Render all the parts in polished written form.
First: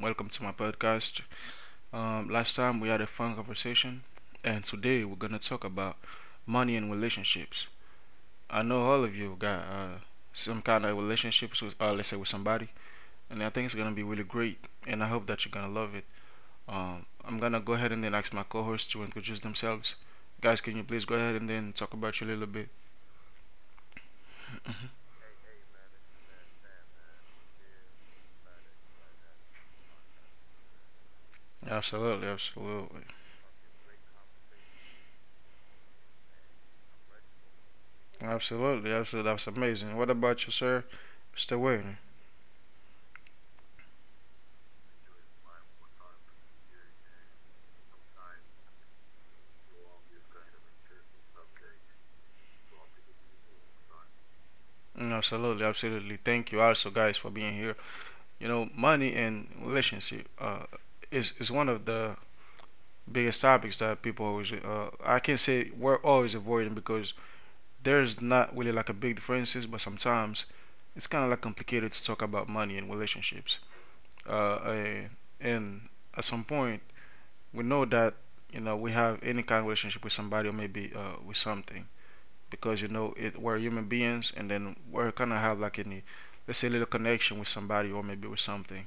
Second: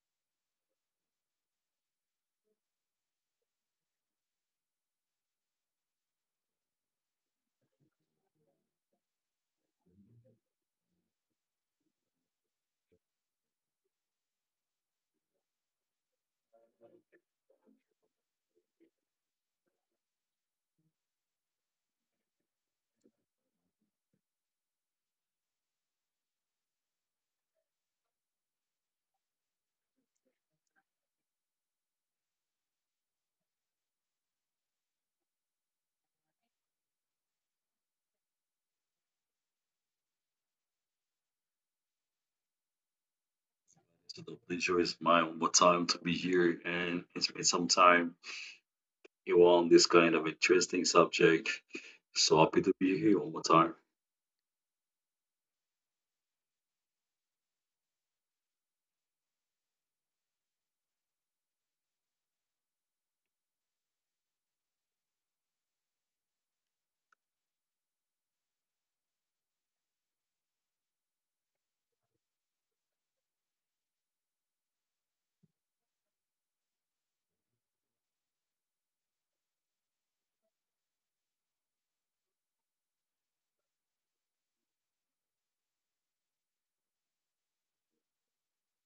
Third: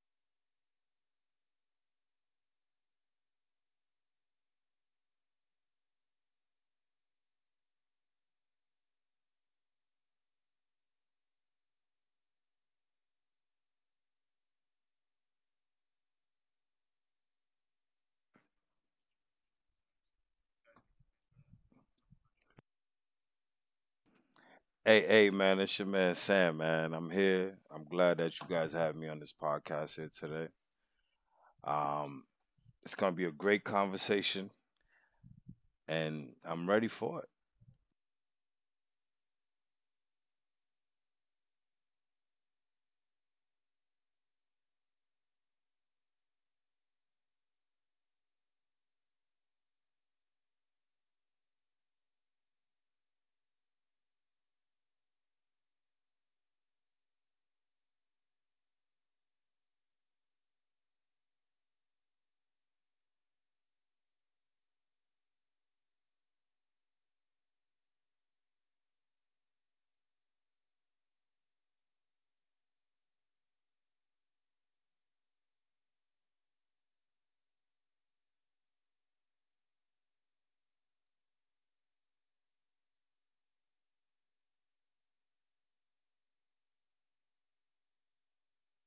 welcome to my podcast. Last time we had a fun conversation, and today we're gonna talk about money and relationships. I know all of you got some kind of relationships with, let's say, with somebody, and I think it's gonna be really great. And I hope that you're gonna love it. I'm gonna go ahead and then ask my co-hosts to introduce themselves. Guys, can you please go ahead and then talk about you a little bit? Hey, hey, man, it's your man Sam, man. I'm here. I'm glad that you guys have me on this podcast here today. Um, Absolutely, it's absolutely, gonna be a great conversation, and I'm ready for it. absolutely, absolutely. That's amazing. What about you, sir? Mr. Wayne? So the pleasure is mine one more time to be here and it's been some time you on this kind of interesting subject. So happy to be here one more time. Absolutely, absolutely. Thank you also, guys, for being here. Money and relationship is one of the biggest topics that people always. I can say we're always avoiding because there's not really like a big differences, but sometimes it's kind of like complicated to talk about money and relationships. Uh, and, and at some point, we know that we have any kind of relationship with somebody or maybe with something, because you know it, we're human beings, and then we're gonna have like any, let's say, little connection with somebody or maybe with something.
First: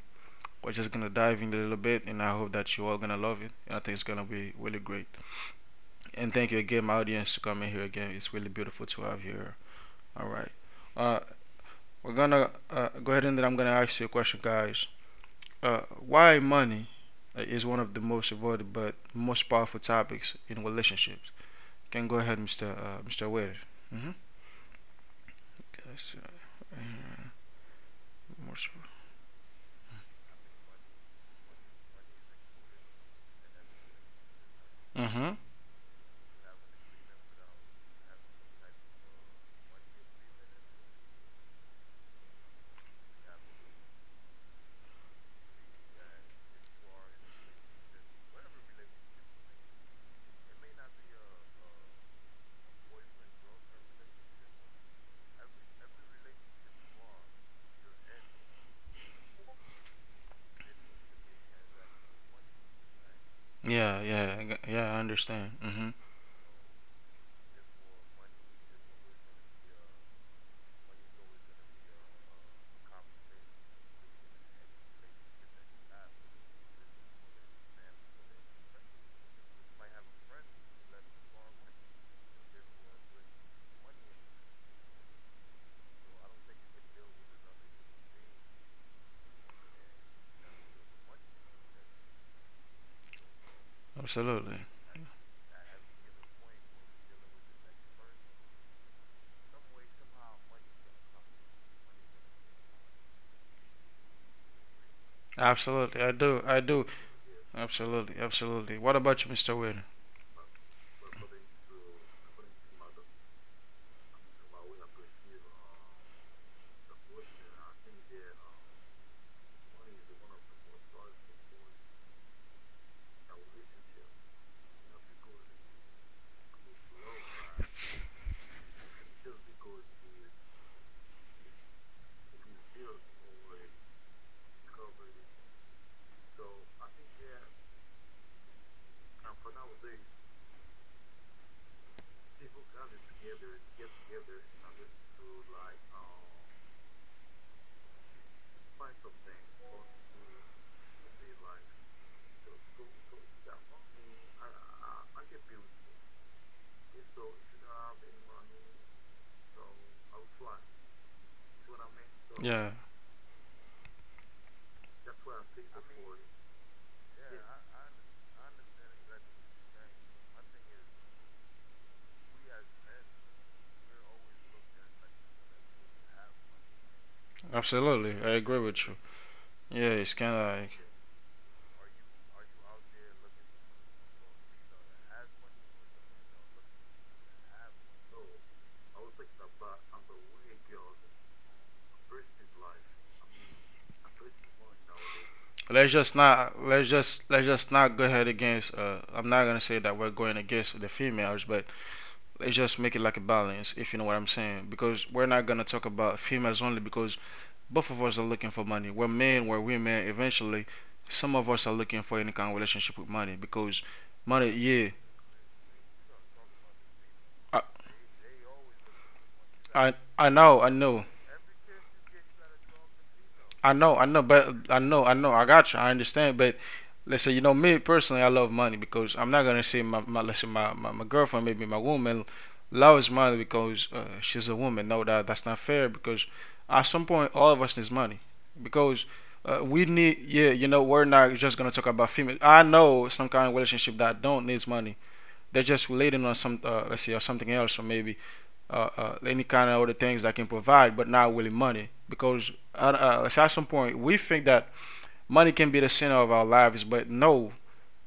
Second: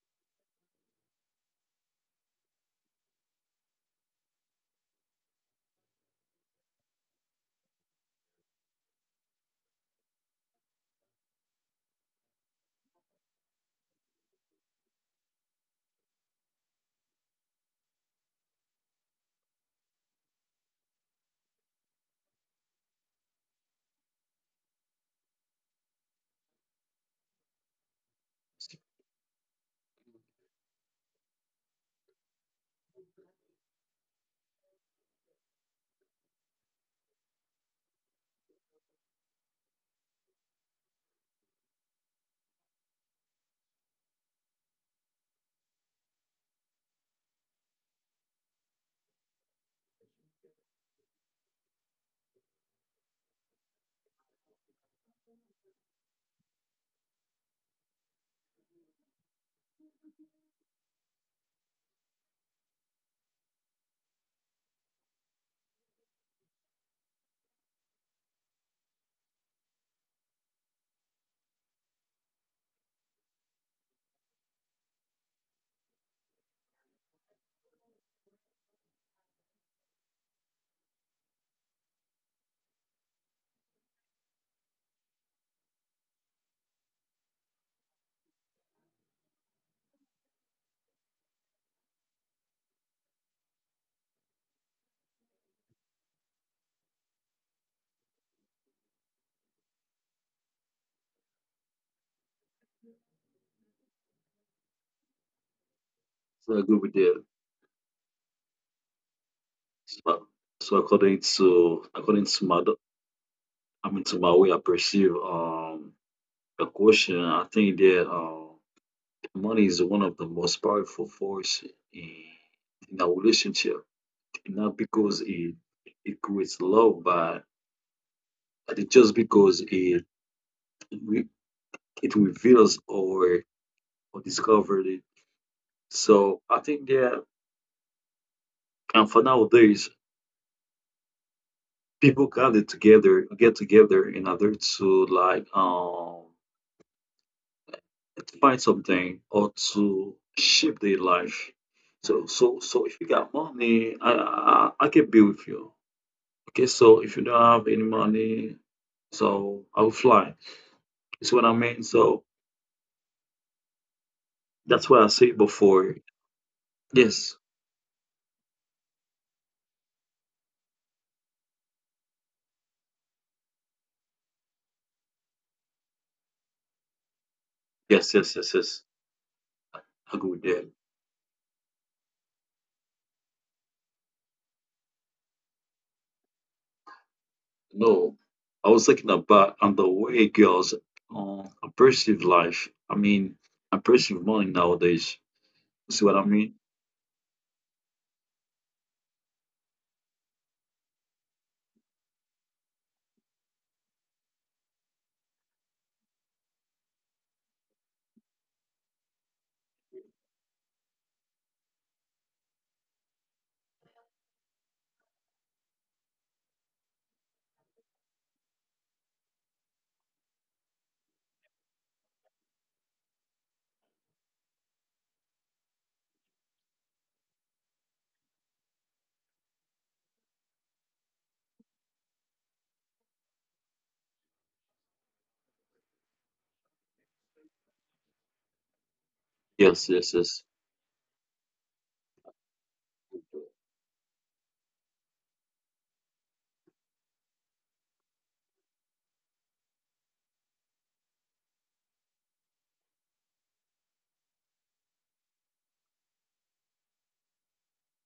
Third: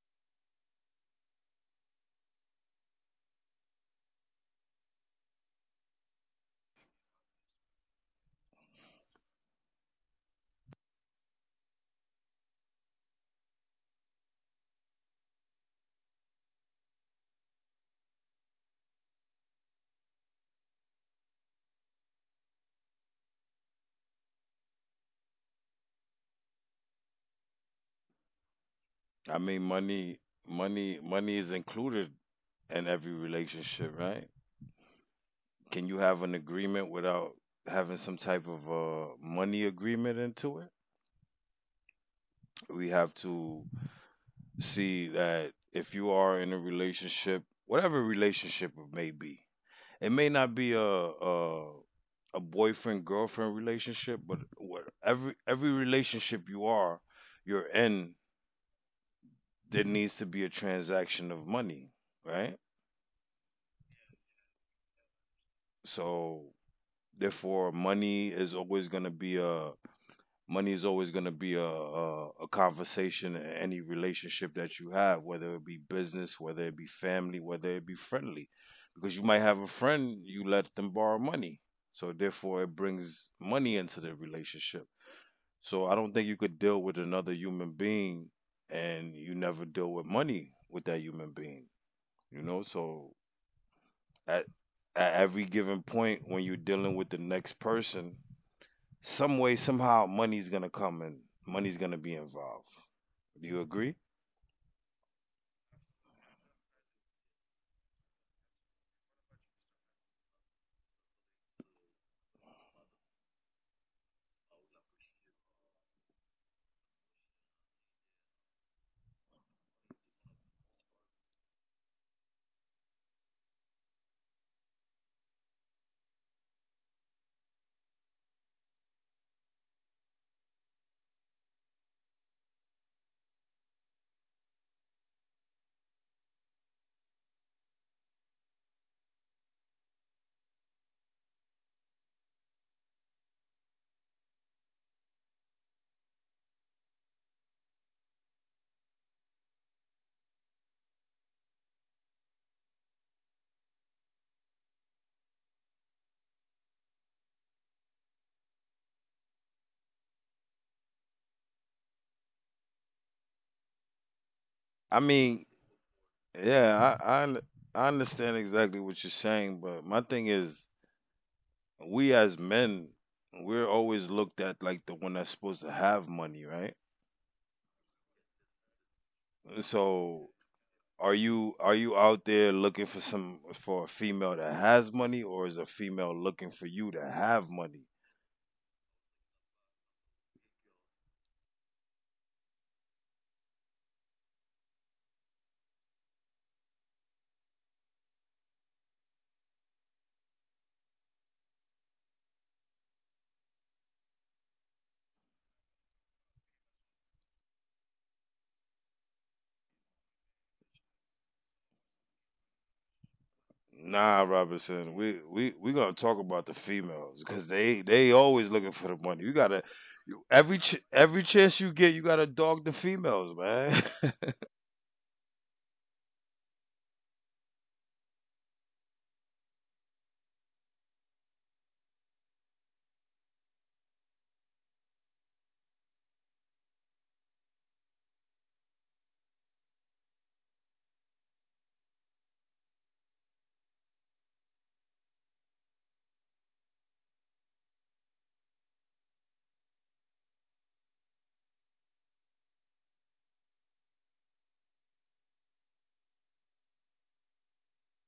We're just gonna dive in a little bit, and I hope that you all gonna love it. And I think it's gonna be really great. And thank you again, my audience, to come in here again. It's really beautiful to have you here. All right, uh, we're gonna go ahead and then I'm gonna ask you a question, guys. Why money is one of the most avoided but most powerful topics in relationships? You can go ahead, Mr. Wade. Mm-hmm. Yes, uh, most I mean, money is included in every relationship, right? Mhm. Can you have an agreement without having some type of money agreement into it? We have to see that if you are in a relationship, whatever relationship it may be, it may not be a, boyfriend girlfriend relationship, but what every relationship you're in, there needs to be a transaction of money, right? Yeah, yeah, yeah. I understand. Mhm. So therefore, money is always going to be a conversation in any relationship that you have, whether it be business, whether it be family, whether it be friendly, because you might have a friend you let them borrow money, so therefore it brings money into the relationship. So I don't think you could deal with another human being and you never deal with money with that human being, you know. So at Absolutely. at every given point when you're dealing with the next person, some way, somehow, money's gonna come and money's gonna be involved. Do you agree? Absolutely. I do. So I I agree do. with that. Absolutely. Absolutely. What about you, Mr. Wade? So, so, according to I mean, to my way I perceive the question. I think that money is one of the most powerful force in in our relationship. Not because it creates love, but it's just because it re- it reveals our or discovered it. So I think that and for nowadays people gather together get together in order to like to find something or to shape their life. So if you got money, I can be with you. Okay, so if you don't have any money, so I will fly. That's what I mean. So Yeah. that's I what I said mean, before. yeah, Yes, I understand exactly what you're saying, but my thing is, we as men, we're always looked at like the one that's supposed to have money, right? yes, Absolutely. I yes, yes, agree yes. with you. Yeah, it's I So, kind go of there. like are you out there looking for some for a female that has money, or is a female looking for you to have money? No, I was thinking about on the way girls uh, perceive life. I mean, I perceive money nowadays. See what I mean? Let's just not go ahead against. I'm not gonna say that we're going against the females, but let's just make it like a balance, if you know what I'm saying. Because we're not gonna talk about females only because both of us are looking for money. We're men, we're women. Eventually, some of us are looking for any kind of relationship with money because Nah, money. Yeah, Robinson, we gonna talk about the females because I, they always looking for the money. You gotta I know, I know, every chance you get, you gotta dog the females, man. I know, I know, but I got you. I understand, but let's say you know me personally, I love money, because I'm not gonna say my, my let's say my girlfriend, maybe my woman loves money because she's a woman. No, that's not fair, because at some point all of us needs money because we Yes, yes, need, yes. yeah, we're not just gonna talk about female. I know some kind of relationship that don't needs money. They're just relating on some let's see, or something else, or maybe any kind of other things that can provide but not really money, because let's say at some point we think that money can be the center of our lives, but no,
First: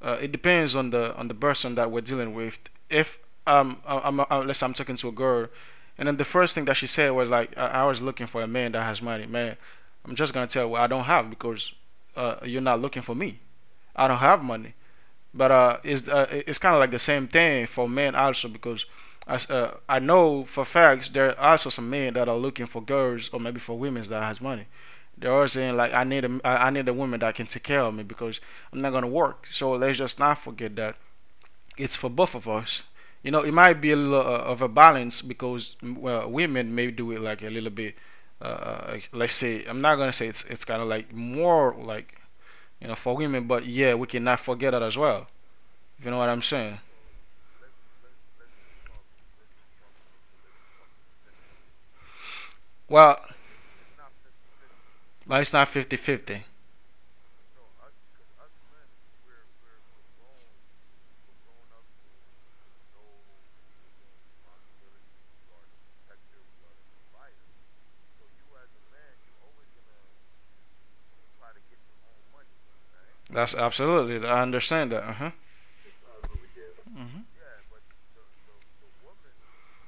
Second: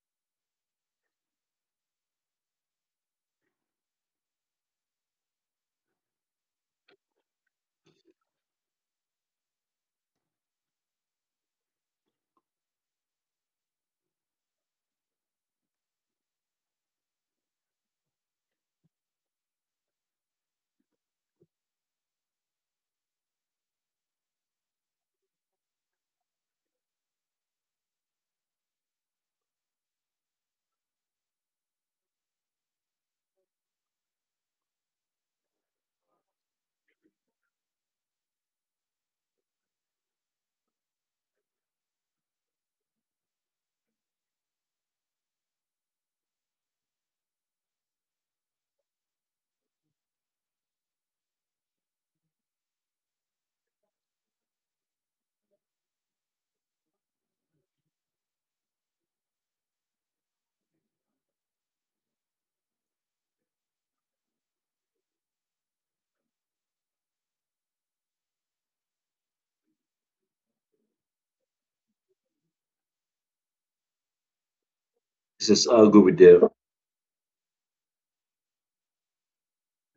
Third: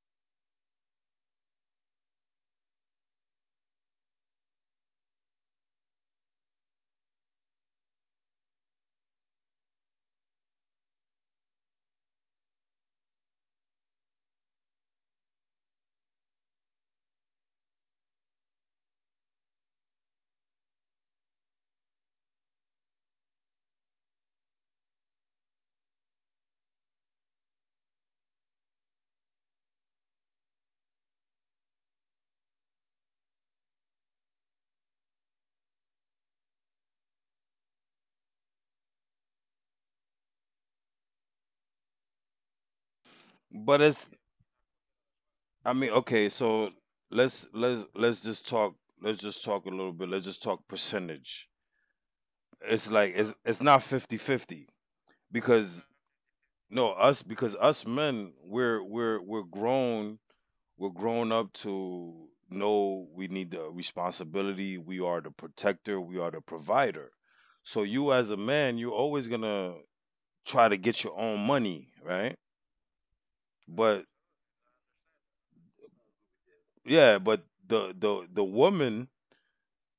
it depends on the person that we're dealing with. If I- I'm, I let's I'm talking to a girl, and then the first thing that she said was like, "I was looking for a man that has money." Man, I'm just gonna tell her I don't have, because you're not looking for me. I don't have money. But it's kind of like the same thing for men also, because I know for facts there are also some men that are looking for girls or maybe for women that has money. They are saying like I need a woman that can take care of me, because I'm not gonna work. So let's just not forget that it's for both of us. It might be a little of a balance, because well, women may do it like a little bit. Let's say I'm not gonna say it's kind of like more like for women, but but yeah, we it's cannot forget that as well. I mean, If you know what okay, I'm so saying. let's let's let's just talk let's just talk a little bit. Let's just talk percentage. It's like Well, it's not 50-50 like it's not because 50-50. no us because us men we're we're grown. We're grown up to know we need the responsibility. We are the protector. We are the provider. So you as a man, you're always gonna try to get your own money, right? That's But absolutely. I understand that. Uh huh. This is I agree with them. yeah, but the the the woman,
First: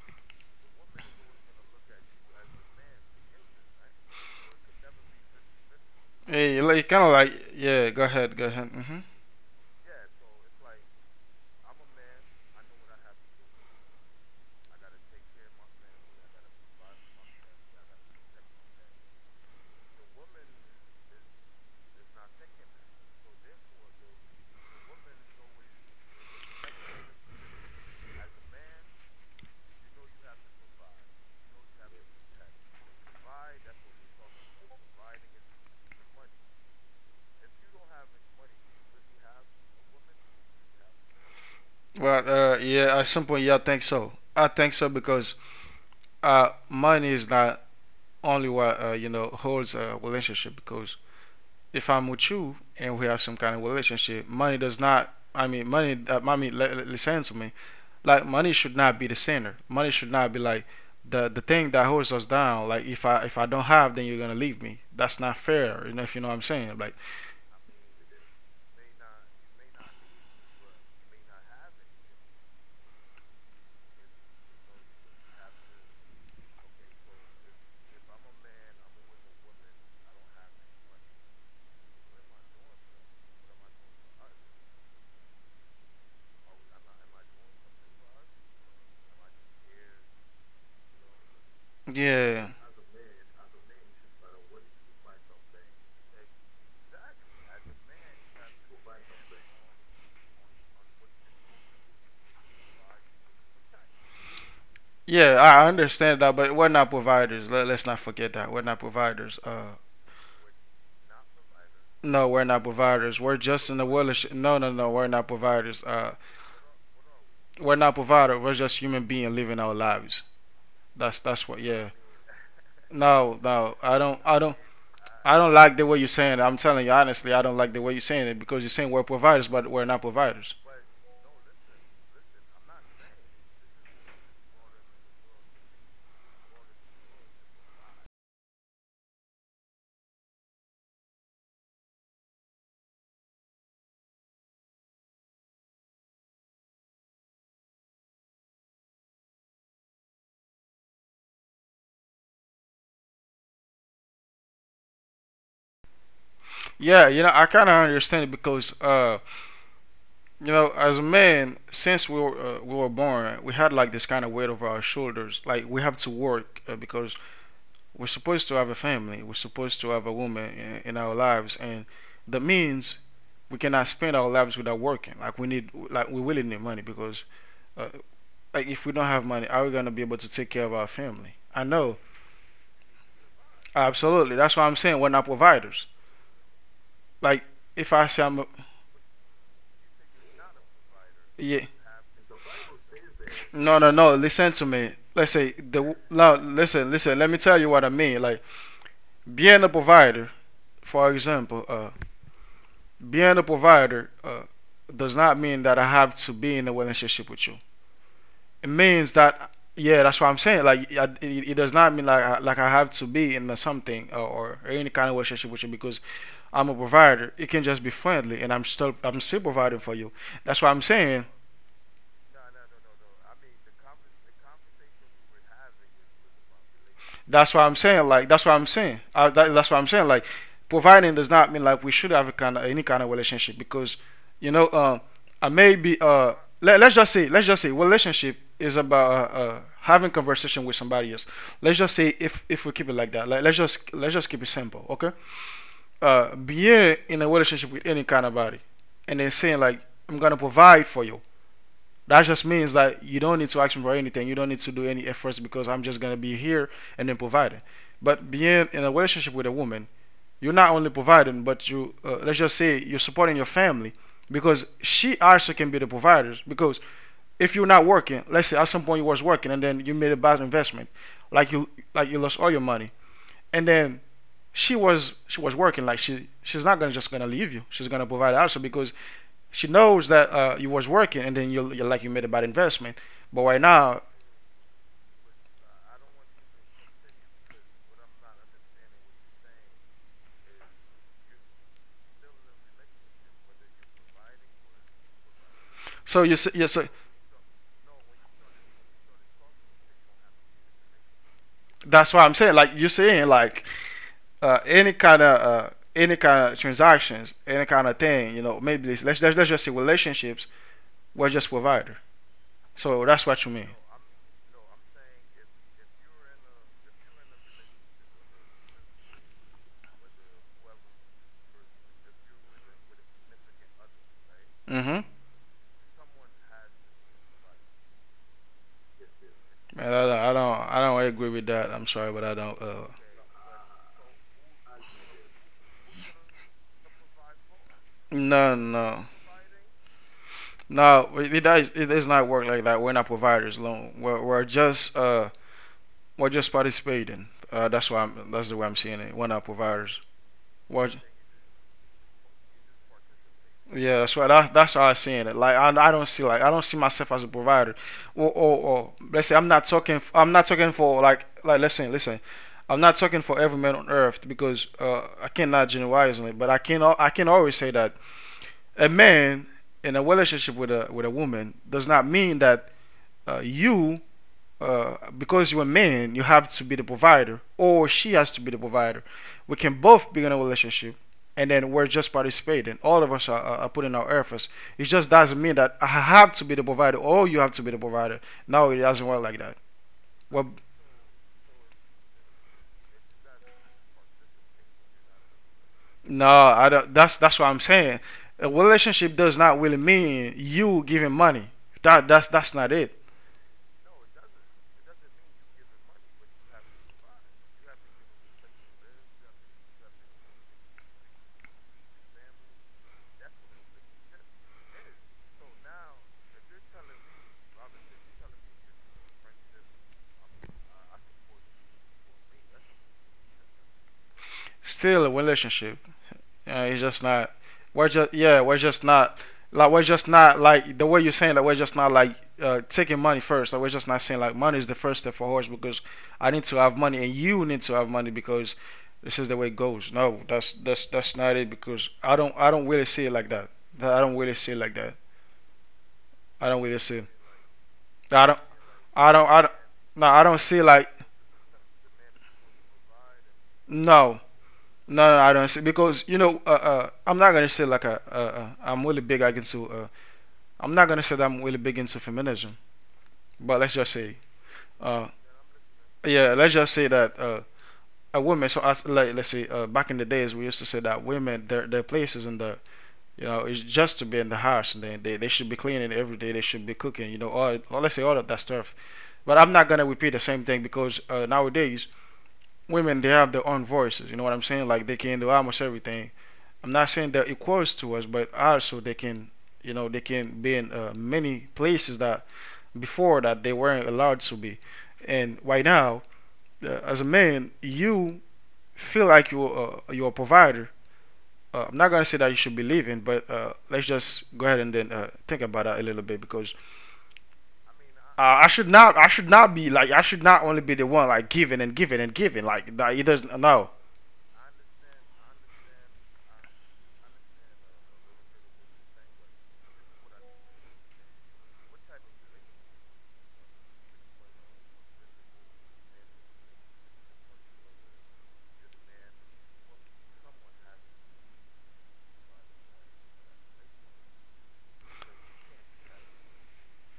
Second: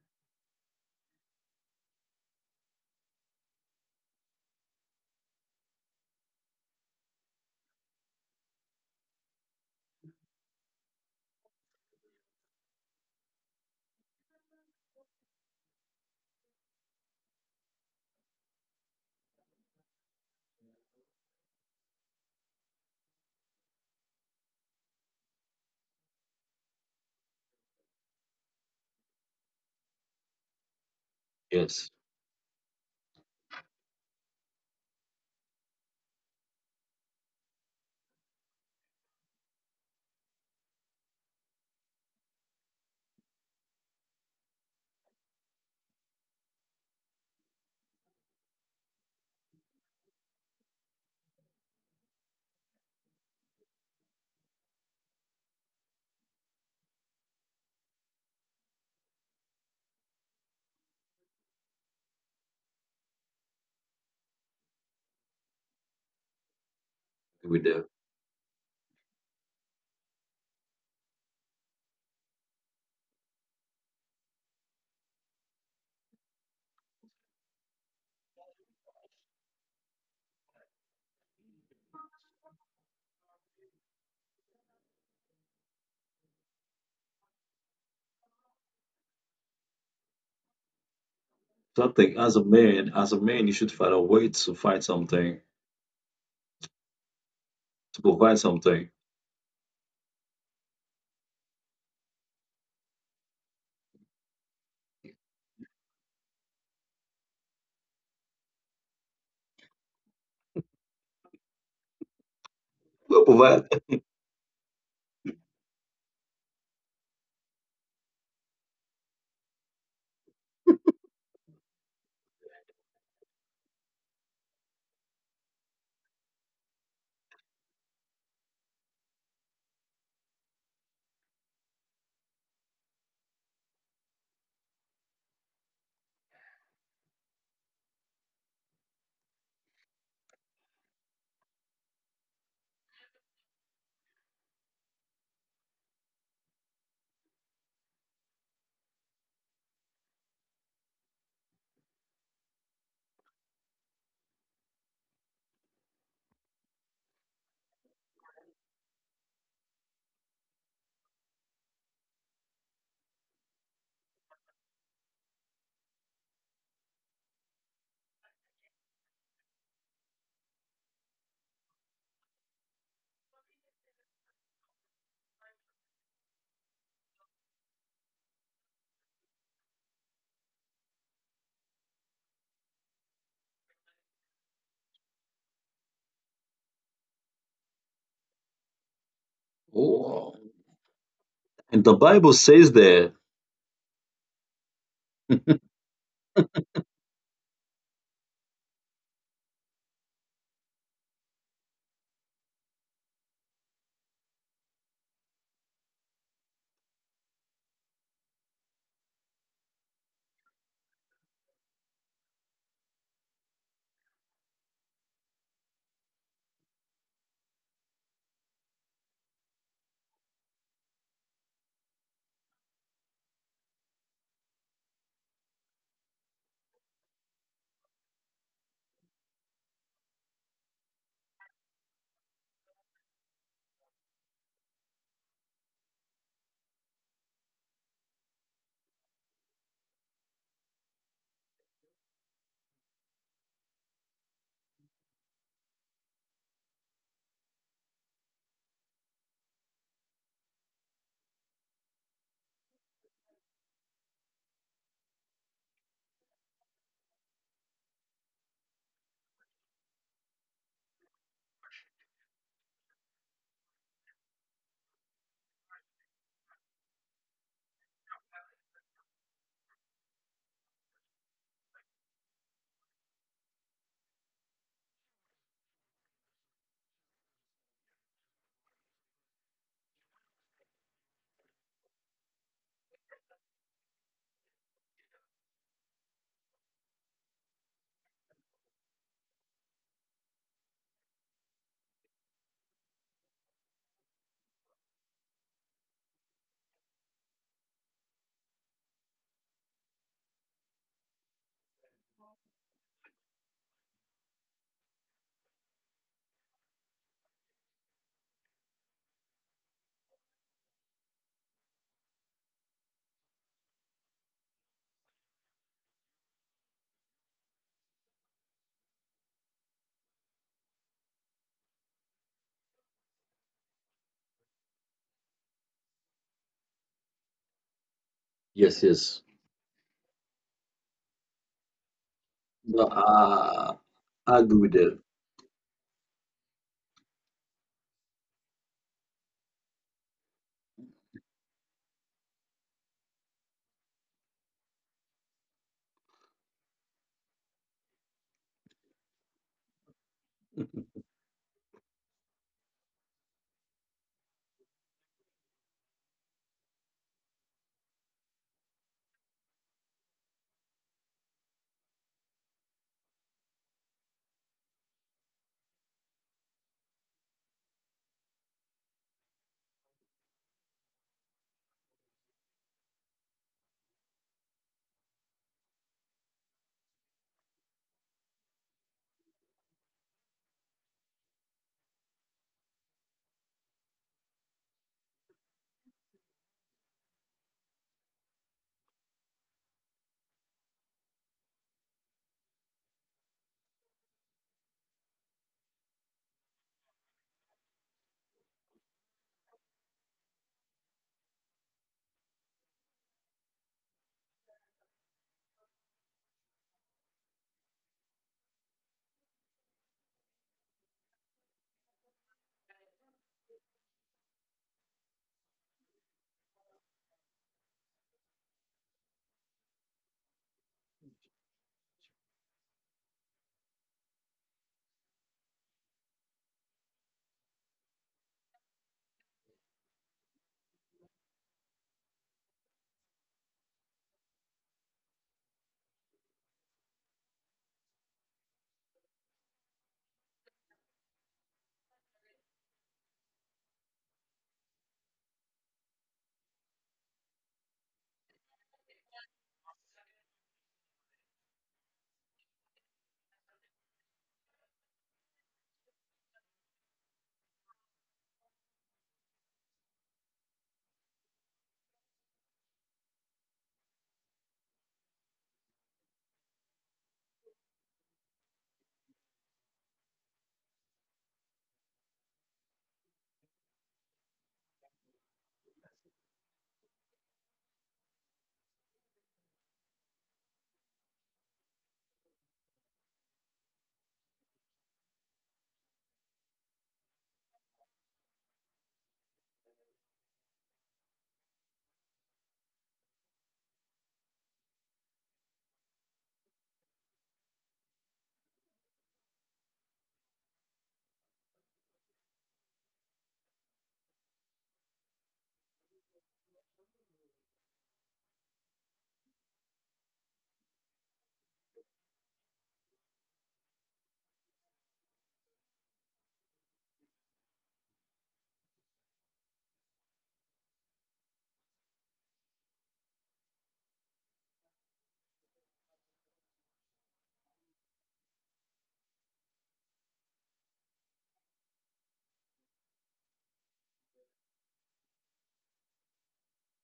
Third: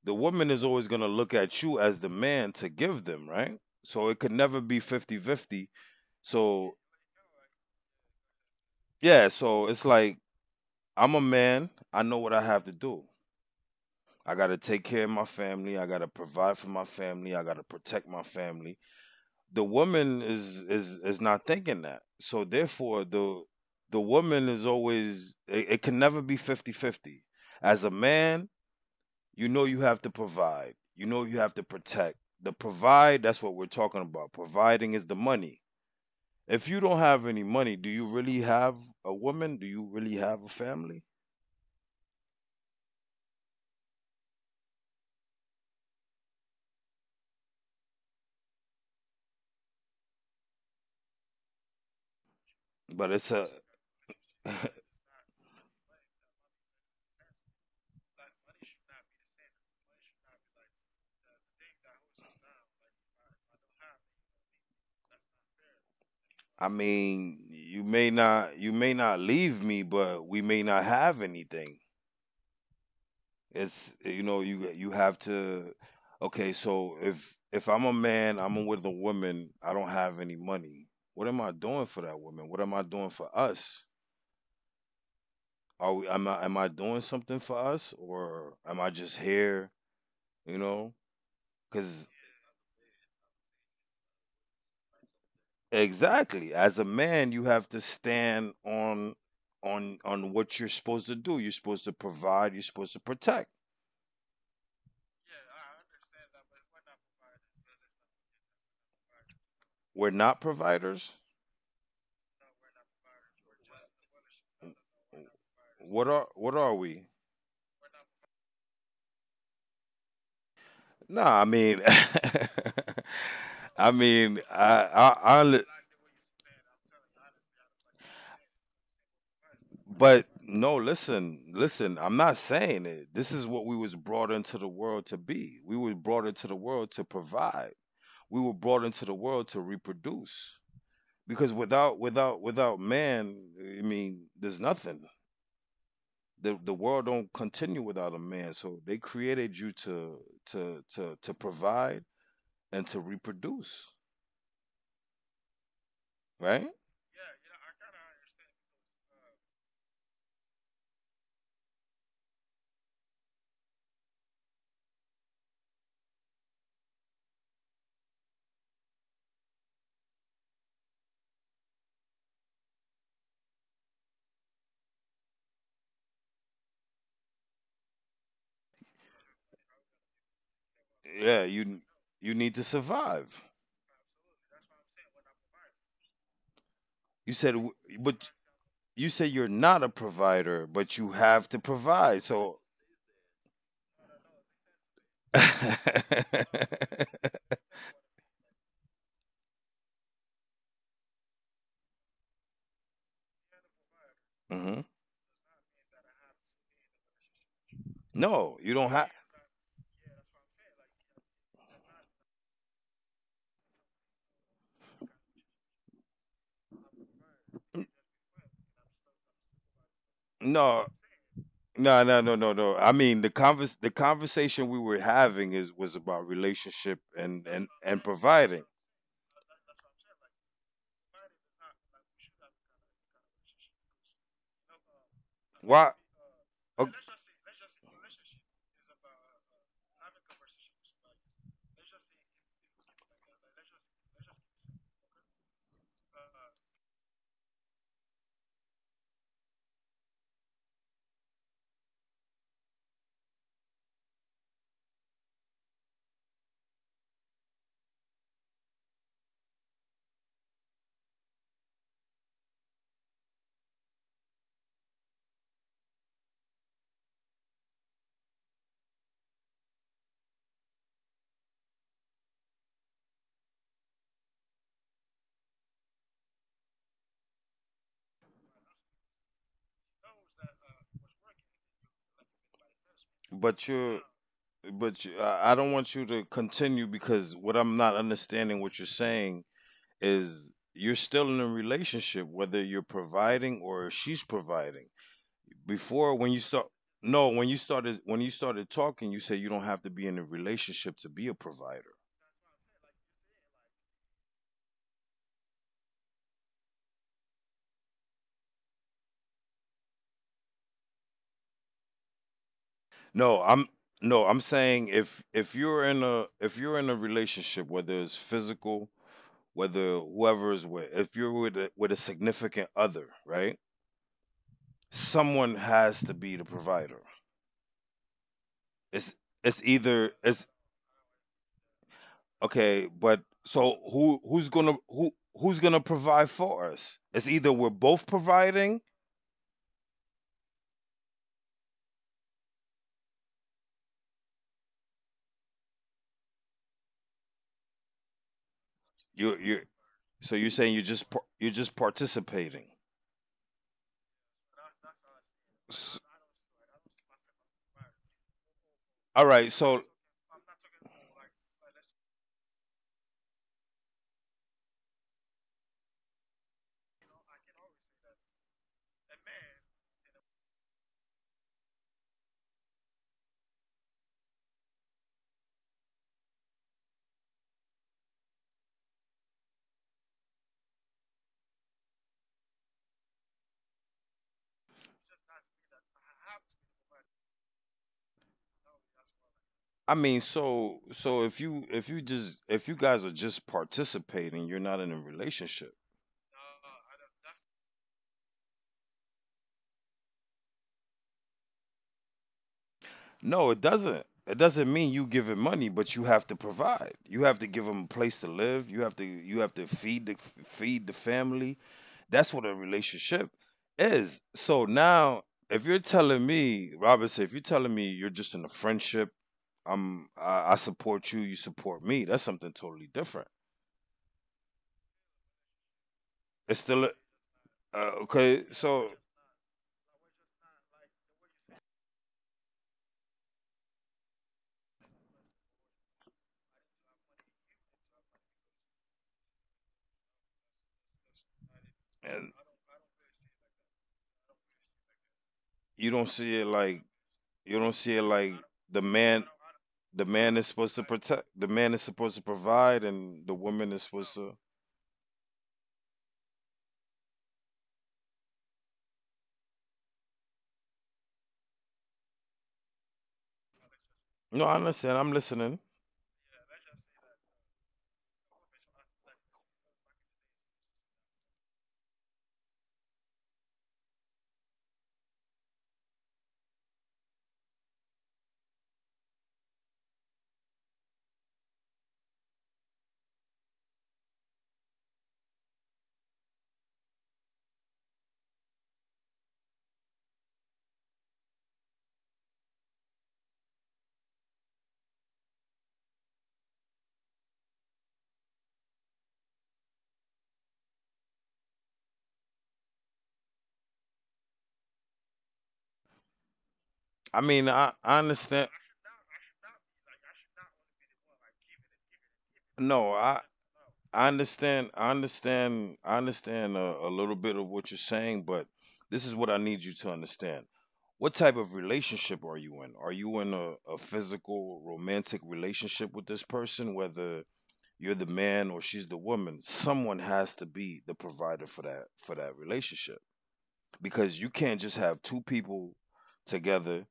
the woman is always gonna look at you as the man to give them, right? So it could never be fifty-fifty. Hey, So like, kind of like yeah. Go ahead. Go ahead. Hmm. yeah, so it's like I'm a man. I know what I have to do. I got to take care of my family. I got to provide for my family. I got to protect my family. The woman is not thinking that. So therefore the woman is always it can never be 50-50. As a man, you know you have to provide. You know you have to Yes, protect. The provide, that's what we're talking about. Providing is the money. If you don't have any money, do you really have a woman? Do you really have a family? Well, yeah, at some point, yeah, I think so. I think so, because money is not only what holds a relationship. Because if I'm with you and we have some But kind of it's a relationship, money does not. I mean, money. I mean, listen to me. Like, money should not be the center. Money should not be like the thing that holds us down. Like, if I don't have, then you're gonna leave me. That's not fair. You know, if you know what I'm saying. Like, I I agree with them. mean, you may not leave me, but we may not have anything. It's You know you have to. Okay, so if I'm a man, I'm with a woman. I don't have any money. What am I doing for that woman? What am I doing for us? Are we? Am I doing something for us, or am I just here? You know, So I think yeah. as a because man, you should find a way to find something, exactly as a man, you to have to provide something. stand on on what you're supposed to do. You're supposed to provide. You're supposed to protect. Yeah, I understand that, but we're not providers. Let's not forget that we're not providers. We're not providers. No, we're not providers. We're We'll just in provide. the world. No, no, no. We're not providers. Uh, What are we? we're not provider. We're just human being living our lives. That's No, that's what. I Yeah. mean, No, no. I I don't. I mean, don't. I I, don't li- like the way you're saying it. I'm telling you honestly, I don't like the way you're saying it, because you're saying we're providers, but we're not but providers. no, listen, listen. I'm not saying it. This is what we was brought into the world to be. We were brought into the world to provide. We were brought into the world to reproduce. Because without man, I mean, there's nothing. The world don't continue without a man. So they created you to provide and to reproduce, right? Yeah, I kind of understand it, because, as a man, since we were born, we had like this kind of weight over our shoulders. Like we have to work, because we're supposed to have a family. We're supposed to have a woman in our lives, and that means we cannot spend our lives without working. We really need money, because, uh, like, if we don't have money, are we gonna be able to take care of our family? Yeah, I know, you need to survive. absolutely. That's why I'm saying we're not providers. You Like, said, w- if I say but I'm, a, you said you're not a Oh, provider, but you have to yeah, and the provide. Bible So, says that. no, no, no. Listen to me. Let's say the now. Listen, listen. Let me tell you what I mean. Like being a provider, for example, being a provider Mhm. does not mean that I have to be in a relationship with you. No, It you don't means have. that, yeah, that's what I'm saying. Like it does not mean like I have to be in a something, or any kind of relationship with you, because I'm a provider. It can just be friendly, and I'm still providing for you. That's what I'm No, saying. no, no, no, no, no. I mean, the conversation we were having is was about relationship That's and what I'm saying. Like, that's what I'm providing. saying. That's what I'm saying. Like, providing does not mean like we should have a kind of any kind of relationship, because you know um I may be Why? Oh, let's just say relationship is about having conversation with somebody else. Let's just say if we keep it like that. Like, let's just keep it simple, okay? Being in a relationship with any kind of body and then saying like I'm gonna provide for you, that just means that you don't need to ask me for anything. You don't need to do any efforts, because I'm just gonna be here and then providing. But being in a relationship with a woman, you're not only providing, but you let's just say you're supporting your family, because she also can be the provider. Because if you're not working, let's say at some point you was working and then you made a bad investment, like you like you lost all your money, and then she was working, like she's not gonna just gonna leave you. She's gonna provide also, because she knows that you was working, and then you like you made a bad investment. But right but now, you're but you, I don't want you to continue because what I'm not understanding what you're saying is you're still in a relationship, whether you're providing or she's providing. so Before, when you you start, see, No, when you started talking, you said you don't have to be in a relationship to be a provider. that's why I'm saying, like, you're saying like any kind of transactions, any kind of thing, you know, maybe let's just say relationships, we're just provider. So that's No, what you I'm mean. no, I'm saying if you're in a relationship, whether it's physical, whether whoever is with, if you're with a significant other, right? Mm-hmm. Someone has to be the provider. Yes, It's yes. it's And either it's I don't agree with that. I'm sorry, but I don't. Okay, No, but so who I who's agree gonna with them. who who's gonna provide for us? It's either we're both No, providing. no, no. It does. It does not work like that. We're not providers alone. We're just participating. That's why that's the way I'm seeing it. You One up you with ours. So you're saying you're Well, just you're just participating. yeah, that's why that's how I'm seeing it. Like S I don't see myself as a provider. Or All let's say I'm right, not so talking. I'm not talking for like, listen, listen. I'm not talking for every man on earth because I cannot generalize it. But I can always say that a man in a relationship with a woman does not mean that you because you're a man, you have to be the provider, or she has to be the provider. We can both be in a relationship, and then we're just participating. All of us are putting our efforts. It just doesn't mean that I have to be the provider, or you have to be the provider. No, it doesn't work like that. I mean, Well, so if you just if you guys are just participating, you're not in a relationship. no, I don't, that's what I'm saying. A relationship does not really mean you giving money. That's that's not it. No, it doesn't. It doesn't mean you give him money, but you have to provide. You have to give him a place to live. You have to feed the family. That's what a relationship is. So now, if you're telling me, Robinson, if you're telling me you're just in a friendship, I'm, I support you, you support me. That's something totally different. Still a relationship. It's Yeah, it's still a- just not. We're just, yeah, okay. we're just So not, like, we're just not like the way you're saying, that we're just not like taking money first. Like, we're just not saying like money is the first step for horse because I need to have money and you need to have money because this is the way it goes. No, that's that's not it because I and don't I don't really see it like that. I don't really see it like that. you don't see I it don't really like see. It. you don't see it I don't like the I don't man, I don't no the I don't man is see supposed like to protect, the man is supposed to provide, and the woman is no. supposed to. No, I don't see because you know I'm not gonna say like a, I'm really big against I'm not gonna say that I'm really big into feminism, but let's just say, No, I uh, understand. I'm listening. yeah, let's just say that a woman. So, as, like, let's say back in the days, we used to say that women their places in the, you know, is just to be in the house and they should be cleaning every day. They should be cooking. You know, all, well, let's say all of that stuff. But I'm not gonna repeat the same thing because nowadays women they have their own voices. You know what I'm saying? Like they can do almost everything. I'm not saying they're equals to us, but also they can, you know, they can be in many places that before that they weren't allowed to be, and right now, as a man, you feel like you're a provider. I'm not gonna say that you should be leaving, but let's just go ahead and then think about that a little bit because I mean, I understand. I should not be like I should not only be the one like giving and giving and giving like that. No, It I doesn't, no. I understand. I understand. I understand a little bit of what you're saying, but this is what I need you to understand. What type of relationship are you in? Are you in a physical, romantic relationship with this person, whether you're the man or she's the woman? Someone has to be the provider for that relationship because you can't just have two people together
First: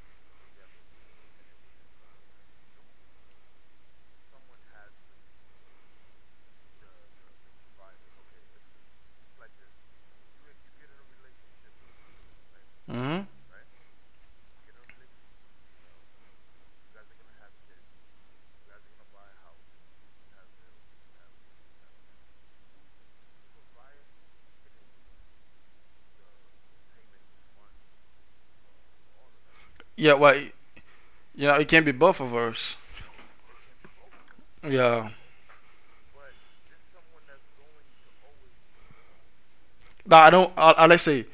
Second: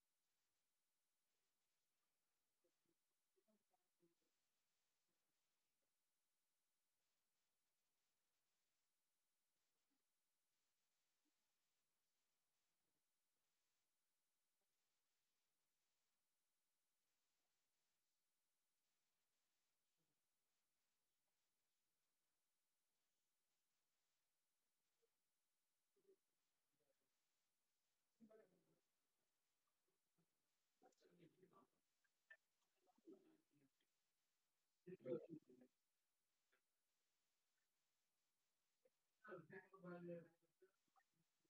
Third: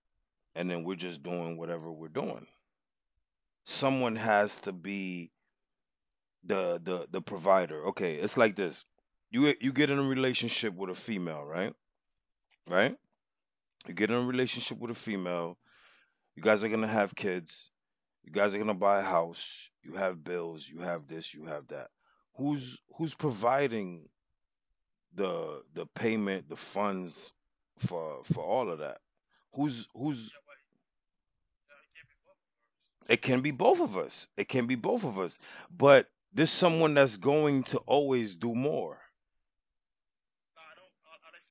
and then we're just doing whatever we're doing. Someone has to be the provider. Okay, it's like this. You get in a relationship with a female, right? Right? Hmm. You get in a relationship with a female. You guys are going to have kids. You guys are going to buy a house. You have bills, you have this, you have that. Who's providing the payment, the funds for all of that? Who's Yeah, who's well, you know, it can be both of us. It can be both of us. It can be both of Yeah, us. But there's someone that's going to always do more. but I don't. Let's say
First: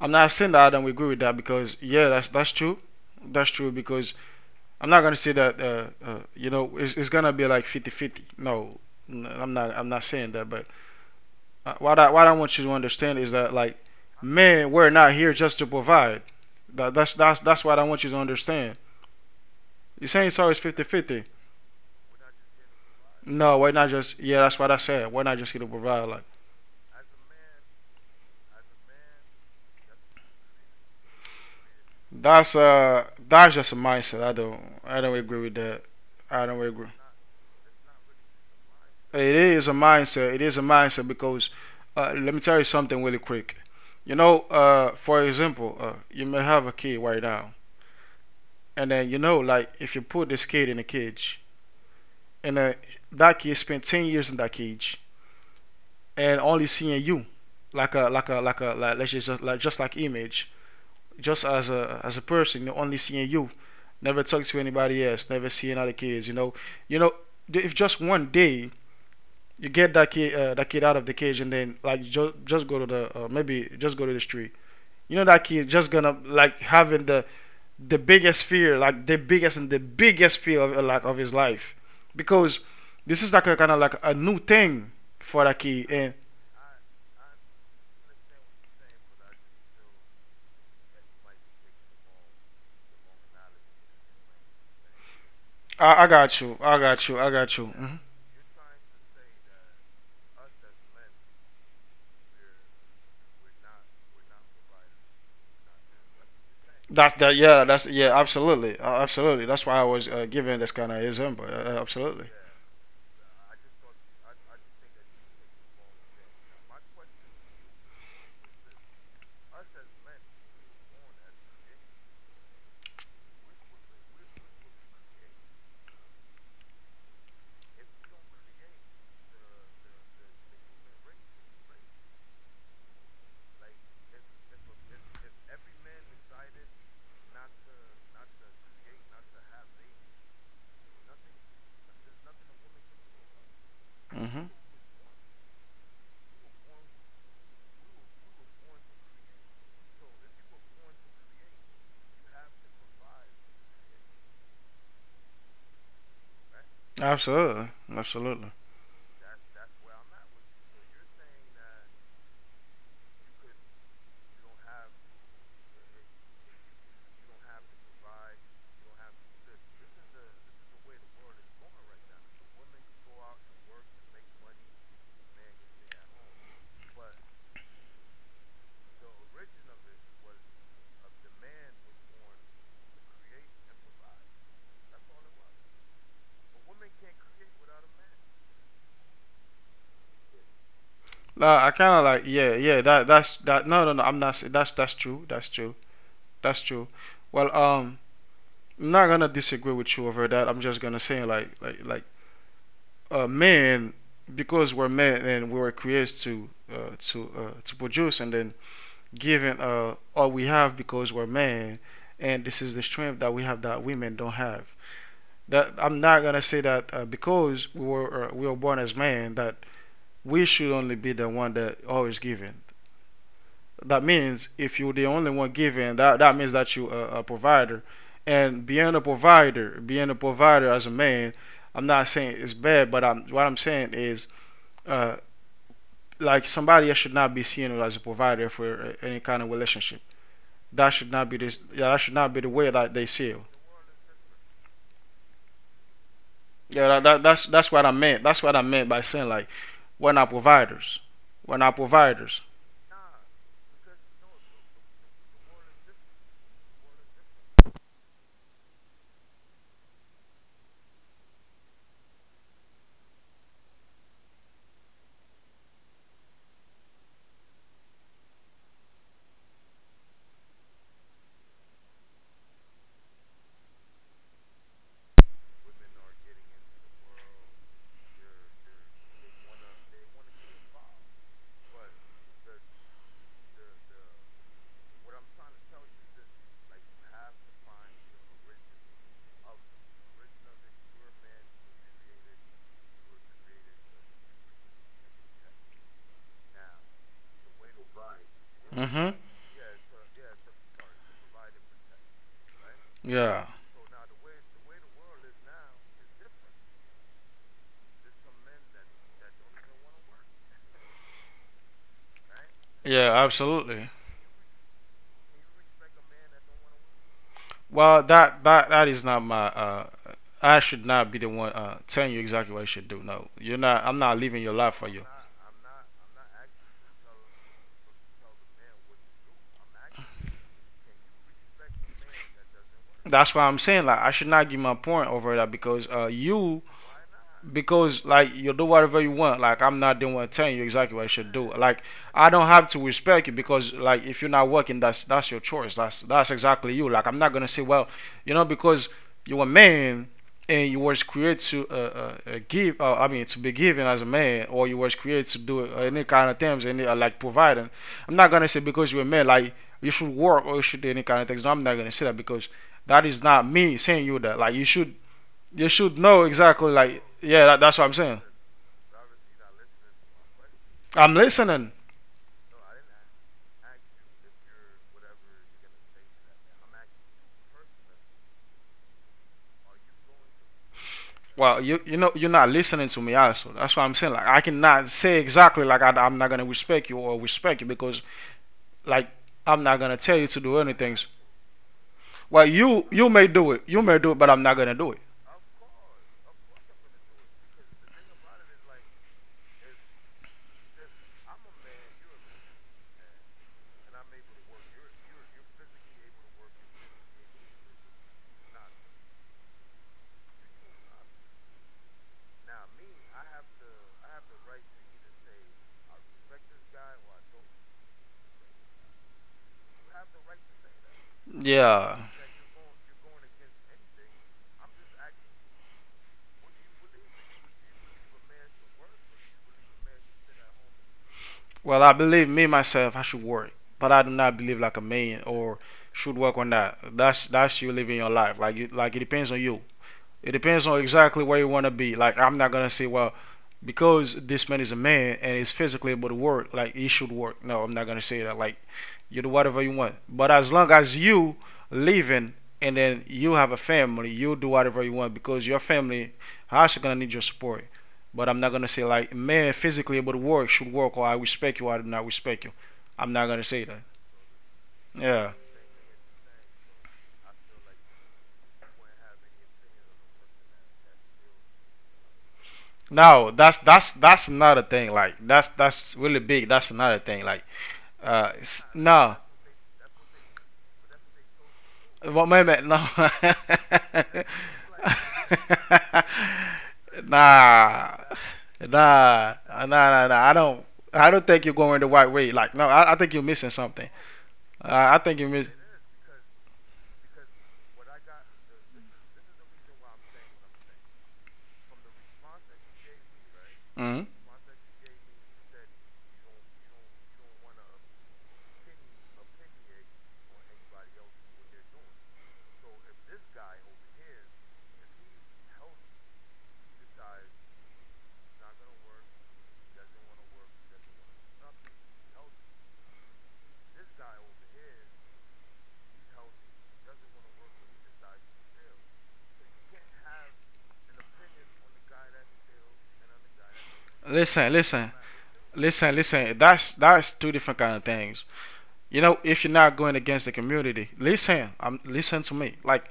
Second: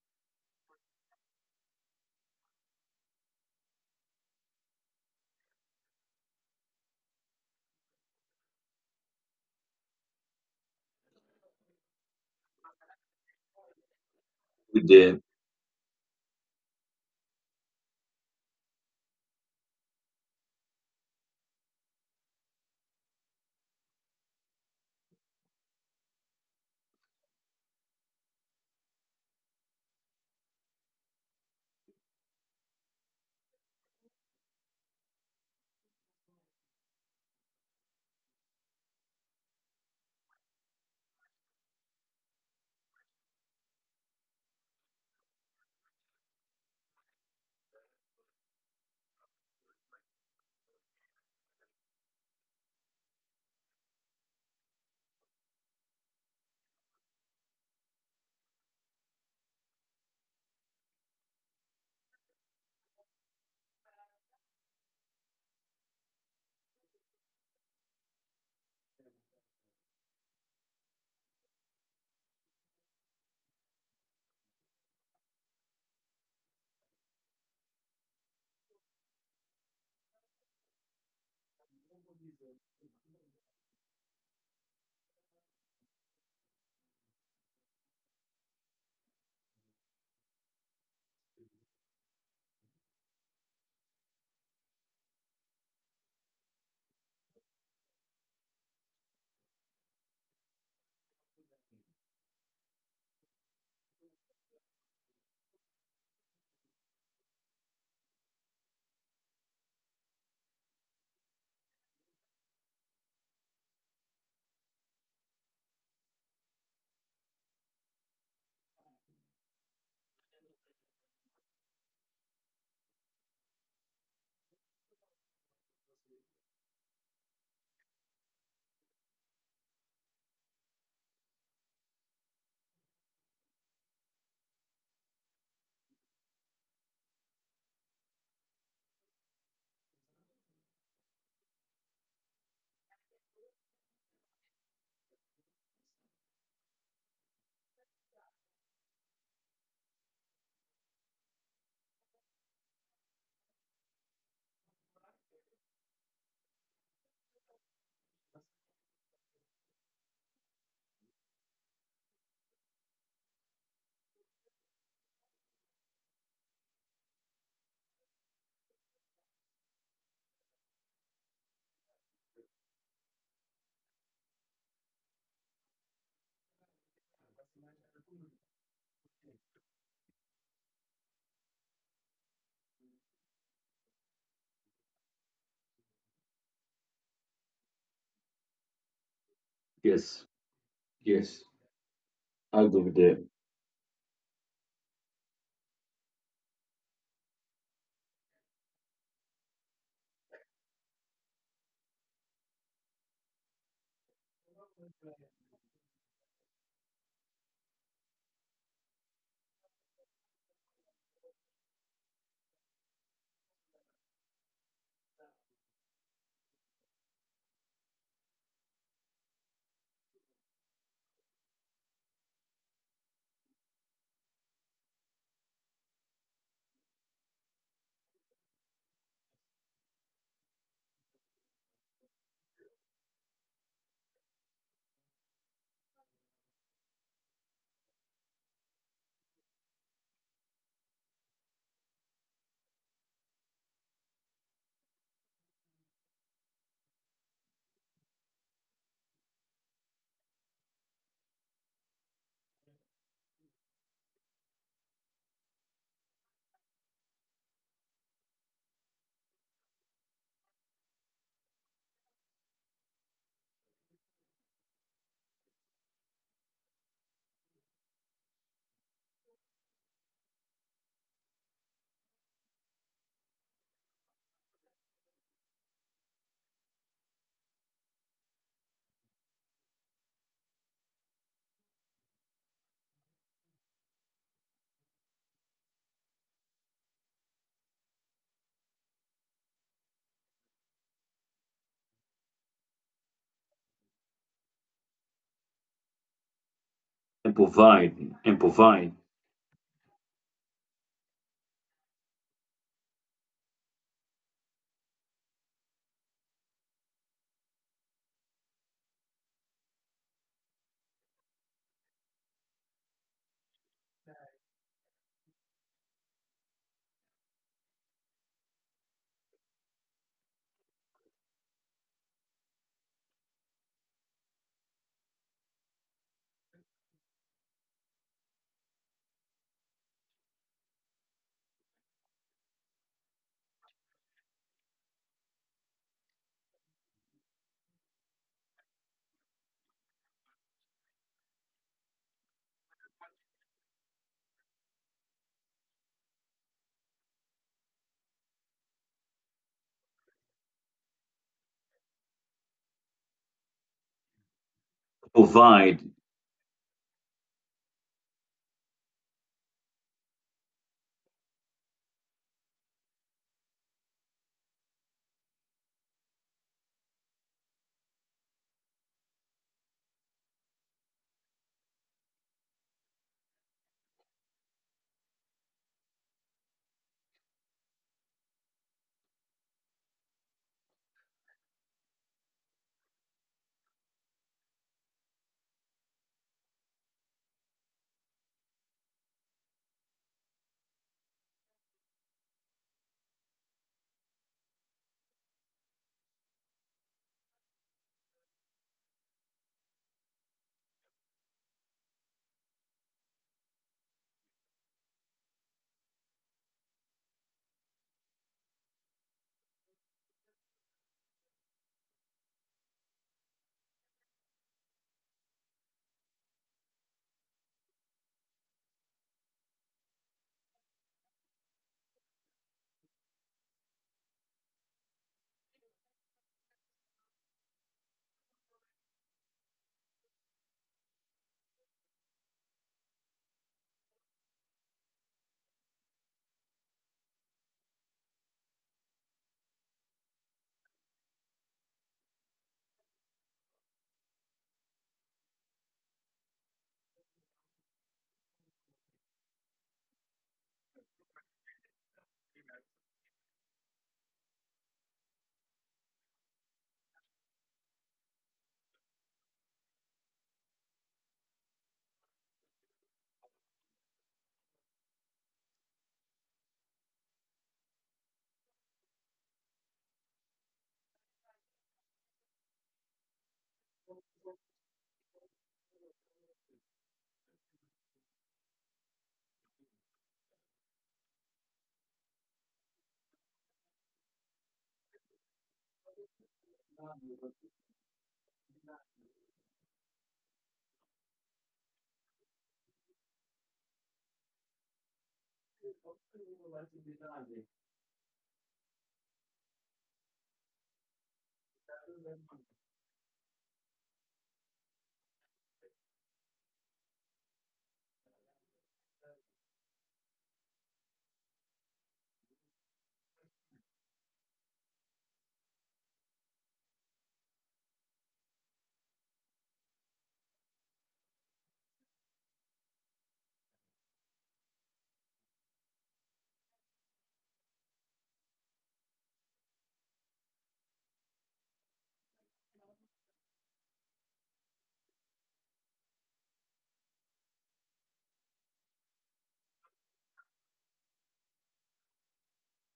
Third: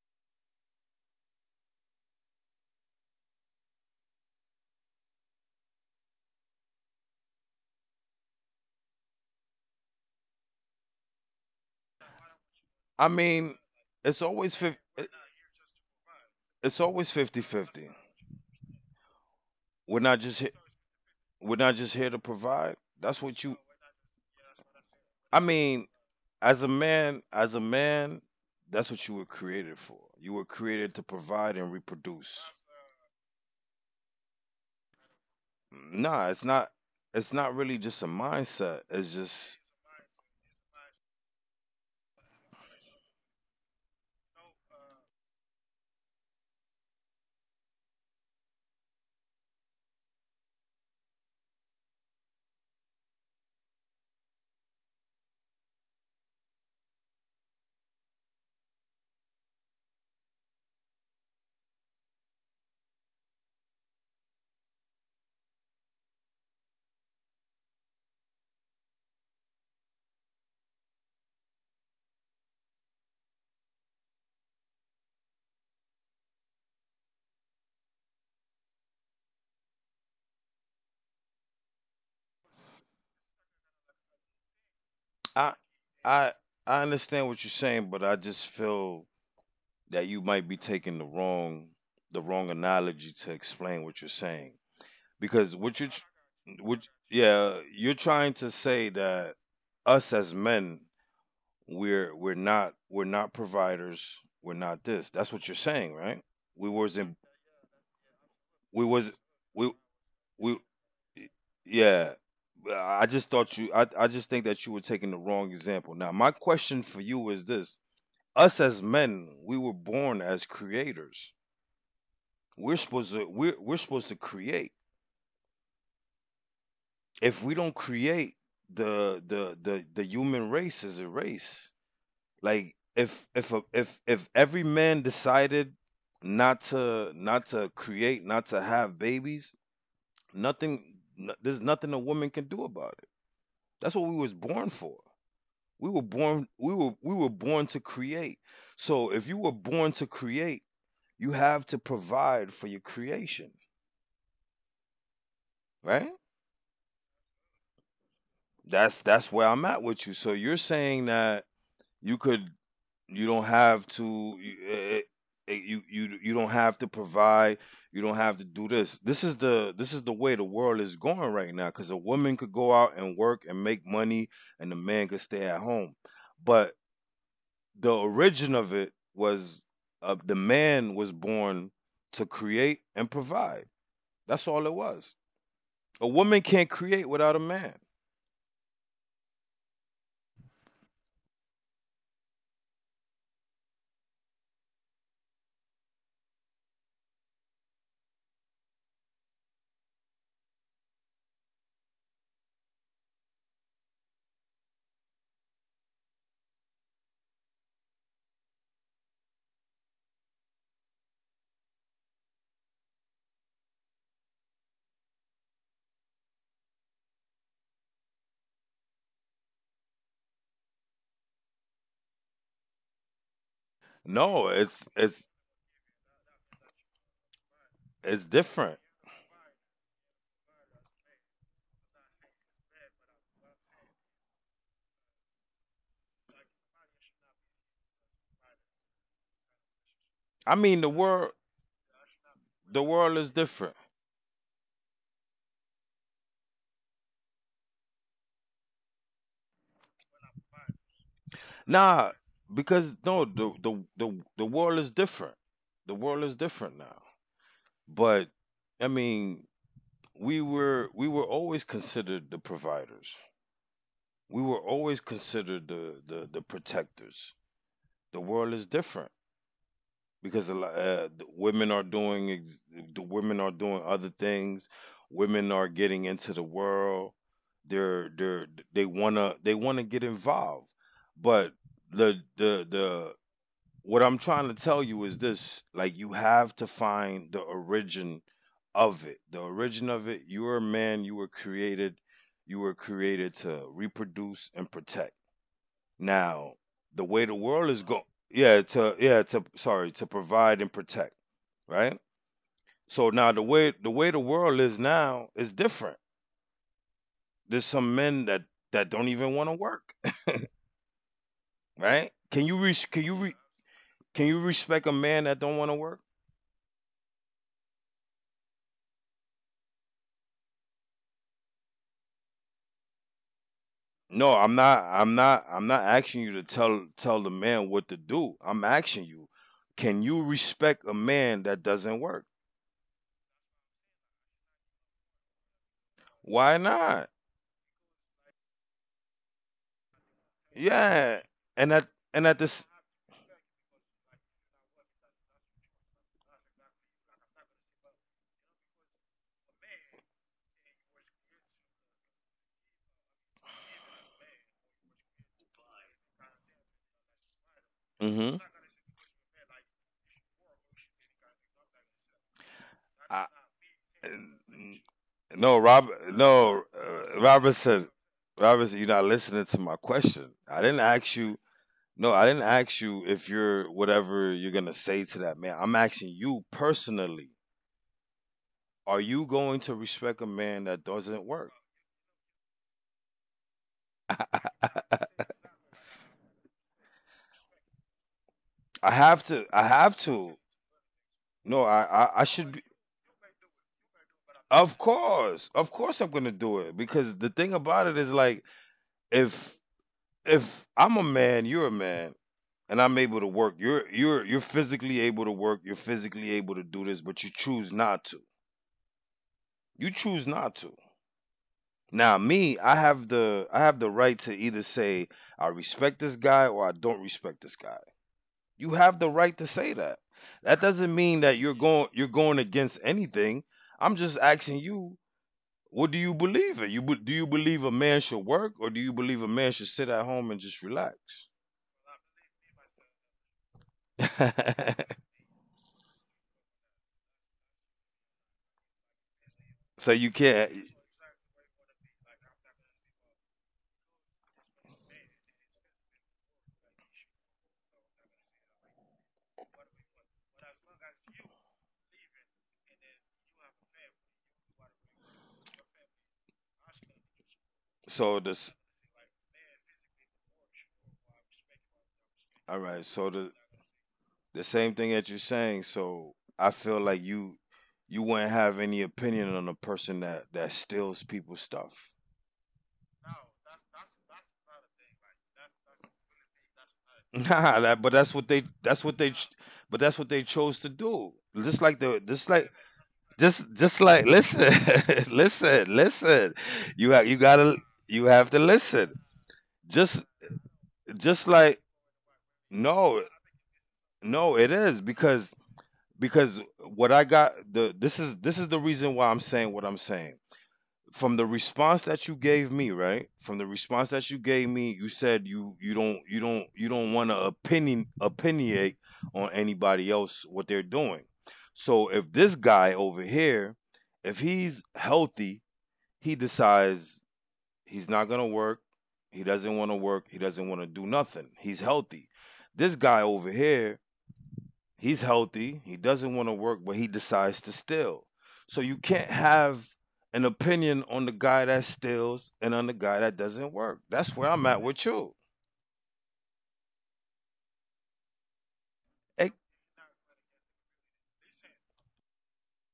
I'm not saying that I don't agree with that because yeah, that's true. That's true because I'm not gonna say that. You know, it's gonna be like 50-50. No, I I'm not. I'm not saying that. But what I want you to understand I is that, mean, like, it's man, always we're fif- With not it- here them. just to provide. That, it's that's always that's fifty that's what I want fifty. you to understand. You're We're saying not it's always just he- 50-50? we're not just here to provide. That's No, what we're you not just. Yeah, that's what I said. We're not just I here to mean, provide. Like as a man, that's what you were created for. You were created to provide and reproduce. That's just a mindset. I don't agree with that. I Nah, don't agree. It's not really just a mindset. It It's is a just mindset. It is a mindset because let me tell you something really quick. You know, for example, you may have a kid right now, and then you know, like if you put this kid in a cage, and that kid spent 10 years in that cage and only seeing you, like a like a like a like let's just like image, just as a person, you're only seeing you, never talk to anybody else, never seeing other kids. You know, if just one day you get that kid out of the cage and then like just go to the maybe just go to the street, you know, that kid just gonna like having the biggest fear, like the biggest and the biggest fear of like of his life because this is like a kind of like a new thing for that I kid and I I understand what you're saying, but I just feel that you might be taking the wrong analogy to explain what you're saying because what you I got you I Would got you I got you yeah, Hmm. you're trying to say that us as men, we're not providers, we're not this. That's what you're saying, right? We that's wasn't that yeah that's yeah absolutely we uh, was absolutely That's why I we was giving this we kind of example. Absolutely. Yeah. I just think that you were taking the wrong example. Now my question for you is this: us as men, we were born as creators. We're supposed to create. If we don't create, the human race is a race. Like if a, if if every man decided not to create, not to have babies, nothing no- there's nothing a woman can do about it. That's what we Hmm. was born for. We were born to create. So if you were born to create, you have to provide for your creation, right? Absolutely. Absolutely. That's where I'm at with you. So you're saying that you could you don't have to you, eh, eh, eh, you don't have to provide, you don't have to do this. This is the way the world is going right now because a woman could go out and work and make money and the man could stay at home. But the origin of it was the man was born to create and provide. That's all it was. A woman can't create without a man. Yes, No, yes. I kind of like, yeah, I yeah. agree That with that's them. that. No, no, no. I'm not. S- that's true. That's true. That's true. Well, I'm not gonna disagree with you over that. I'm just gonna say like men, because we're men and we were created to to produce and then given all we have because we're men, and this is the strength that we have that women don't have. That I'm not gonna say that because we were born as men, that we should only be the one that always giving. That means No, if you're the it's only it's one giving, that means that you're a provider. it's And different. Being a provider as a man, I'm not saying it's bad, but what I'm saying is uh, like somebody else should not be seen as a provider for any kind of relationship. I That mean, the should not be world this. Yeah, that should not be the way that the they see world it. is different. Yeah, that's that's what I meant. That's what I meant by saying like we're not providers. We're not Nah, providers. because no, the world is different. The world is different now. But I mean, we were always considered the providers. We were always considered the protectors. The world is different because the women are doing other things. Women are getting into the world. They're they're they wanna get involved. But the what I'm trying to tell you is this, like, you have to find the origin of it. The origin of it, you're a man, you were created to reproduce and protect. Now, the way the And world is going, provide, and yeah, provide. to Mm-hmm. yeah, to sorry, to provide and protect, right? So now Yeah. the way the world is now is different. There's some men that don't even want to work, right? Can you re? can Yeah. you re- Absolutely. can you respect a man that don't want to work? Well, that is not my. I should not be the one telling you exactly what you should do. No, you're not. I'm not living No, your I'm life for not. you. I'm not. I'm not asking you to tell the man what to do. I'm asking you, can you respect a man that doesn't work? That's why I'm saying like I should not give my point over that because you, Why not? because like you'll do whatever you want. Like I'm not doing telling you exactly what you should Yeah, do. Like and at I don't have this. to respect you because like if you're not working, that's your choice. That's exactly you. Like, I'm not gonna say, well, you know, because you're a man and you was created to give. I mean, to be given as a man, or you was created to do Provide. any kind of things, any like providing. I'm not gonna Mm-hmm. say because you're a man, like you should work or you should do any kind of things. No, I'm not gonna say that because that is I, not me saying you that. Like n- you no, should Rob. know exactly. No, Like, yeah, Robert that's what I'm said. saying. Robert said, you're not listening to my question. I didn't I'm ask you. listening. No, I didn't ask you if you're whatever you're gonna say to that man. I'm asking you personally. Are you going to respect a man that doesn't Well, work? you know you're not listening to me also. That's what I'm saying. Like I cannot say exactly like I'm not gonna respect you or respect you because I like have I'm to. I not gonna have tell you to to. do anything. No, I Well, should be. you may do it. You may do it, but I'm not gonna do it. Of course, I'm gonna do it because the thing about it is, like, if if I'm a man, you're a man, and I'm able to work. You're physically able to work. You're physically able to do this, but you choose not to. You choose not to. Now, me, I have the right to either say I respect this guy or I don't respect this guy. You have the right to say that. That doesn't mean that Yeah. You're going against anything. I'm just asking you, what do you believe in? Do you believe a man should work, or do you believe a man should sit at home and just relax? Well, I believe me myself. I should work, but I do not believe like a man or should work on that. That's you living your life. Like you, like it depends on you. So you It depends can't. on exactly where you want to be. Like, I'm not gonna say, well, because this man is a man and is physically able to work, like he should work. No, I'm not gonna say that. Like, you do whatever you want. But as long as you living and then you have a family, you do whatever you want because your family also gonna need your support. But So I'm not gonna this. say like man physically able to work should work or I respect you or I do not respect you. All right. I'm So not gonna the say that. the same thing that Yeah. you're saying. So I feel like you wouldn't have any opinion on a person that steals people's stuff. No, that's that's another thing. Like that's really big. That's another thing. Like Nah, that, but that's what no. they ch- but that's what they chose to do. Just like the, What just moment? like, No. just like, listen. Listen, you have you gotta Nah. you have to listen. Nah. Just I don't. I don't just think you're like, going the right way. Like, no, I no, think you're missing something. no, it is I think you're because missing. because what I got, the this is the reason why I'm saying what I'm saying. From the response that you gave me, right, from the response Hmm. that you gave me, you said you don't want to opinionate on anybody else what they're doing. So if this guy over here, if he's healthy, he decides he's not going to work. He doesn't want to work. He doesn't want to do nothing. He's healthy. This guy over here, he's healthy. He doesn't want to work, but he decides to steal. So you can't have an opinion on the guy that steals and on the guy that doesn't work. That's where Listen, I'm at listen, with you. listen. That's two different kind of things. You know, if Eh, you're not going against the community, listen. Listen to me. Like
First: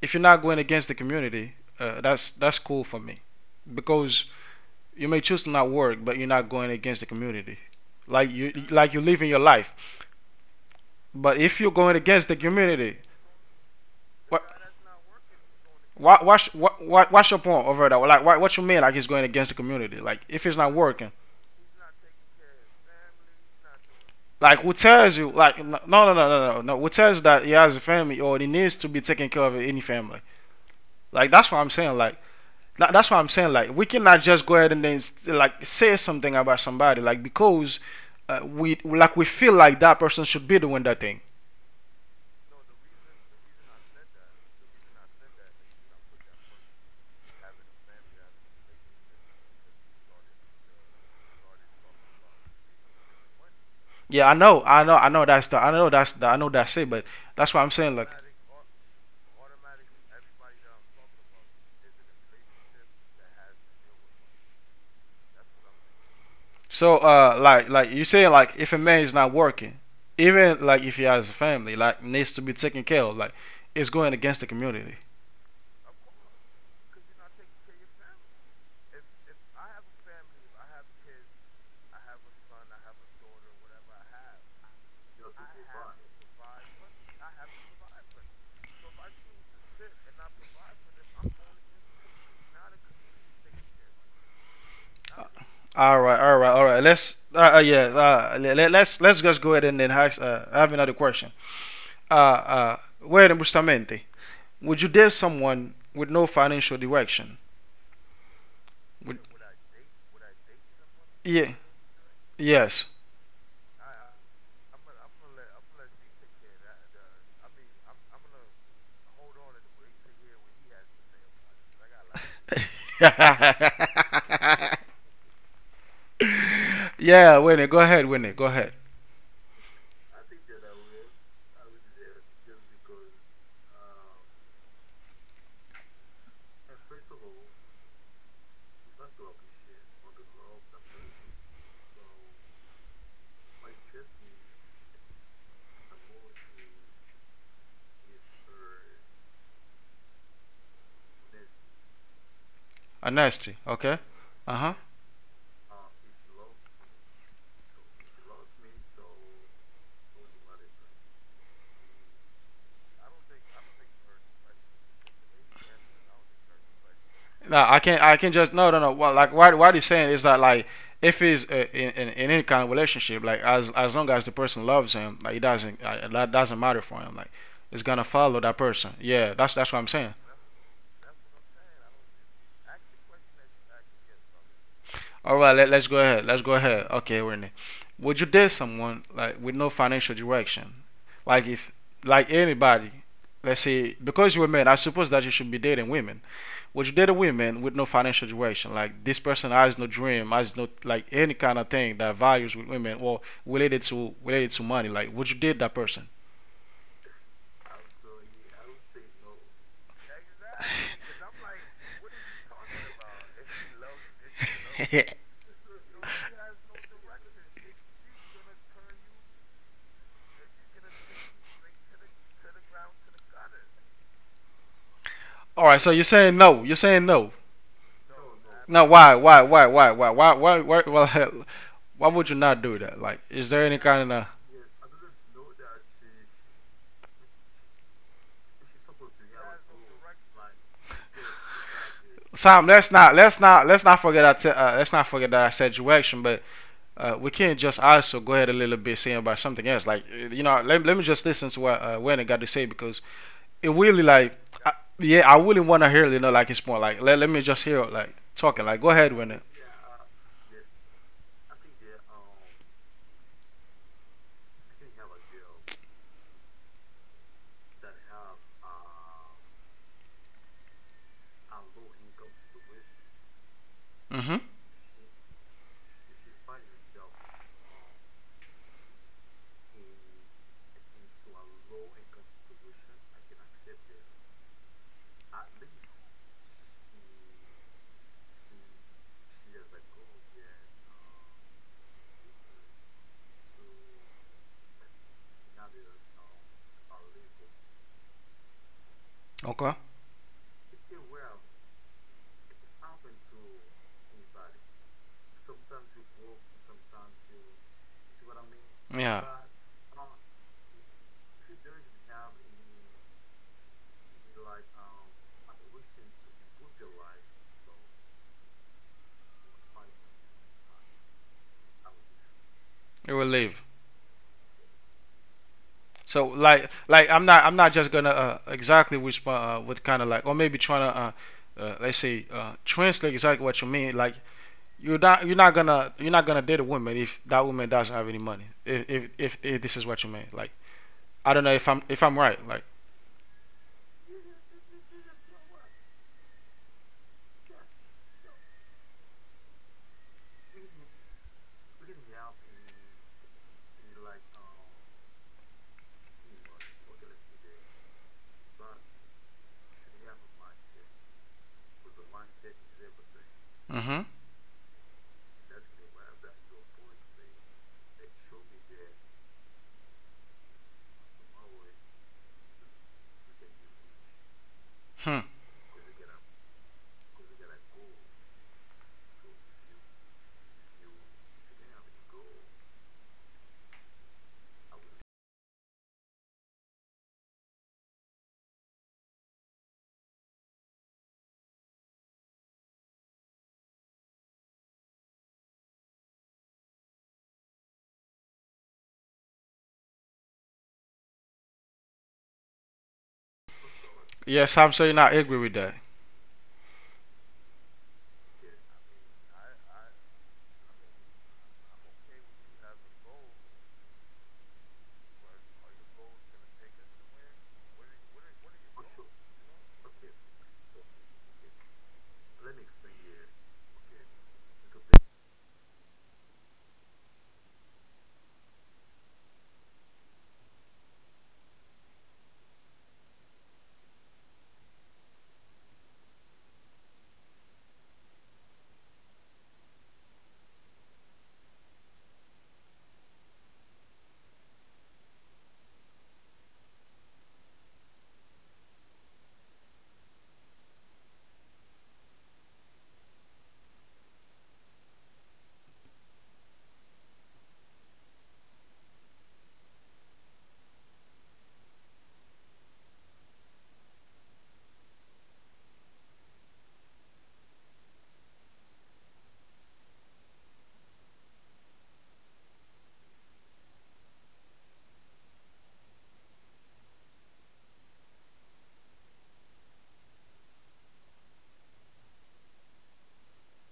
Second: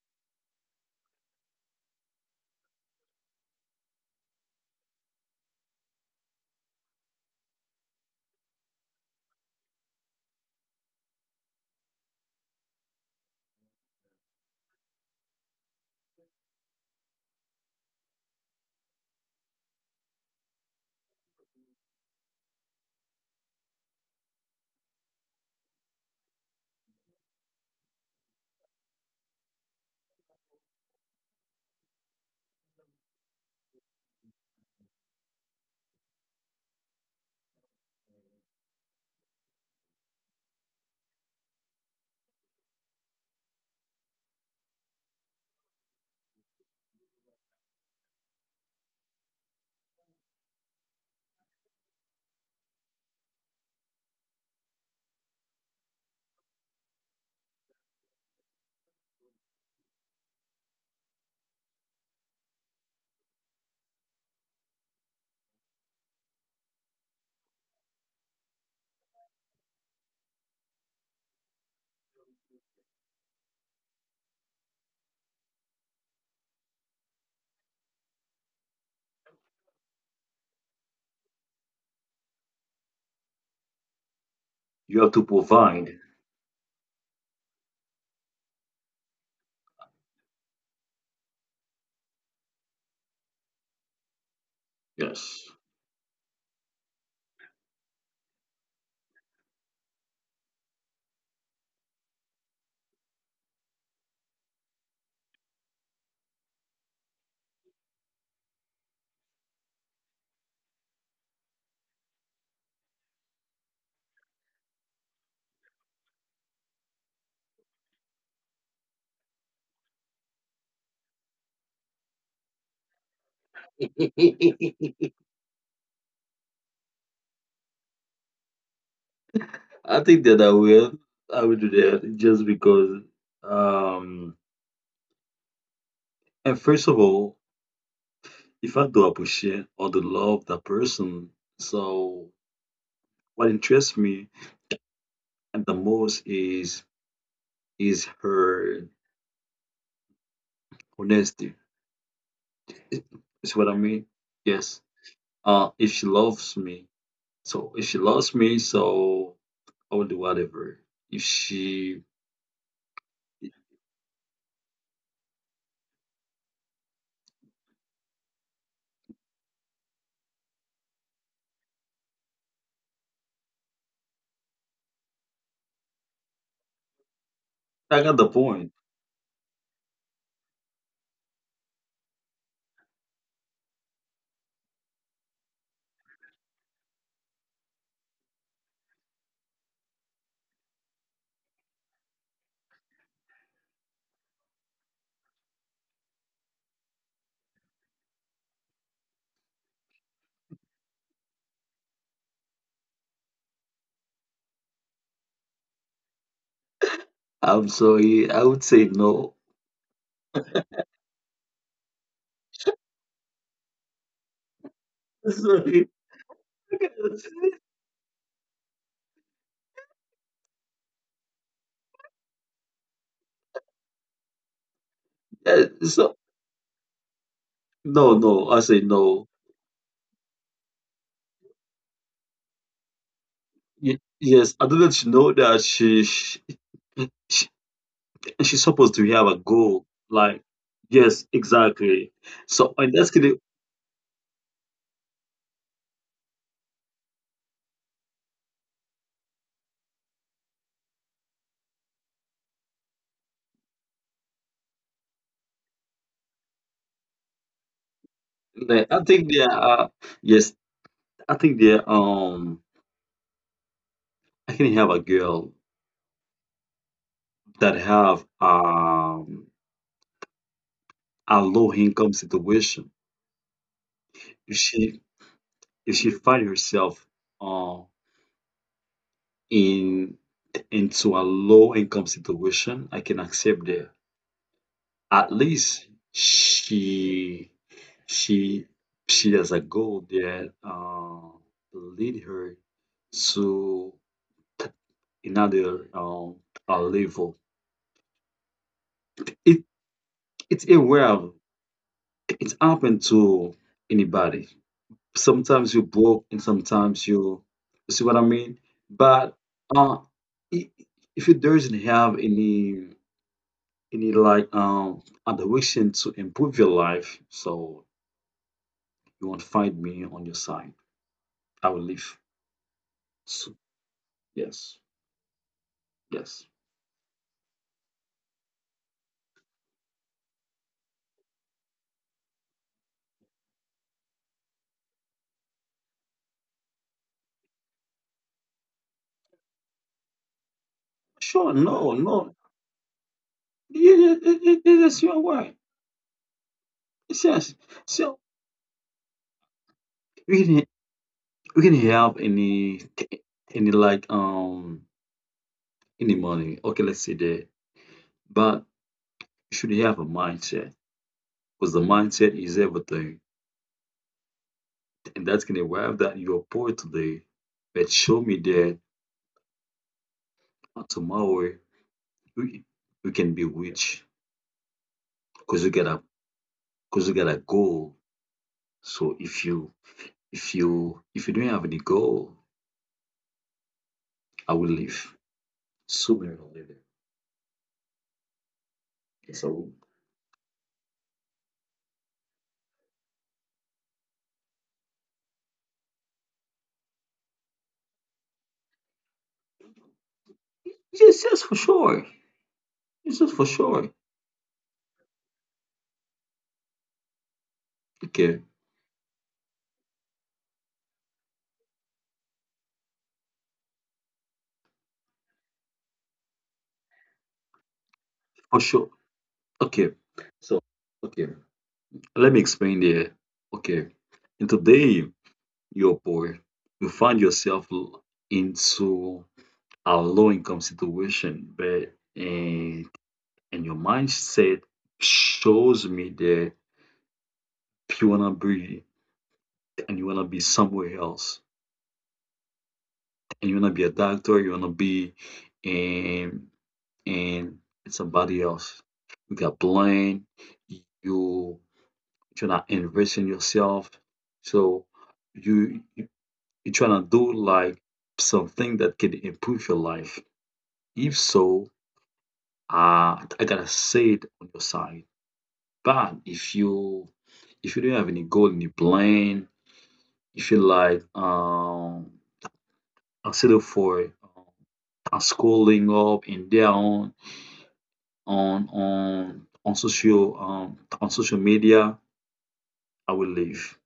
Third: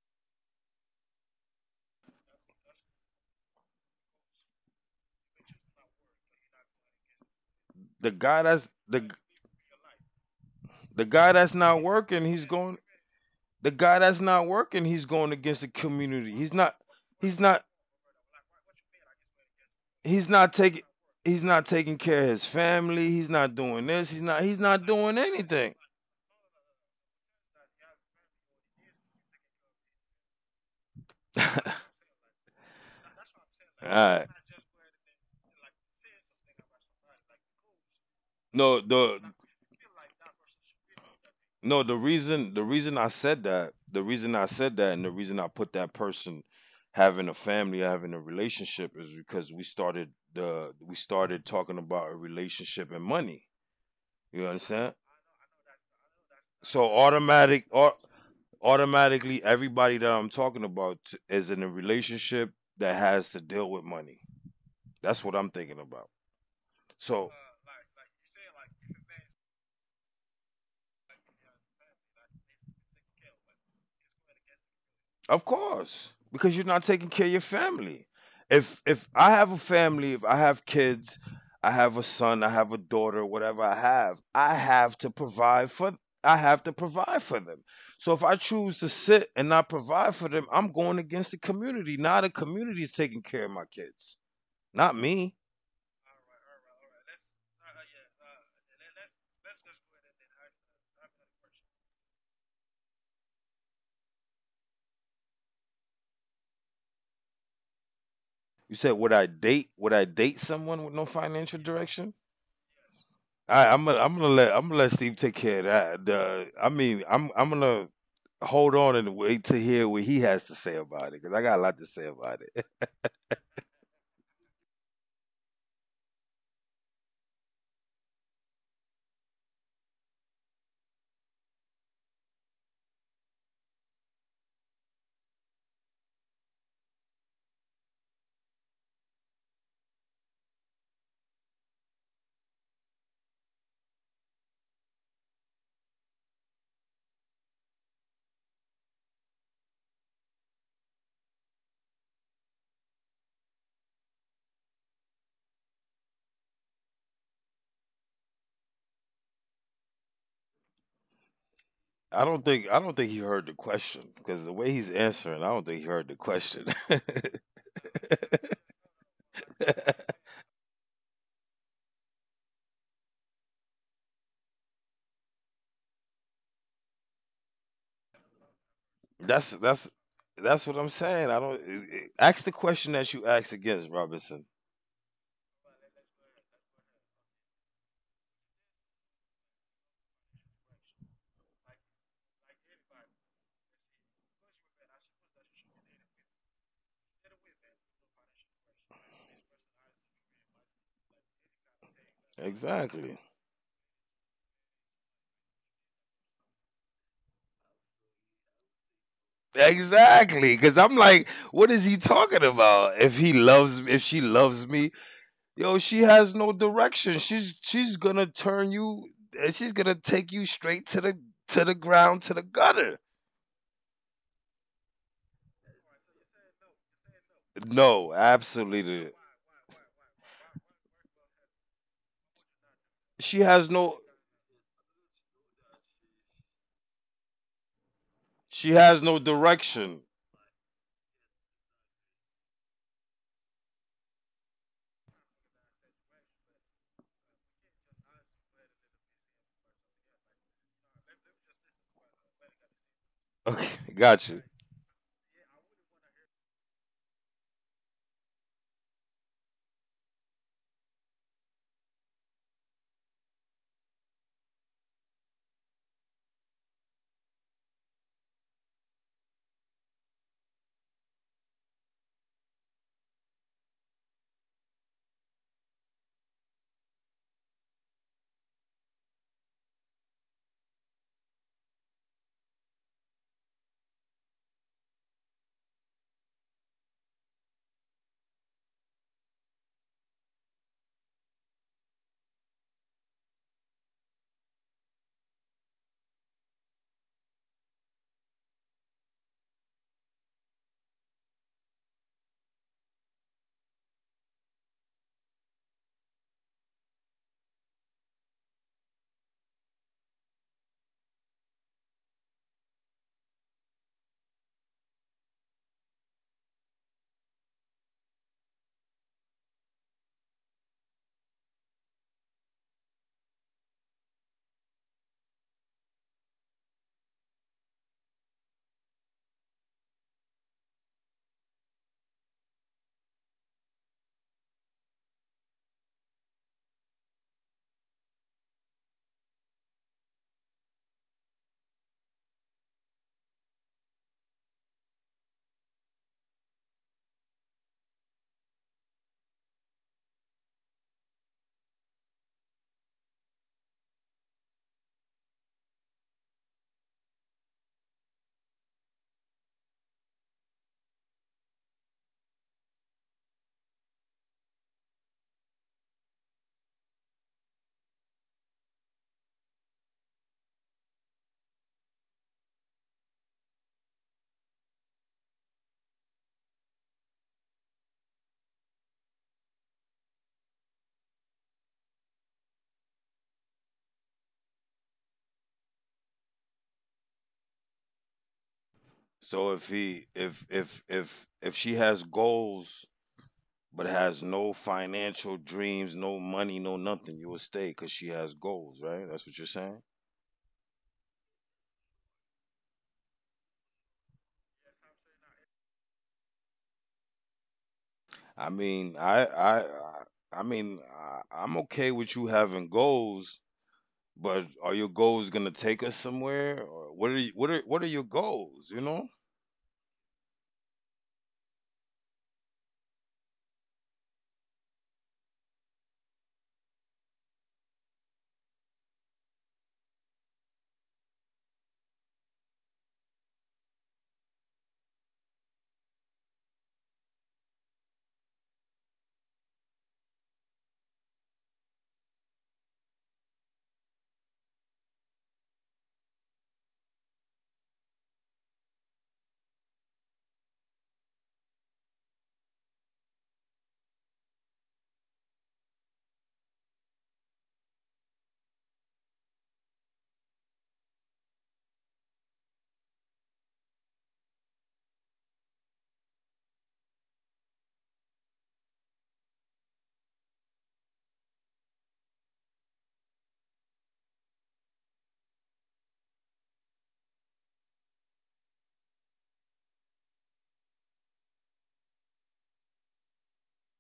if you're not going against the community, that's cool for me, because you may choose to not work, but you're not going against the community, the like guy that's you're the living your life. the guy But that's if you're not going working, against the he's going. community, The guy that's what? not working, he's going against the community. He's not. What's your He's not point over that? Like, what you mean? Like, he's going against the community? Like, he's if not it's not taking working, he's not taking care of his family. He's not doing this. He's like, who not doing tells you? Like, anything. No. Who tells you that he has a family or he needs to be taking care of any family? Like, All that's what I'm saying. Like, we cannot right. just go ahead and then say something about somebody because we No, we feel like that person should be doing that thing. The reason, the reason I said that the reason I said that and the reason I put that person having a family, having a relationship, is because we started talking about a relationship and money. Yeah, You I know, understand? I know, I know that's the, I know that's the, I know So that's it. But that's automatic, what I'm saying. Like, automatically, everybody that I'm talking about is in a relationship that has to deal with money. That's what I'm thinking about. so So, like you saying, like, if a man is not working, even if he has a family, needs to be taken care of, like it's going against the community. of course, because you're not taking care of your family. If I have a family, if I have kids, I have a son, I have a daughter, whatever I have You to have to provide for provide. I have to provide for them. So if I choose to sit and not provide for them, I'm going against the community. Now the community is taking care of my kids, not me. Yes. All right, all right, all right. Let's yeah, let's just go ahead and then ask, I have another question. Where justamente, would you date someone with no financial direction? You said Would, would I date someone with no yeah, financial direction? yes. I'm gonna let Steve take care of that. I mean, I'm gonna hold on and wait to hear what he has to say about it because I got a lot to say about it. I Yeah, Winnie, go ahead, Winnie, go ahead. think that I will. I will do that just because. Um, and first of all, if I do appreciate or do love that person, so what interests me and the most is her honesty. It, A it's nasty, what I okay? mean. Uh huh. Yes. If she loves me, if she loves me, so I will do whatever. If she, I don't think he heard the question because the way he's answering, I don't think he heard the question. No, I can't. I can just no, no, no. Well, like what he's saying is that, like, if he's in any kind of relationship, like as long as the person loves him, like it doesn't that doesn't matter for him. Like it's I got gonna the follow point. that person. Yeah, that's that's what that's I'm saying. that's what I'm saying. I don't ask the question that you asked against Robinson. All right, let's go ahead. Let's go ahead. Okay, Whitney, would you date someone, like, with no financial direction, like if anybody? Let's say, because you were men, I suppose that you should be dating women. Would you date a woman with no financial direction? Like, this person has no dream, has no like any kind of thing that values with women Exactly. or related to money. Like, would you date that person? I'm sorry. I would say no. Exactly, because I'm like, what is he talking about? If he loves, if she loves me, yo, Sorry. she has no direction. She's gonna turn you, and she's gonna take you straight to the ground, to the gutter. Yeah, All right, so you're so saying no. You're saying no. no, No, no. I say Now, absolutely, no. Why would you not do that? Like, she is there has any no, kind of Yes, I didn't know that she she's she supposed to has no have a goal. direction. Like, yes, exactly. Tom, So in that's case, let's not forget our let's not forget our situation, but we can not just also go ahead a little bit saying about something else. Like, you know, let me just listen to what Wendy got to say because Okay, it really like gotcha. I, yeah, I really want to hear, you know, like it's more like let me just hear like talking like like, go I ahead think they Wendy. are. Yes, I think they are, I can have a girl that have a low income situation. Mm-hmm. If she find herself uh, in into a low income situation, I can accept that. At least she she has a goal that lead her to another a level. It Okay. it's aware of- it's open to anybody. Sometimes you broke and sometimes you, you see what I mean? Yeah. But uh, i- if you doesn't have any like direction to improve your life, so you won't find me on your side. I will leave. It will So, leave. yes, So yes. like I'm not just gonna exactly respond what kind of like or maybe trying to let's say translate exactly what you mean, like you're not you're not gonna date a woman if that woman doesn't have any money. If this is what you mean, like I don't Sure, know if no, no. I'm right. Like, Yeah, yeah, it's your way. It's yes. So we can we can have any like any money. Okay, let's say that. But you should have a mindset because the mindset is everything. mm-hmm. And that's gonna arrive that you are poor today, but show me that tomorrow you, you can be rich Hmm. because you got a because you got a goal. So if you if you don't have any goal, I will leave sooner or later. So So if she has goals but has no financial dreams, no money, no nothing, you will stay because she has goals, right? That's what you're saying. yes, yes, for sure. Yes, yes, for sure. Yes, I'm sure you're not agree with that. Okay, I mean, I mean, I'm okay with you having goals, but are your goals gonna take us somewhere? Or what are your for goals? You sure. know, Okay, so okay, let me explain there. Okay, and today your poor, you find yourself into a low income situation, but and your mindset shows me that you wanna be and you wanna be somewhere else, and you wanna be a doctor, you wanna be and and somebody else. You got blind, you you're not investing yourself, so you you- you're trying to do like something that can improve your life. If so, I gotta say it on your side. But if you don't have any goal in your plan, if you like settle for scrolling up and there on social on social media, I will leave.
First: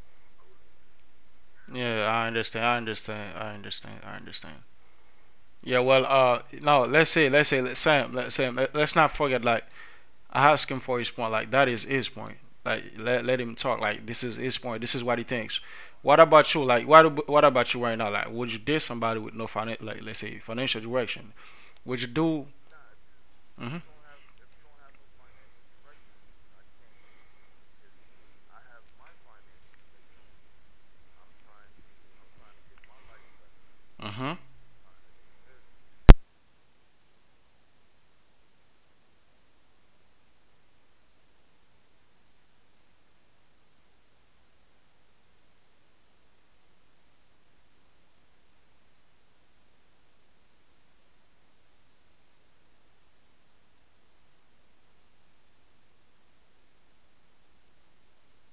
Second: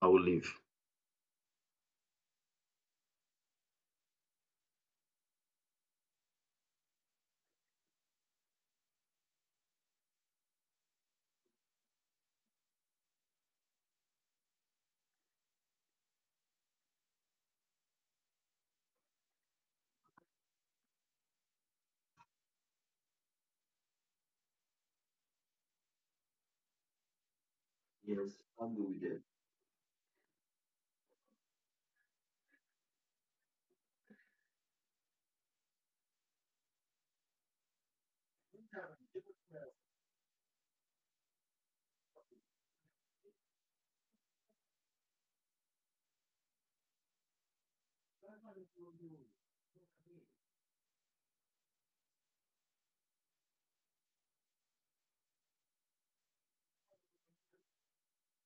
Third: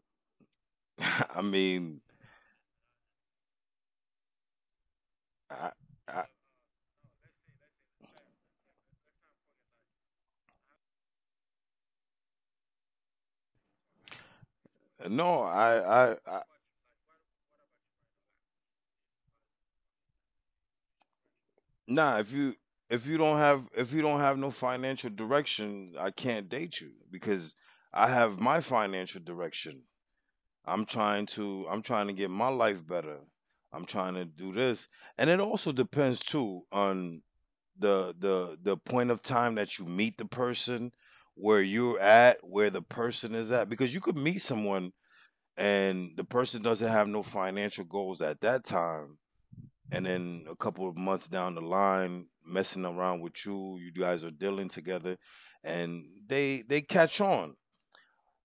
I will leave. I mean, Yeah, I understand. I, Yeah, well, I no, let's Sam, let's not forget. Like, I asked him for his point. Like, that is his point. Like, let him talk. Like, this is his point. This is what he no, thinks. What I about you? Like, what about you right now? Like, would you date somebody with no financial, like, let's say, financial direction? Would you Nah, if do you if mm-hmm. you don't have no financial direction, I can't date you because I Yes, have my I'll go with that. financial direction. I'm trying to get my life better. I'm trying Mm-hmm. to do this. And it also depends too on the point of time that you meet the person, where you're at, where the person is at, because you could meet someone and the person doesn't have no financial goals at that time, and then a couple of months down the line messing around with you, you guys are dealing together and they catch on.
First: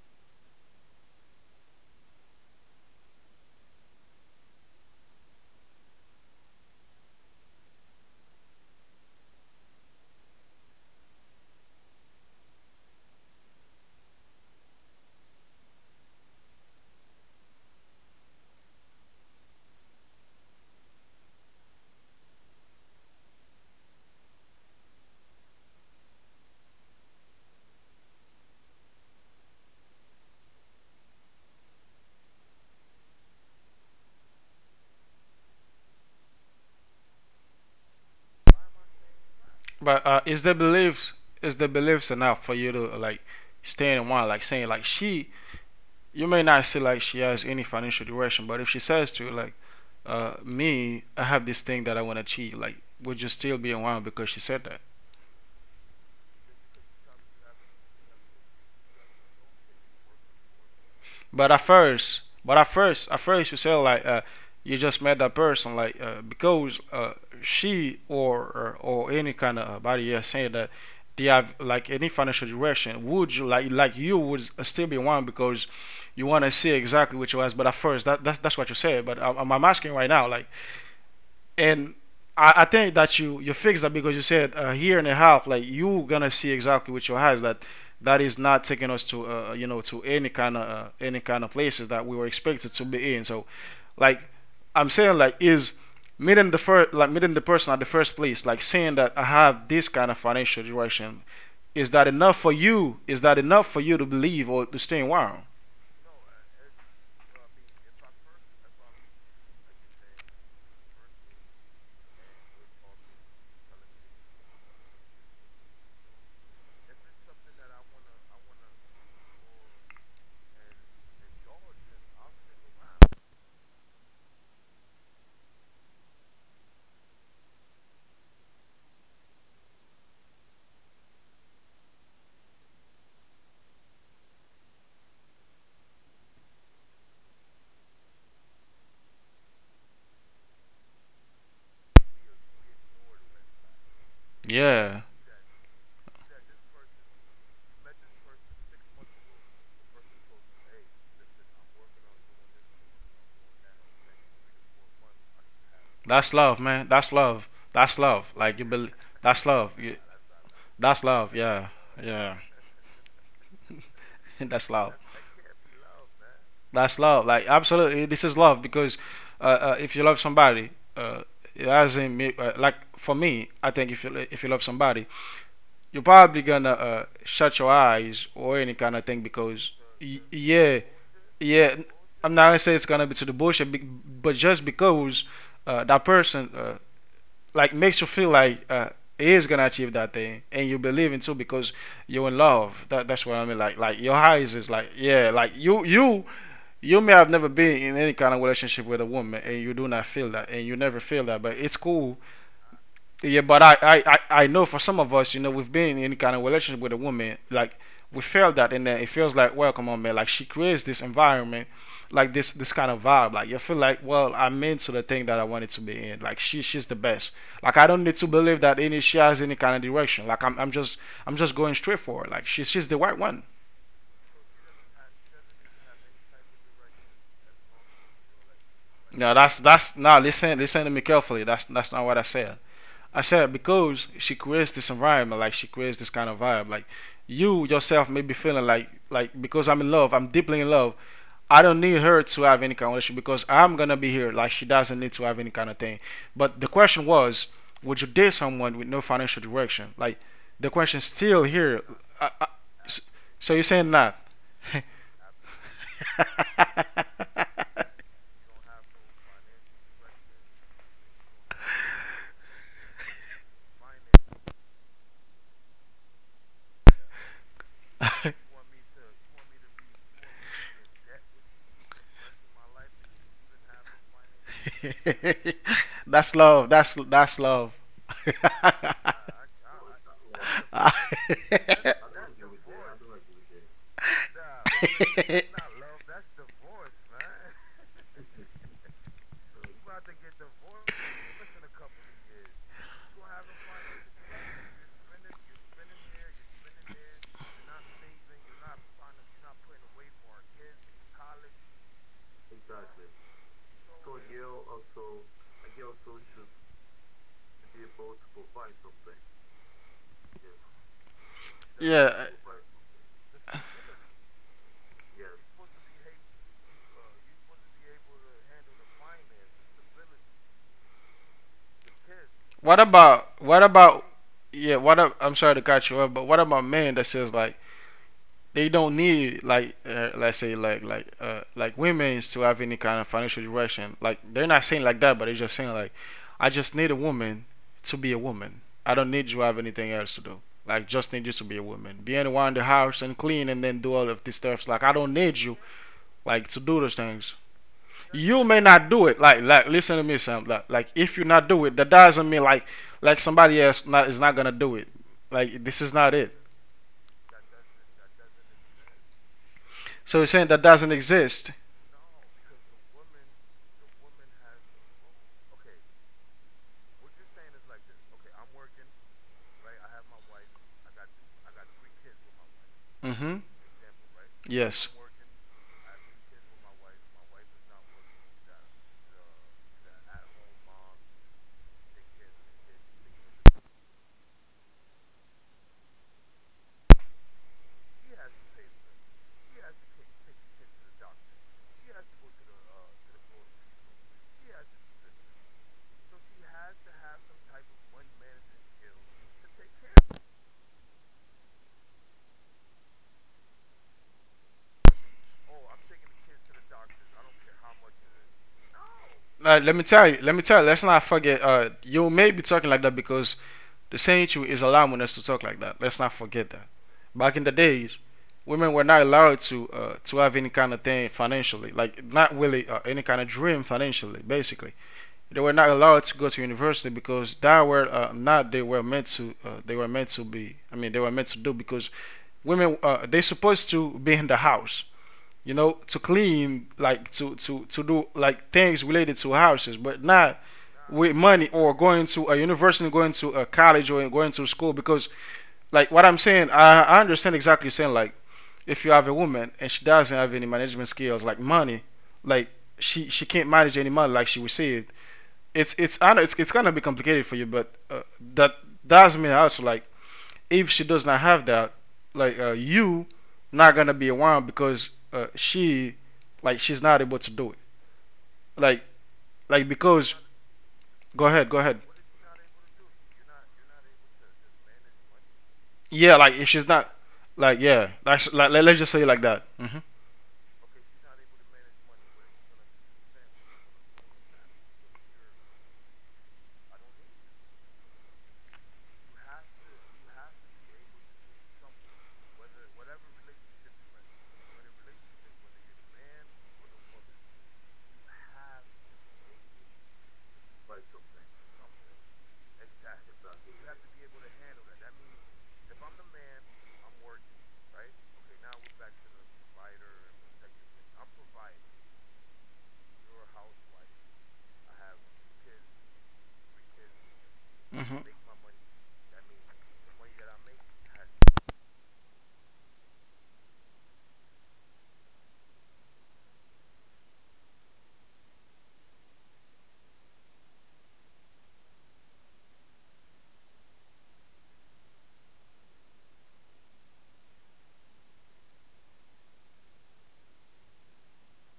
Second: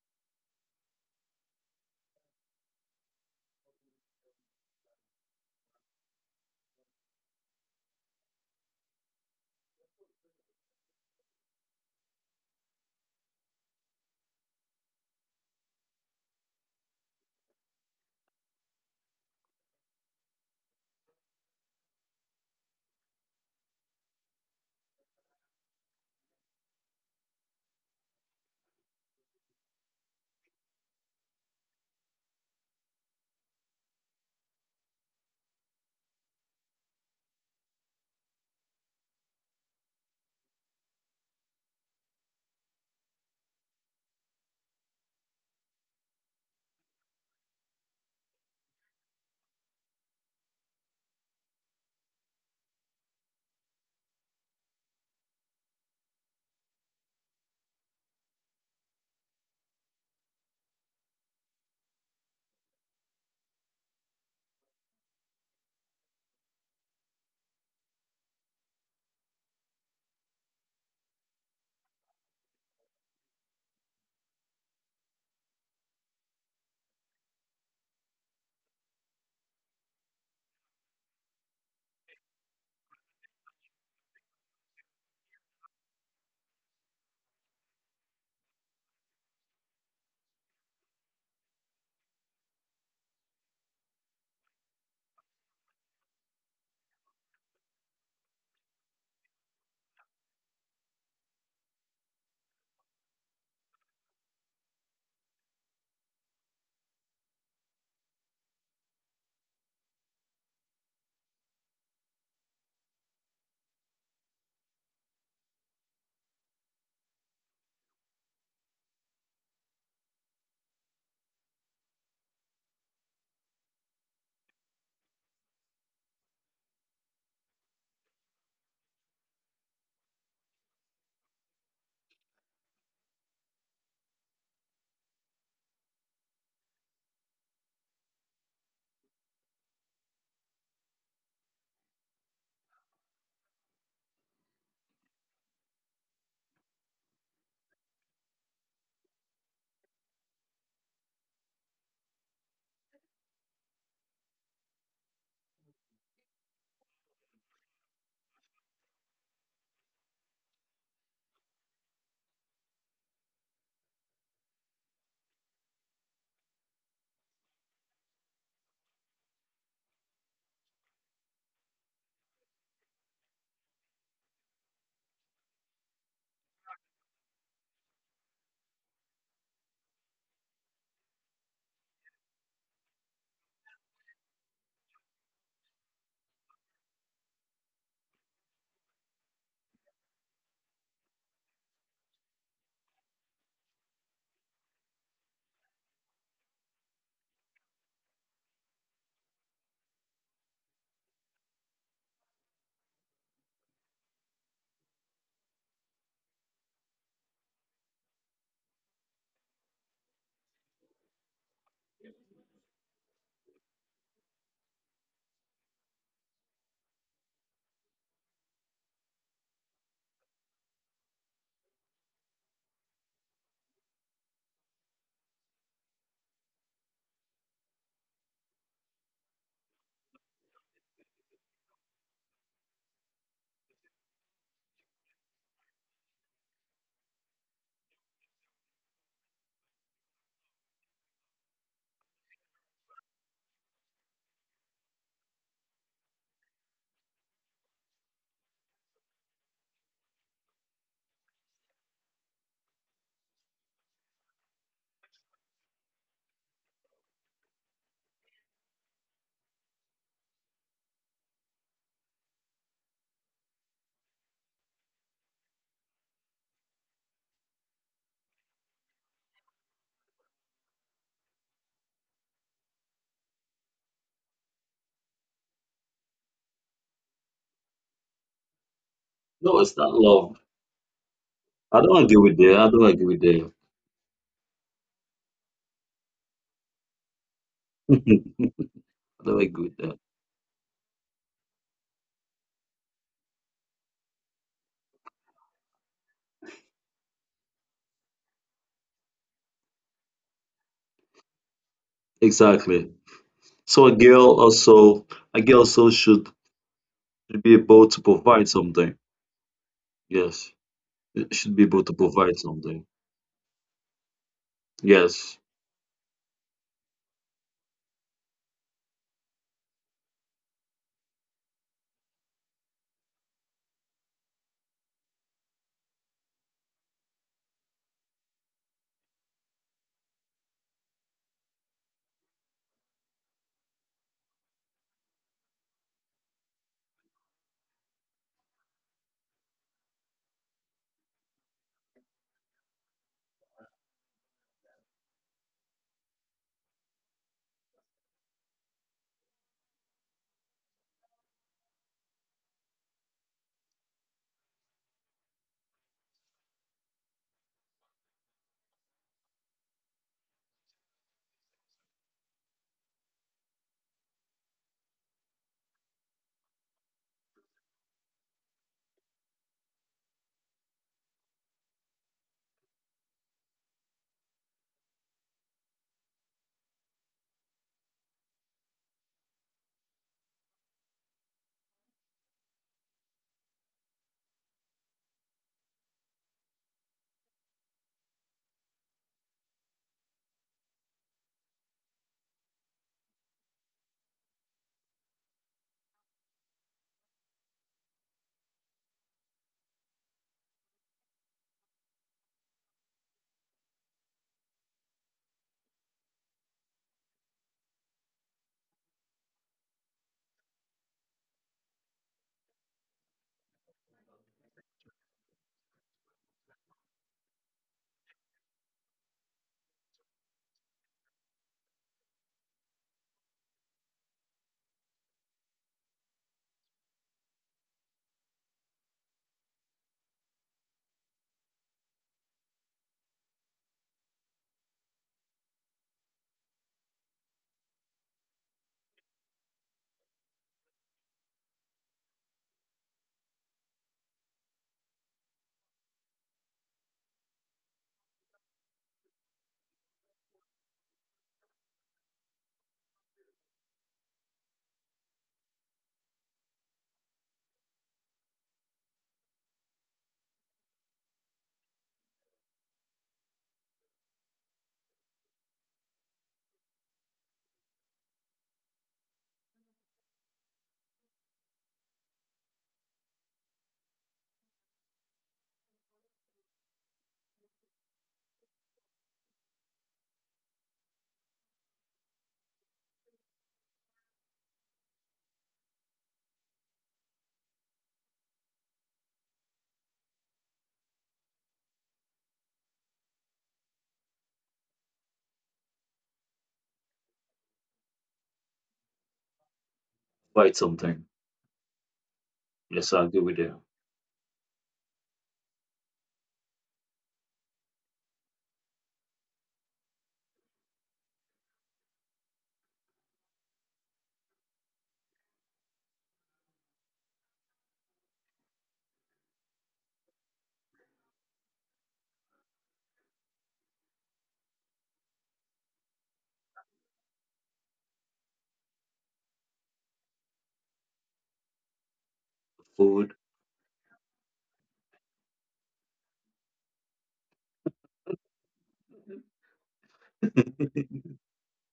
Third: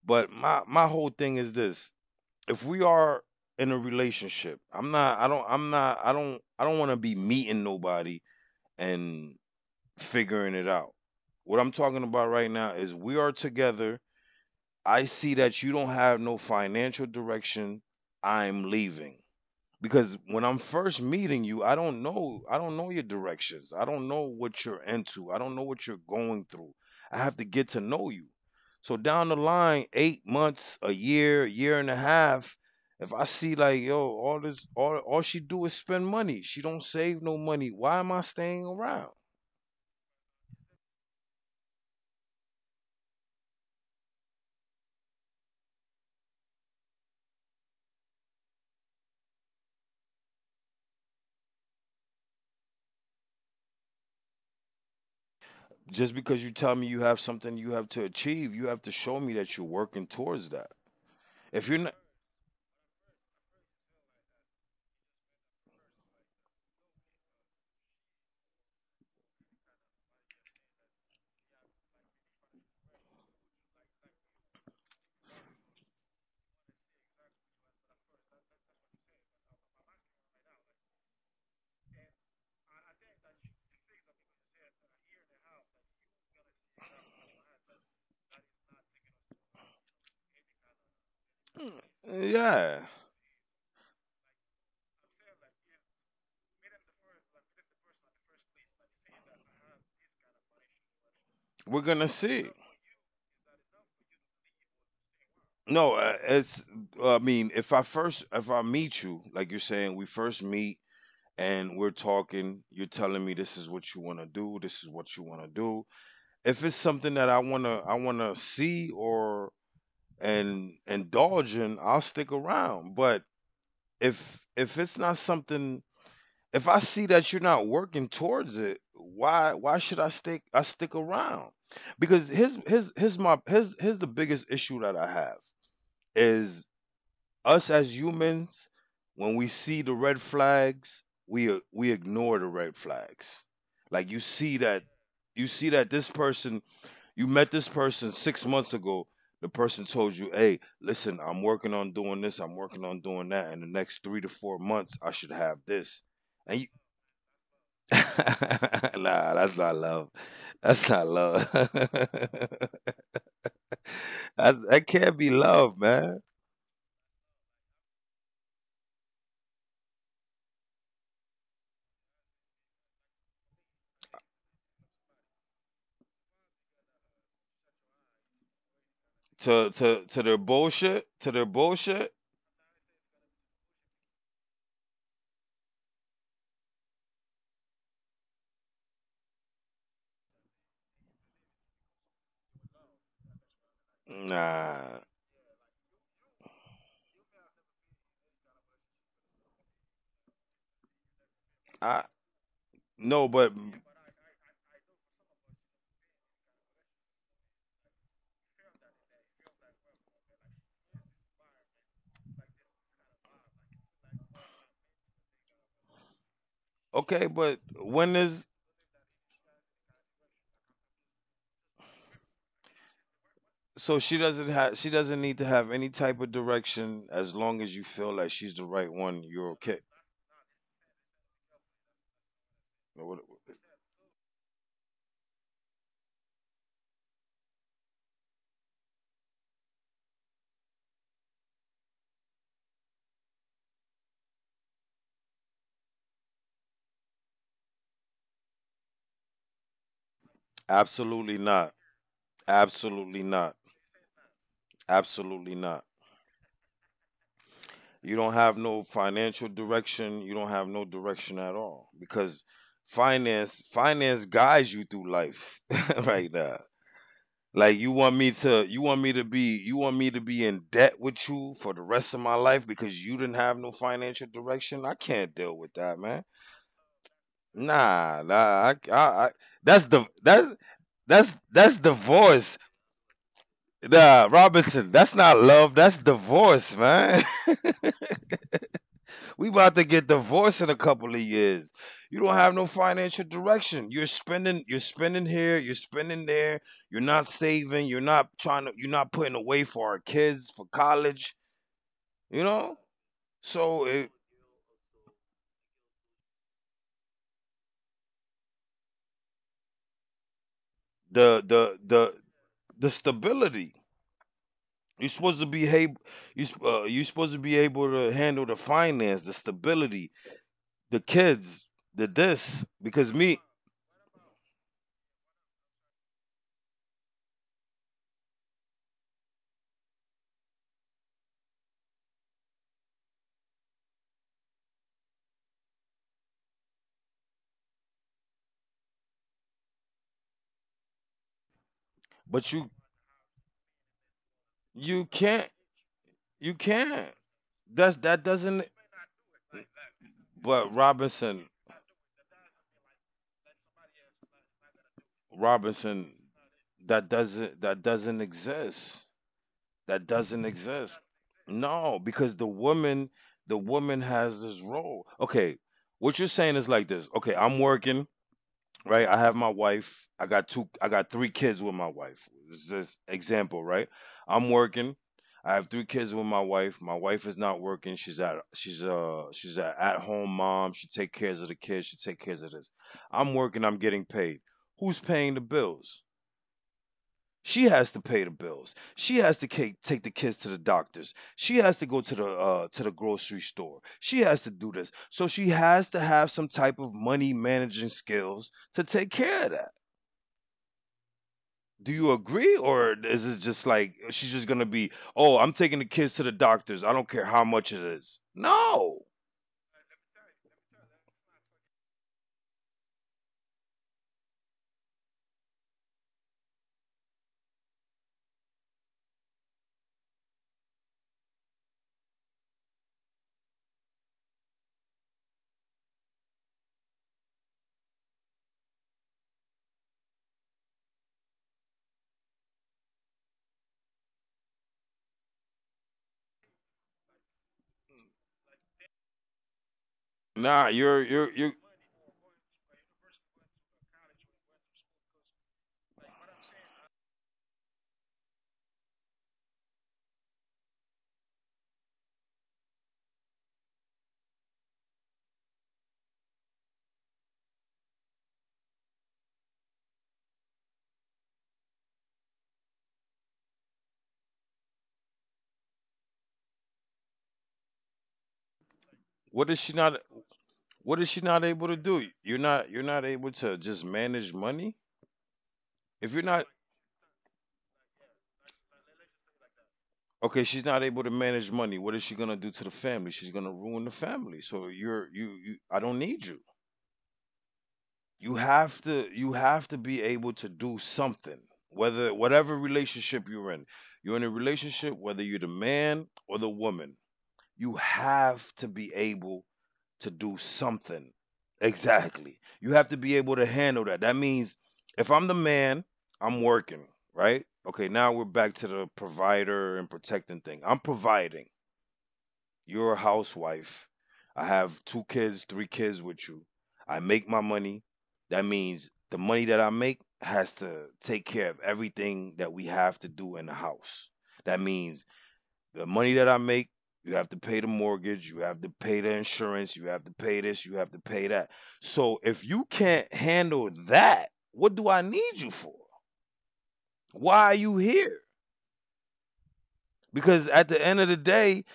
But my whole thing is this: if we are in a relationship, I don't want to be meeting nobody and figuring it out. What I'm talking about right now is we are together. I see that you don't have no financial direction, I'm leaving. Because when I'm first meeting you, I don't know your directions. I don't know what you're into. I don't know what you're going through. I have to get to know you. So down the line, 8 months, a year, year and a half, if I see like, yo, all this all she do is spend money. She don't save no money. Why am I staying around? But is the beliefs enough for you to like stay in one? Like saying like she, you may not see like she has any financial direction, but if she says to you, like, me, I have this thing that I want to achieve, like, would you still be in one because she said that? Just because you tell me you have something you have to achieve, you have to show me that you're working towards that. But at If you're not, first, at first, you say like you just met that person, like, because she or, or any kind of body, yeah, saying that they have like any financial direction. Would you like you would still be one because you want to see exactly what you ask? But at first, that's what you said. But I'm asking right now like and I think that you fixed that because you said a year and a half, like you gonna see exactly with your eyes that that is not taking us to you know, to any kind of places that we were expected yeah. to be in. So like I'm saying, like, is meeting the first, like meeting the person at the first place, like saying that I have this kind of financial direction, We're is gonna that enough see. for you? Is that enough for you to believe or to stay in wow? No, it's. I mean, if I first, if I meet you, like you're saying, we first meet and we're talking. You're telling me this is what you want to do. This is what you want to do. If it's something that I I wanna see or and indulge in, I'll stick around. But if it's not something, if I see that you're not working towards it, why should I stick? I stick around because here's here's here's my here's here's the biggest issue that I have is us as humans. When we see the red flags, we ignore the red flags. Like you see that, Yeah, you see that this person, you met this person 6 months ago, the person told you, "Hey, listen, I'm working on doing this, I'm working on doing that. In the next 3 to 4 months I should have this." that's And you love, man. That's love. That's love. Like, you believe. nah, That's that's love. not You, love. That's that's not love. love. Yeah. Yeah. That, That's that love. can't be love, man. That's love. Like absolutely, this is love because if you love somebody, uh, it doesn't mean like for me. I think if you love somebody, you're probably gonna shut your eyes or any kind of thing to because to to their yeah, bullshit, to their yeah. bullshit. I'm not gonna say it's gonna be to the bullshit, but just because that person like makes you feel like he is gonna achieve that thing, and you believe in too because you're in love. That that's what I mean. Like your eyes is like Nah. yeah, like you you may have never been in any kind of relationship with a woman, and you do not feel that, and you never feel that, but it's I cool. no, but Yeah, but I know for some of us, you know, we've been in any kind of relationship with a woman, like we felt that, and then it feels like, well, come on, man, like she creates this environment, like this kind of vibe, like you feel like, well, I'm into the thing that I wanted to be in, like she's the okay, best, but like I don't when need to is, believe that any she has any kind of direction, like I'm just going straight for it, like she's the right one. so she doesn't have, she doesn't need to have any type of direction, as long as you feel like she's the right one, No, you're okay? that's now listen listen to me carefully. That's not what I said. I said because she creates this environment, like she creates this kind of vibe. Like you yourself may be feeling like because I'm in love, I'm deeply in love. I don't need her to have any kind of relationship because I'm gonna be here. Like, she doesn't need to have any kind of thing. But the question was, would you date someone with no financial direction? Like, the question's Absolutely still not. here. I, I, Absolutely not. so you're saying not? Absolutely not. You don't have no financial direction, you don't have no direction at all, because finance guides you through life right now. Like, you want me to, you want me to be, you want me to be in debt with you for the rest of my life because you didn't have no financial direction? I can't deal with that, man. That's love. That's love. Nah, nah, I, I, I No, it's that's not the, love. that's, that's I don't agree with divorce. that. I don't agree with that. Nah, Robinson, that's not love, that's divorce, man. I don't We agree about with to that. get divorced in a couple of years. You don't have no financial direction. You're spending here, you're spending there, you're not saving, you're not trying to, you're not putting away for our kids for college, you know? Exactly. So So a it, girl also a girl also should be able to provide something. Yes. It the should be the able to the Yeah. provide something. the stability, you're supposed Yes. to be able, you you're supposed to be able to handle the finance, the stability, the kids, the this, because me, What about, yeah? I'm sorry to cut you off, but what about men that says like, they don't need like let's say like women to have any kind of financial direction. Like, they're not saying like that, but they're just saying like, I just need a woman to be a woman. I don't need you to have anything else to do. Like, just need you to be a woman, be in but the you, house and clean and then do all of these stuffs. Like, I you don't need can't you like you to do those can't things. that's, that You may doesn't, not do it. Like listen to me, Sam. But Like if you Robinson, not do it, that doesn't mean like somebody else not is not gonna do it. Like, this is Robinson, not it. that doesn't exist. That So he's doesn't saying that doesn't exist. exist. No, because the woman has this role. Okay, what you're saying is like this. Okay, I'm working, right? I have my wife. I got two, I got three kids with my wife. It's just Mm-hmm. example, right? I'm Yes. working. I have three kids with my wife. My wife is not working. She's at, she's a at home mom. She take cares of the kids. She take cares of this. I'm working. I'm getting paid. Who's paying the bills? She has to pay the bills. She has to ca- take the kids to the doctors. She has to go to the grocery store. She has to do this. So she has to have some type of money managing skills to take care of that. Do you agree, or is it just like, she's just gonna be, "Oh, I'm taking the kids to the doctors. I don't care how much it is"? No, Now, let me tell you. Let me tell you. Let's not forget. You may be talking like that because the century is allowing us to talk like that. Let's not forget that. Back in the days, women were not allowed to have any kind of thing financially, like not really any kind of dream financially. Basically, they were not allowed to go to university because that were not they were meant to. They were meant to be. I mean, they were meant to do because women they supposed to be in the house, you know, to clean, like to do like things related to houses, but not nah, you're with you. money or going to a university, going to a college, or going to school. Because like what I'm saying, I understand exactly saying like if you have a woman and she doesn't have any management skills, like money, like she can't manage any money like she received. It's I know it's gonna be complicated for you, but that does mean also like if she does not have that, like you, not gonna be around because she, like, she's not able to do it. Like, What is like she not? because What is she go not ahead, go able to ahead. do? You're not, you're not able to just manage money. If Yeah, you're like not, if she's not, like yeah, that's like let's just say it like that. Hmm. okay, she's not able to manage money. What is she gonna do to the family? She's gonna ruin the family. So you're, you, I don't need you. You have to be able to do something, whether whatever relationship you're in, you're in a relationship, whether you're the man or the woman, you have to be able to do Provide something. something. Exactly, you have Yes, to I be agree able with to you. handle that. That means if I'm the man, I'm working, right? Okay, now we're back to the provider and protecting thing. I'm providing, you're a housewife. I have two kids, three kids with you. I make my money. Hmm. That means the money that I make has to take care of everything that we have to do in the house. That means the money that I make, you have to pay the mortgage, you have to pay the insurance, you have to pay this, you have to pay that. So if you can't Food. handle that, what do I need you for? Why are you here? Because at the end of the day,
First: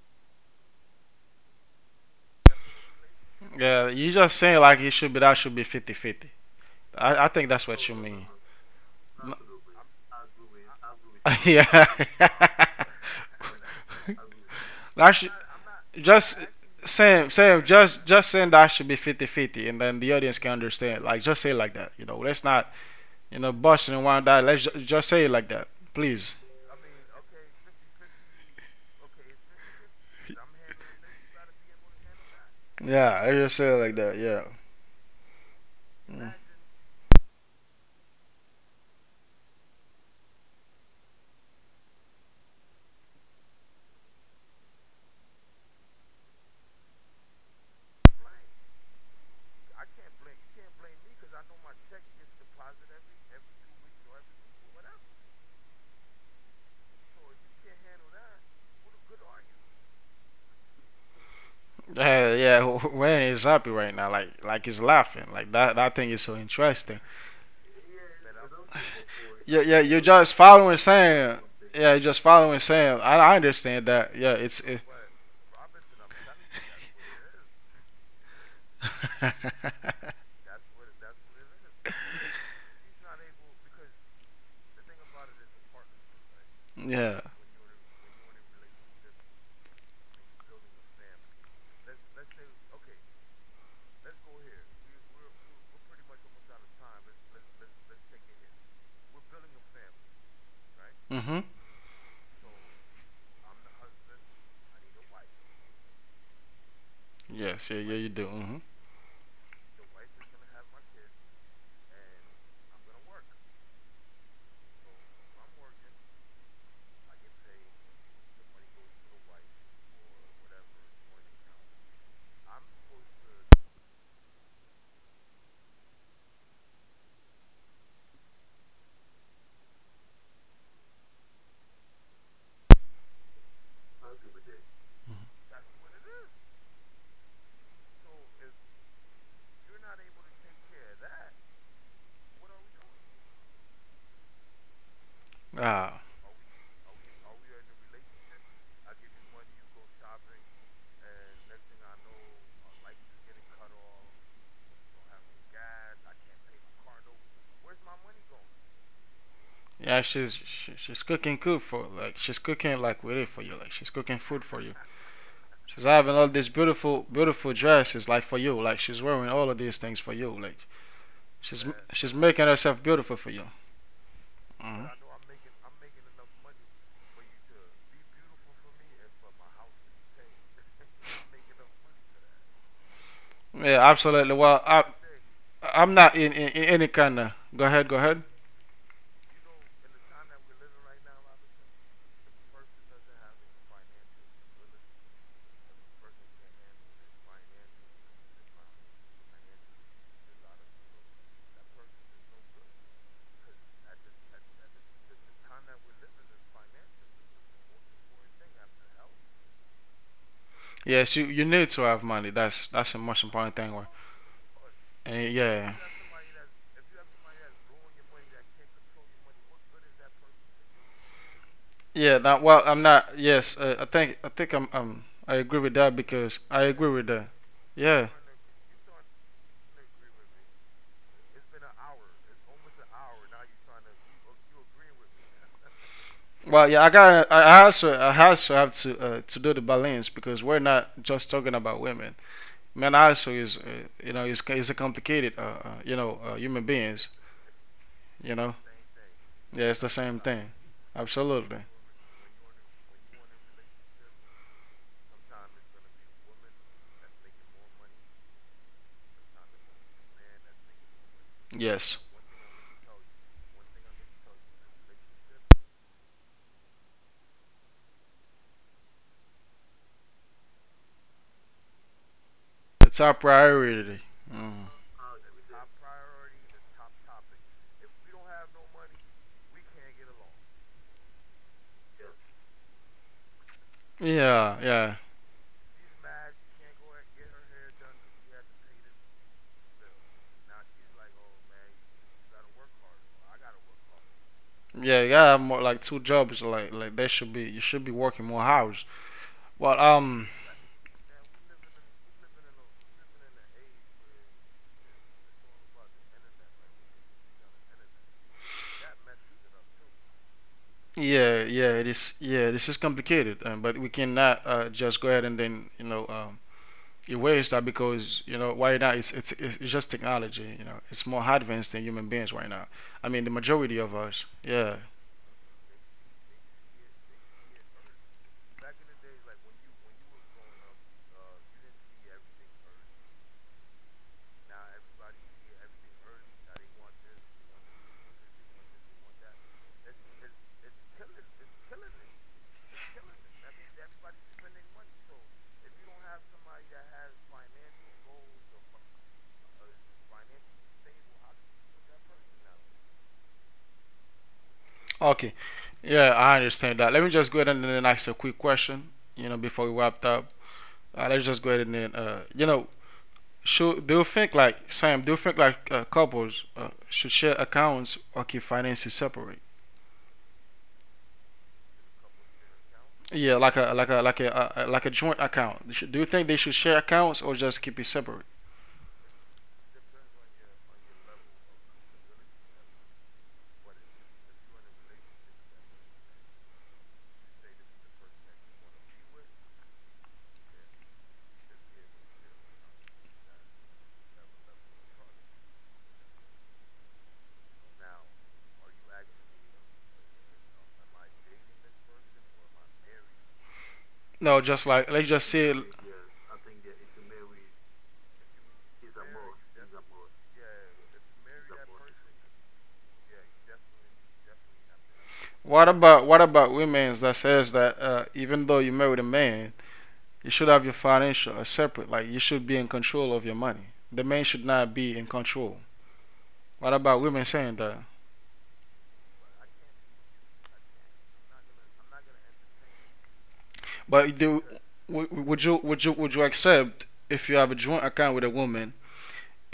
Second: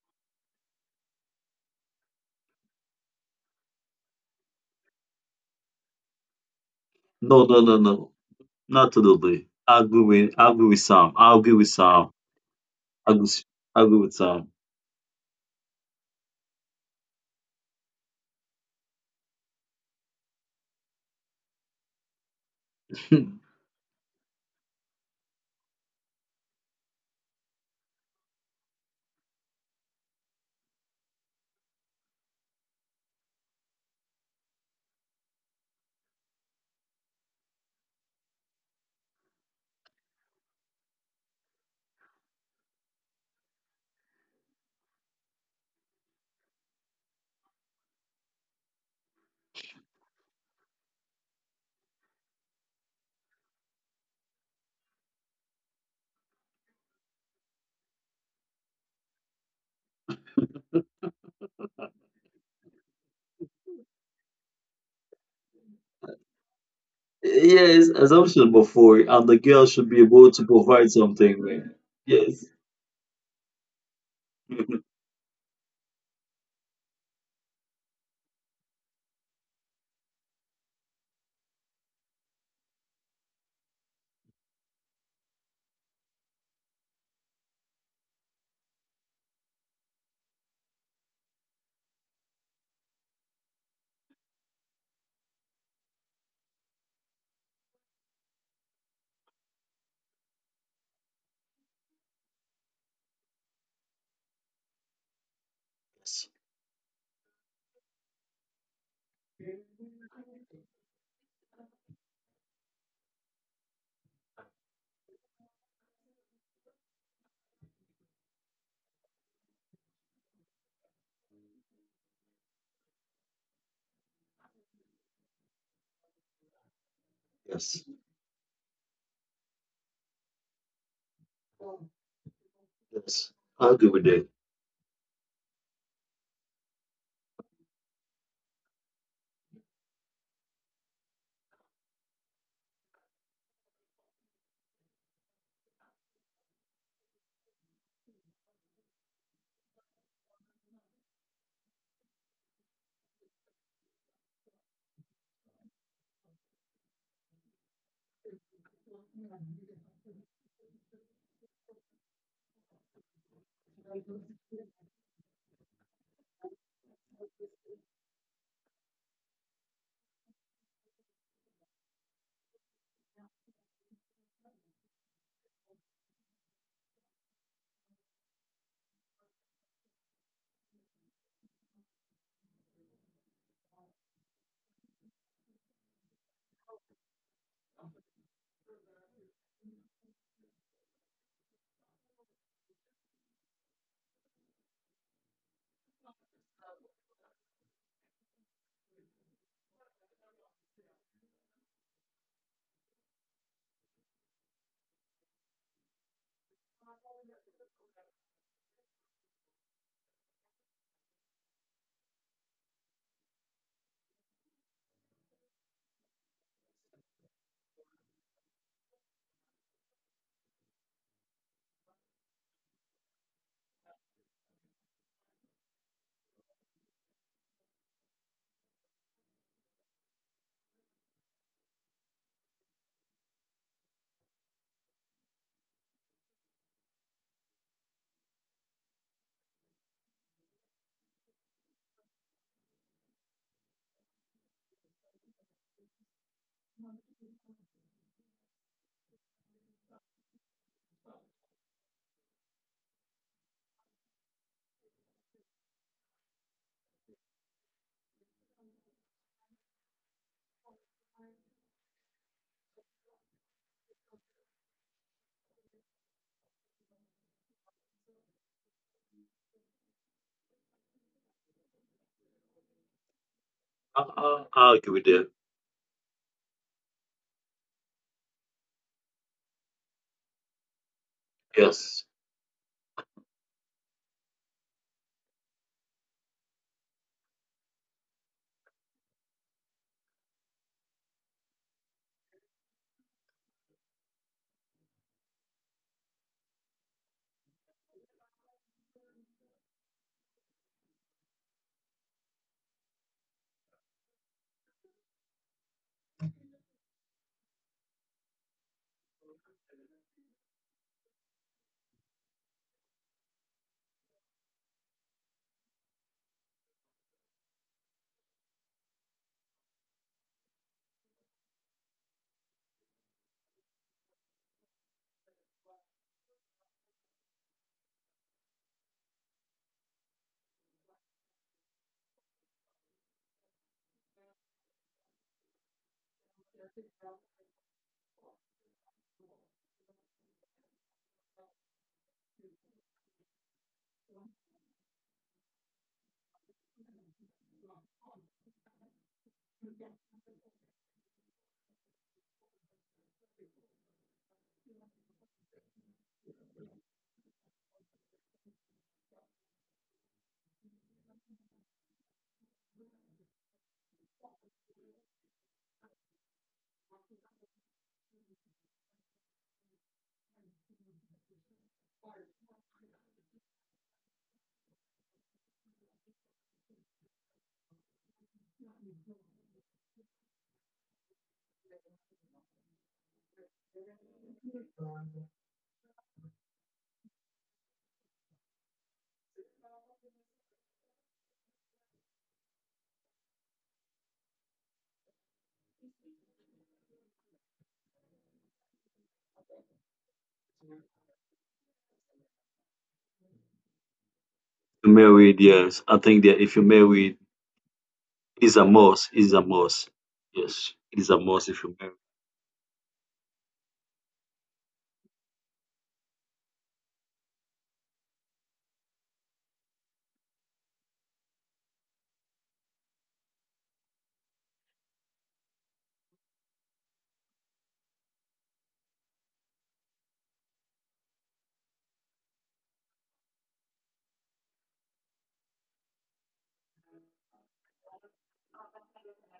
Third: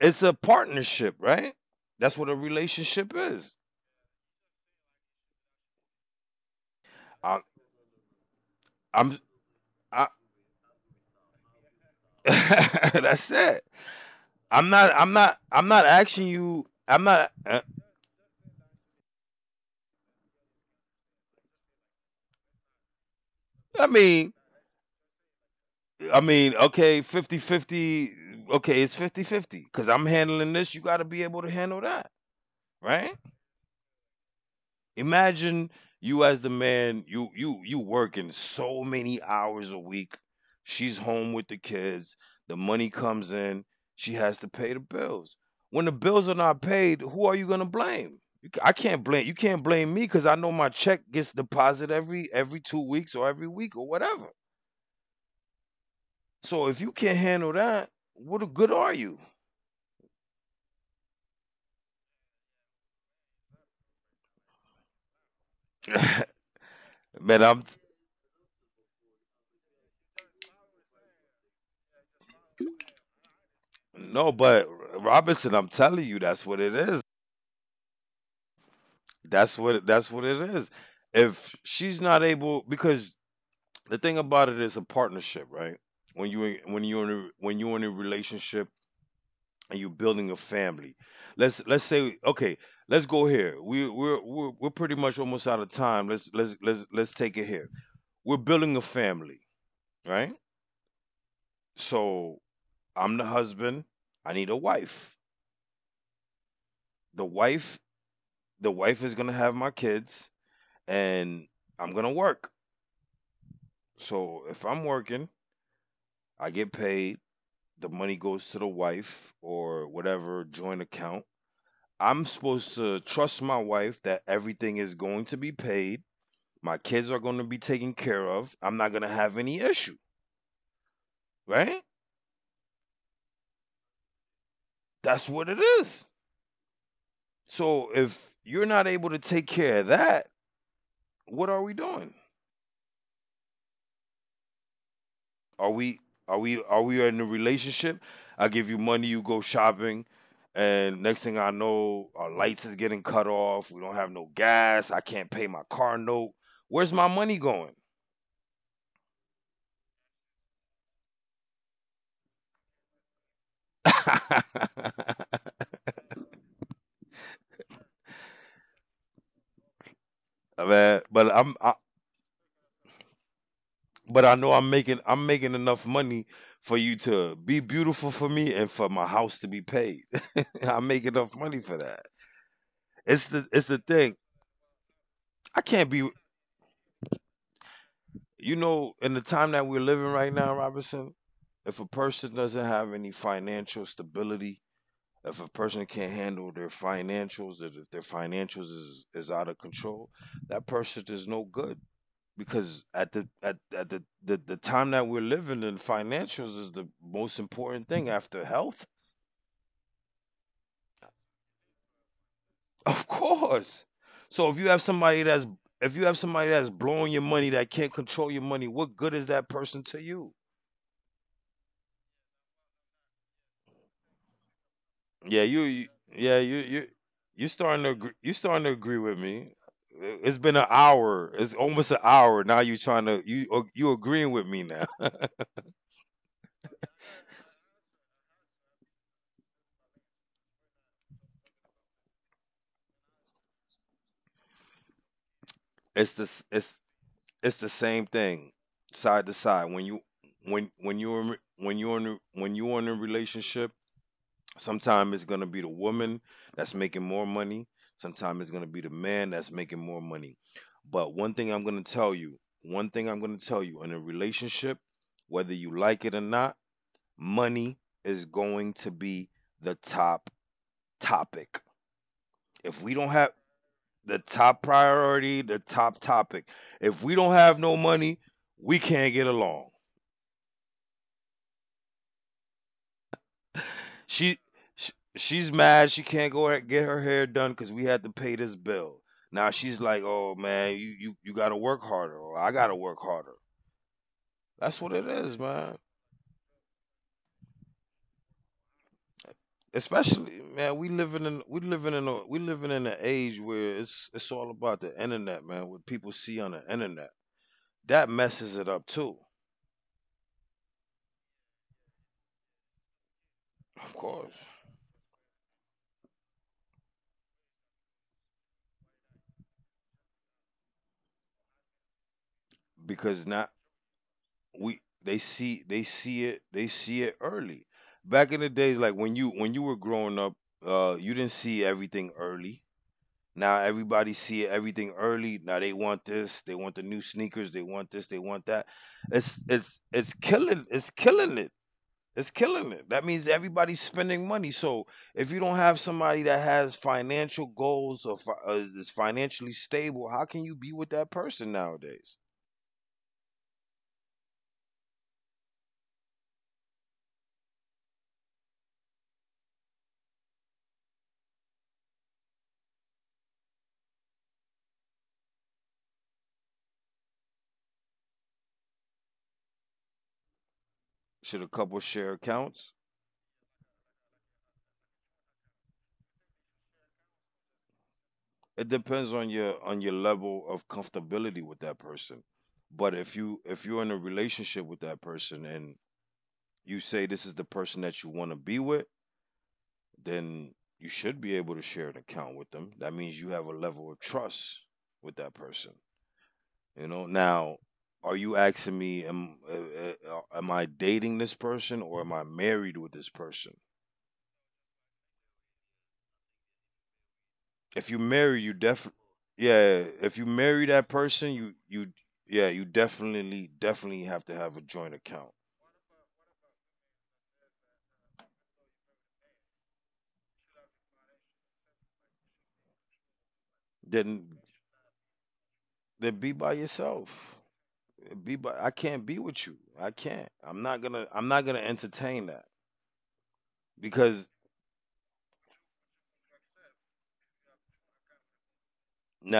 it's a partnership, right? That's what a relationship is. Yeah, you just saying like it should be that should be 50/50. I I'm No, think no, that's no, what you no. mean. Not I'm totally. I, I agree with Sam. I agree with Yeah. Sam. I agree, that's s- it. I agree with Sam. I'm not I I'm should not I'm not asking just you, I'm Sam, not just saying that should be 50/50, and then the audience can understand. Like just say it like that, you know. Let's not, busting I and wind that. mean, Let's just say it like that, I please. mean, okay, fifty-fifty. Okay, it's 5050, cuz I'm handling this, you got to be able to handle that, Yeah, right? I just say it like that. Yeah. Imagine Mm. you as the man, you working so many hours a week. She's home with the kids. The money comes in. She has to pay the bills. When the bills are not paid, who are you going to blame? You ca- I can't blame, you can't blame me, cuz I know my check gets deposited every 2 weeks or every week or whatever. So if you can't handle that, what good are you? Yeah, yeah. Wayne is happy right now. Like he's laughing. Like that. That thing is so interesting. Man, I'm Yes, as I mentioned before, and the Yeah, girl yeah. should You're be just able to following provide Sam. something. Man. Yeah, you're just Yes. following Sam. I understand that. Yeah, no, it's. It but Yes. Robinson, I'm telling you that's what it is. That's what, that's what it is. If she's not able, because the thing about it is a partnership, right? When you in- when you're Yeah. in a, when you're in a relationship and you're building a family, let's say okay, let's go here. We're pretty much almost out of time. Let's take it here. We're building a family, right? Mm-hmm. So I'm the husband. I need a wife. The Yes. Yeah. wife Yeah. You do. Mm-hmm. the wife is gonna have my kids, and I'm gonna work. So if I'm working, I get paid. The money goes to the wife or whatever joint account. I'm supposed to trust my wife that everything is going to be paid. My kids are going to be Yes. taken care of. I'm not going to have any issue, right? Yes. I agree with that. That's what it is. So if you're not able to take care of that, what are we doing? Are Ah. we, are we in a relationship? I give you money, you go shopping, and next thing I know, our lights is getting cut off. We don't have no gas. I can't pay my car note. Where's my money going? Yeah. She's cooking food for like she's cooking like with it for you. Like she's cooking food for you. She's having all these beautiful beautiful dresses like for you. Like she's wearing all of these things for you. Like Man, she's. Yeah, she's making herself beautiful for you. but I know I'm Hmm. making I'm But making enough money for you to be beautiful for me and for my house to be paid. I make enough money for that. It's the yeah. thing. Absolutely. Well, I I I'm can't not be, in any kind of. Go ahead. Go ahead. you know, in the time that we're living right now, Robinson, if a person doesn't have any financial stability, if a person can't handle their financials, that if their financials is out of control, that person is no good. Because at the, the time that we're living in, financials is the most important thing after health. Yes. You need to have money. That's the Of most important thing, right? course. So if you have And somebody that's, yeah, if you have somebody that's blowing your money, that can't control your money, what good is that person to you? yeah. Now, well, I'm not. Yes, I think I'm. I Yeah, agree with you, that you because yeah, I you agree you with that. you starting to Yeah. agree, you starting to agree with me. I- It's been an hour. It's almost an hour. Now you trying to, you ag- you agreeing with me now. Well, yeah. I got. I also have to do the balance because we're not just talking about women. Men also is. Is a complicated. It's this Human it's beings. it's the same You know. thing side to Yeah, it's side. the When you, same thing. When you're in re- Absolutely. when you're in a- when you're in a relationship, sometimes it's gonna be the woman that's making more money. Sometimes it's gonna be the man that's making more money. But one thing I'm gonna Yes. tell you, one thing I'm gonna tell you in a relationship, whether you like it or not, money is going to be the top topic. If we The don't top have priority. The top Mm. I agree with that. priority, the top topic, if we don't have no money, we can't get along. Yes. She, Yeah, she yeah, she's mad, she can't go a- get her hair done because we had to pay this bill. Now she's like, oh man, you gotta work harder, or I gotta work harder. That's what it yeah. You is, gotta have man. more like two jobs. Like they should be. You should be working more hours. Well, Especially, man, we living in an age where it's all about the internet, man. What people see on the internet, that messes it up too. yeah, yeah. It is. Yeah, this is complicated. But we Of cannot course, just go ahead and then erase that because why not? It's just technology. You know, it's more advanced than human beings right now. I mean, the because not, majority of us. Yeah. we they see it early. Back in the days, like when you, when you were growing up, you didn't see everything early. Now everybody see everything early. Now they want this, they want the new sneakers, they want this, they want that. It's killing it. It's killing it. That means everybody's spending money. So if you don't have somebody that has financial goals or fi- is financially stable, how can you be with that person nowadays? Okay. Yeah, I understand that. Let me just go ahead and then ask you a quick question. You know, before we wrap up. Let's just go ahead and then, should do you think like Sam? Do you think like couples should share accounts or keep finances separate? Should a couple share accounts? Yeah, like a like a joint account. Do you think they should share accounts or just keep it separate? It depends on your, on your level of comfortability with that person. But if you, if you're in a relationship with that person and you say this is the person that you want to be with, then you should be able to share an account with them. That means you have a level of trust with that person. You know, now, are you asking me, am I dating this person or am I married with this person? No, just like let's just say. Married, Yes. yes. I think that if you're married, If you marry, you it's a definitely, must. It's a yeah, must. if you marry Yes, that it is a person, must you, if you're you, yeah, you definitely, definitely have to have a joint account. What about women that says that even though you married a man, you should have your financial separate. Like you should be in control of your money. The man should Then, not be in control. then be by What about women yourself. saying that? Be by, I can't be with you. I can't. I'm not gonna entertain that, But because do Would you accept if you have a joint account with a woman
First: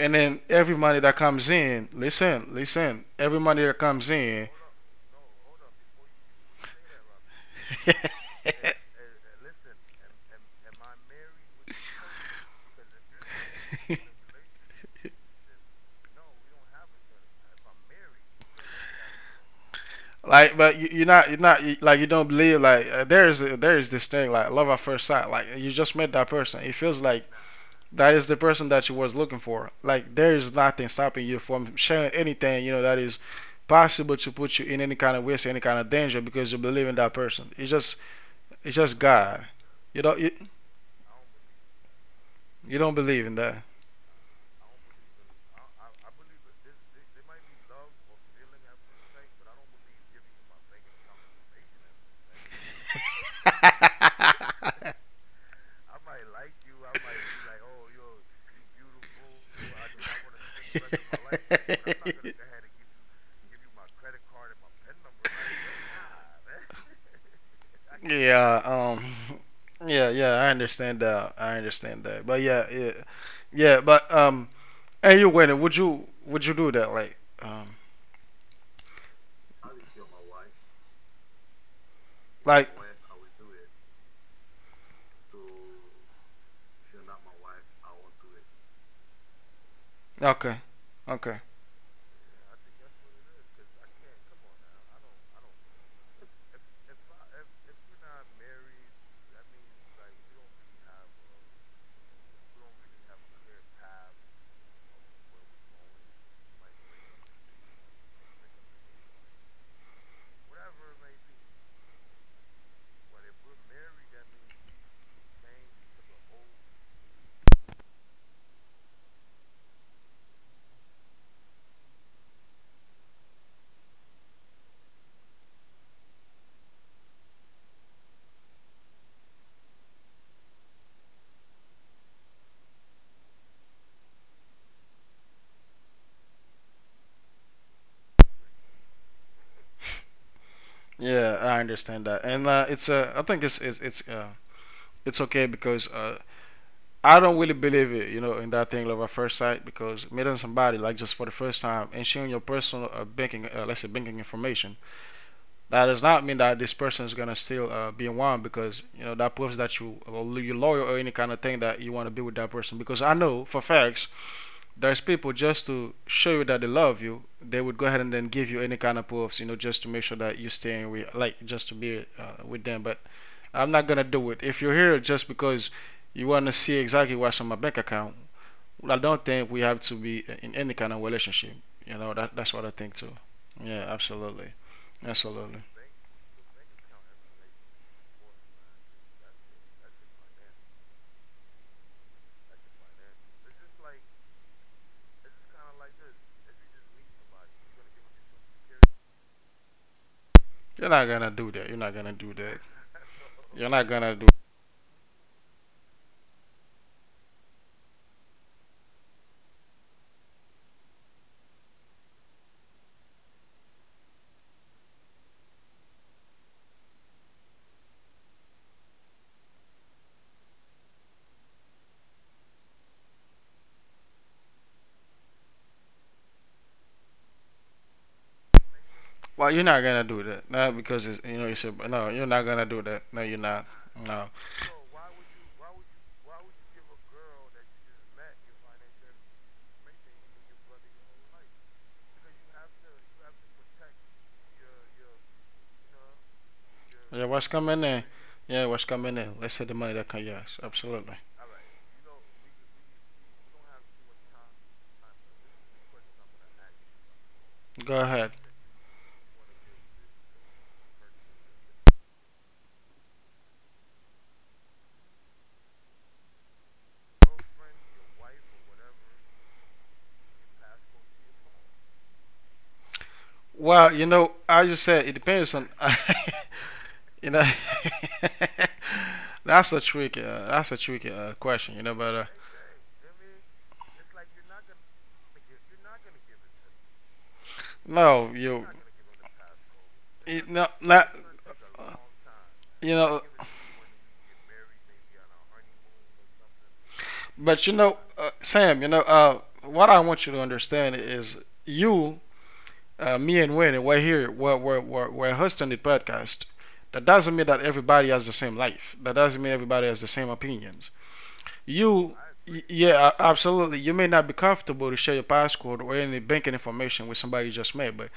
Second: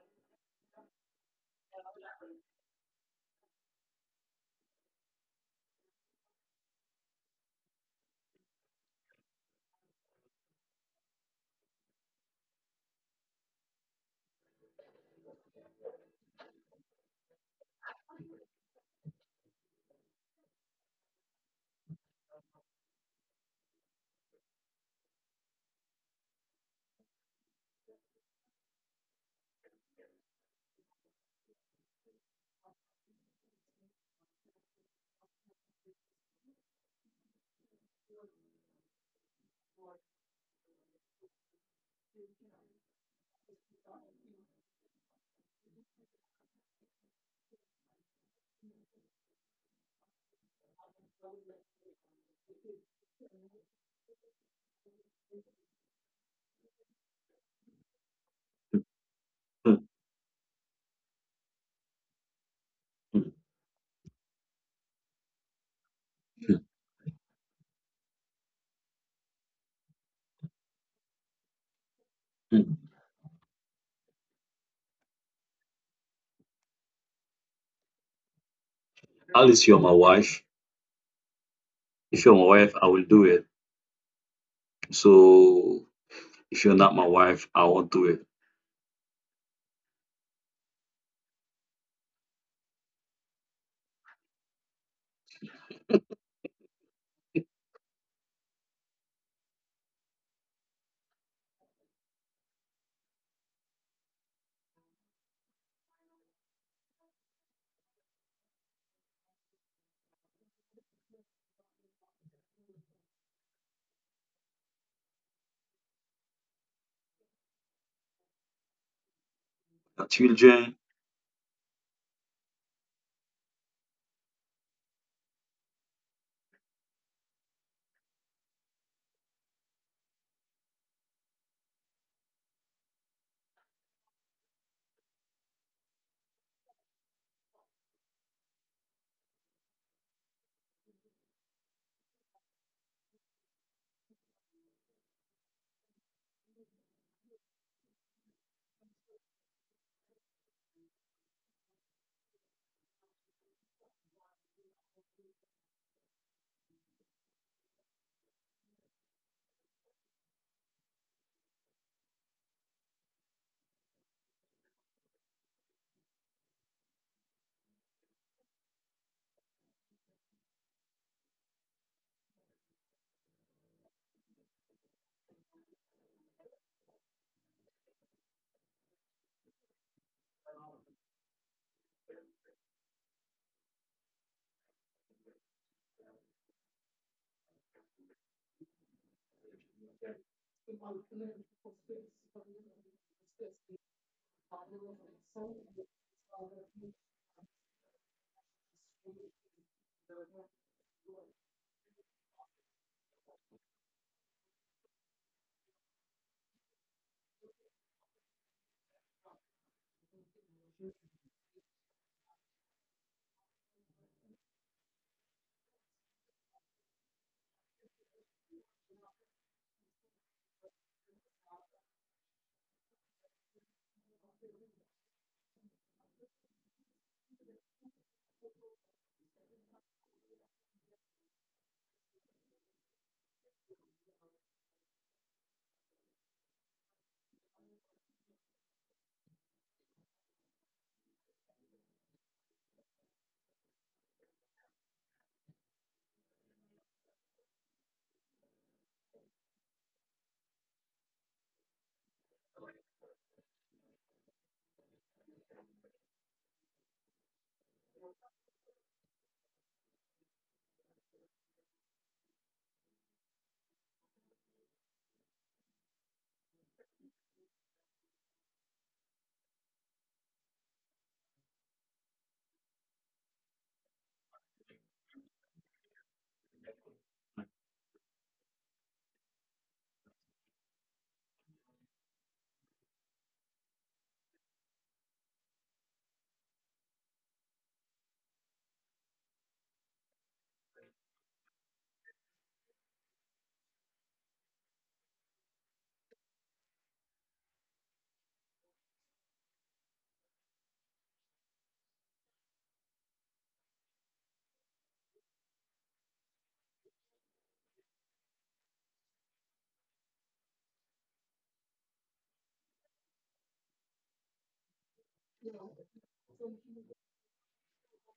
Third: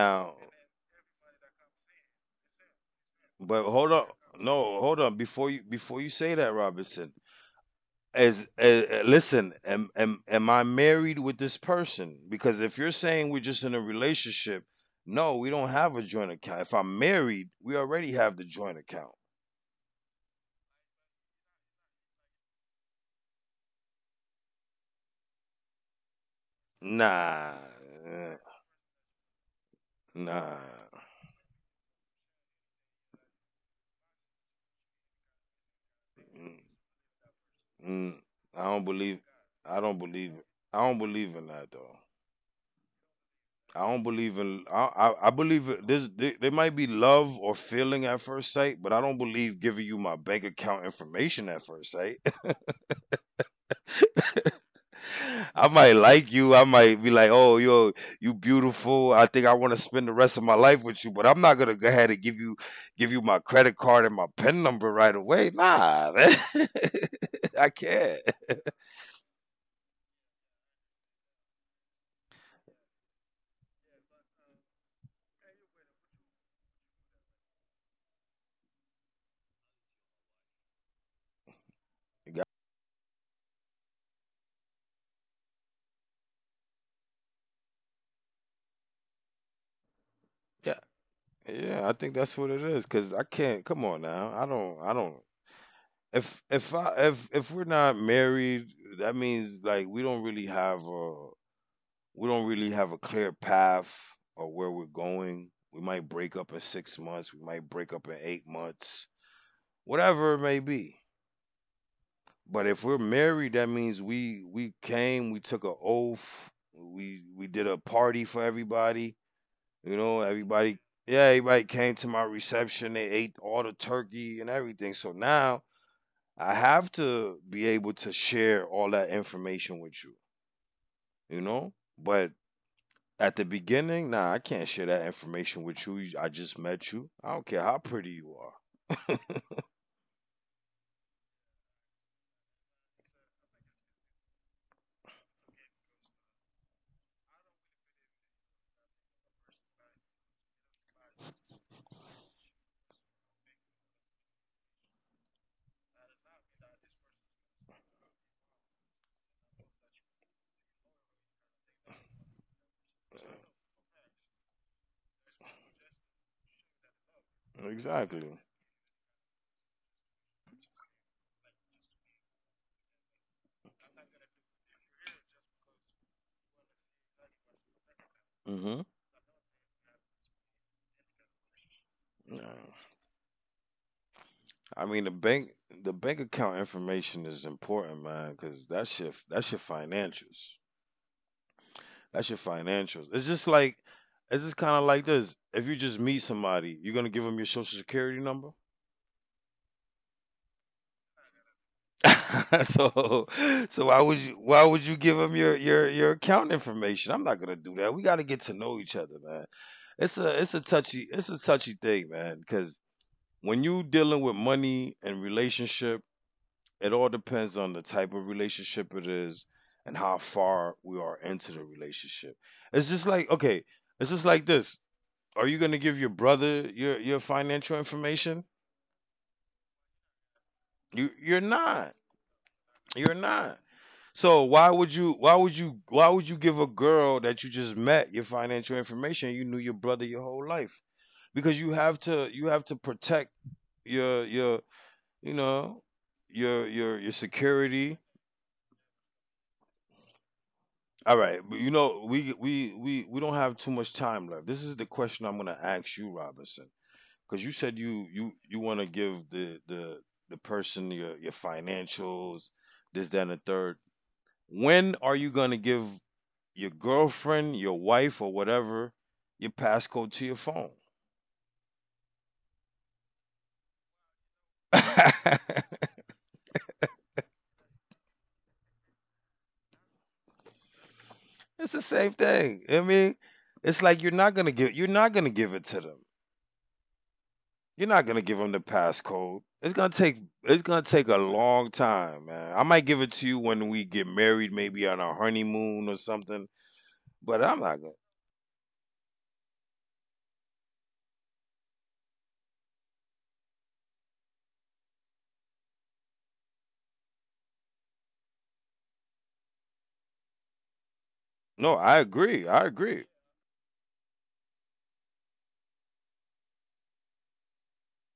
and then every money that comes in, listen, listen, every money but that hold on. comes in, No, hold on. Before you say that, Robinson, as, listen, am, am I married with this person? Because if you're saying we're just in a relationship, no, we don't have a joint account. If I'm married, we already have the joint account. like, but you, you're not, you, like, you don't believe, like, there is, this thing, like, love at first sight, like, you just met that person. It feels like Nah. that is the eh, person that you was looking for. Like, there is nothing nah. stopping you from sharing anything, that is possible to put you in any kind of risk, any kind of danger because you believe in Mm, that person. Mm. It's just i don't God. believe You don't i you, don't believe I don't believe in that, though. you don't believe in that. I don't believe in, I believe it- there's there, there might be love or feeling at first sight, but I don't believe giving you my bank account information at first sight. I might like you. I might be like, oh, yo, you beautiful. I married. think I want to spend the rest of my life with you, but I'm not gonna go ahead and give you my credit card and my PIN number right away. Nah, man. I can't. Yeah, yeah, yeah, I understand that. I understand that. But yeah, yeah. Yeah, but and you winning, would you do that like At you're my wife. If you're my like. wife, Yeah, I will do it. So if you're not my wife, I won't do it. Okay. yeah, Okay. yeah, I think that's what it is. Cause I can't. Come on now. I don't. I don't. If I if we're not married, that means like we don't really have a clear path or where we're going. We might break up in 6 months, we might break up in 8 months, whatever it may be. But if we're married, that means we came, we took an oath, we did a party for everybody. You know, Children. everybody yeah, everybody came to my reception, they ate all the turkey and everything. So now I have to be able to share all that information with you, you know? But at the beginning, nah, I can't share that information with you. I just met you. I don't care how pretty you are. Yeah, I understand that. And it's I think it's okay because I don't really believe it, in that thing love at first sight because meeting somebody like just for the first time and sharing your personal banking, let's say banking information, that does not mean that this person is gonna still be in one because that proves that you loyal or any kind of thing that you want to be with that person. Because I know for facts, there's people just to show you that they love you, they would go ahead and then Exactly. give you any kind of proofs, just to make sure that you're staying with, like, just to be with them. But I'm not gonna do it. If you're here just because you want to see exactly what's on my bank account, Hmm. well, I don't think we have to be in any kind of relationship. That's what I think too. Yeah, absolutely, I mean absolutely. the bank account information is important, man, because that's your financials. That's your financials. It's just kind of like this. If you just meet somebody, you're gonna give them your social security number. You're not gonna do that. You're not gonna do that. so You're so not why gonna would do. you why would you give them your account information? I'm not gonna do that. We gotta get to know each other, man. It's a touchy thing, man. Because when you dealing with money and relationship, it all depends on the type of relationship it is and how far we are into the relationship. It's just like okay, it's just like this. Are you gonna give your brother your financial information? Well, you're not gonna do that. Not because You it's, you're it's a not. no. You're not gonna do that. You're No, you're not. not. No. So why would you why would you why would you give a girl that you just met your financial information? You knew your brother your whole life because you have to protect your you know your Yeah, what's coming security. in? Yeah, what's coming in? Let's hit the money that comes. Yes, All absolutely. right, but you know we don't have too much time left. This is the question I'm gonna ask you, Robinson, because you said Go you ahead. you you want to give the person your financials, this that and the third. When are you gonna give your girlfriend, your wife, or whatever, your passcode to your phone. Well, you know, as you said, it depends on. It's You know, that's a tricky. That's a tricky question. the You know, same but thing. I mean, it's like you're not gonna give it to them. You're not gonna no, give them the you. passcode. It's gonna take you it's no, gonna take not. a long time, man. I might You give it know, to you when we get married, maybe on our honeymoon or something. But I'm but not gonna. Sam. You know, what I want you to understand is you, me, and Wayne, we're here. We're hosting the podcast. That doesn't mean that everybody has the same life. That doesn't mean everybody has the same opinions. No, I You, agree. y- I agree. yeah, a- Absolutely. You may not be comfortable to share your passcode or any banking information with somebody you just met, but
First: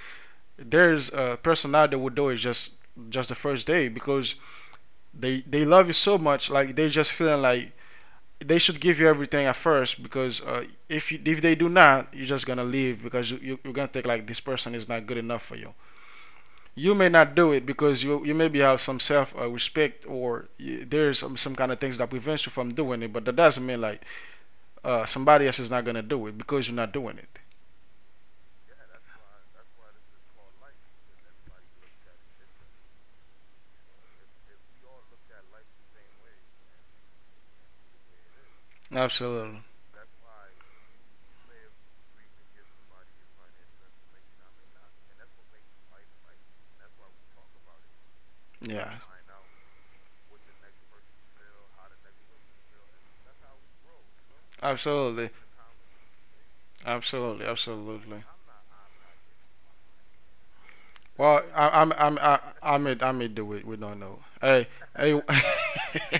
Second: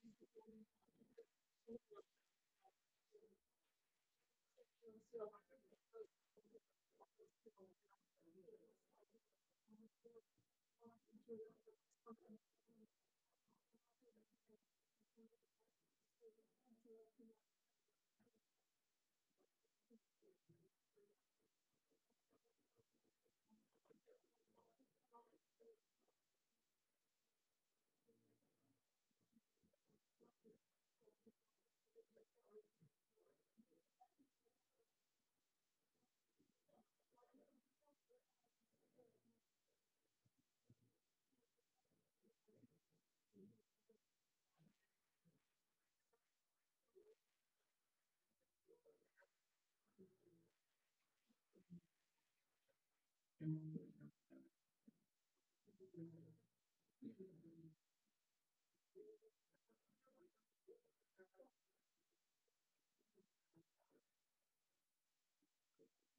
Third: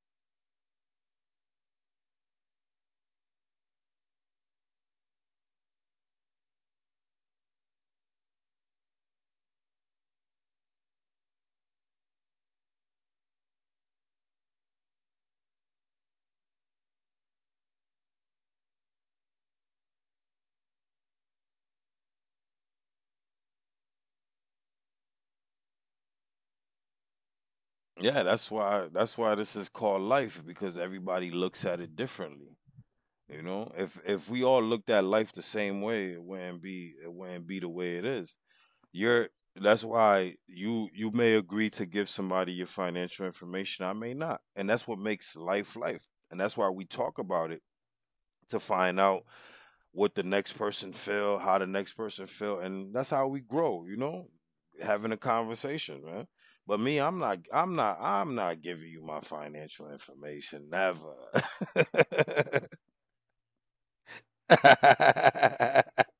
there's a person out there who would do it just the first day because they love you so much, like they just feeling like they should give you everything at first because if they do not, you're just gonna leave because you're gonna think like this person is not good enough for you. You may not do it because you maybe have some self respect or there's some kind of things that prevents you from doing it, but that doesn't mean like somebody else is not gonna do it because you're not doing it. Yeah, that's why this is called life because everybody looks at it differently. You know, if we all looked at life the same way, it wouldn't be the way it is. You're Absolutely, That's why you may agree to give somebody your financial information. I may not, and that's what makes life life. And that's why we talk about it to yeah. find out what the next person feel, how the next person feel, and that's how we grow. You know, having a Absolutely, conversation, man. But me, absolutely, absolutely. I'm not giving you my financial information. Never. Well, I, I'm I may do it. We don't know. Hey, hey,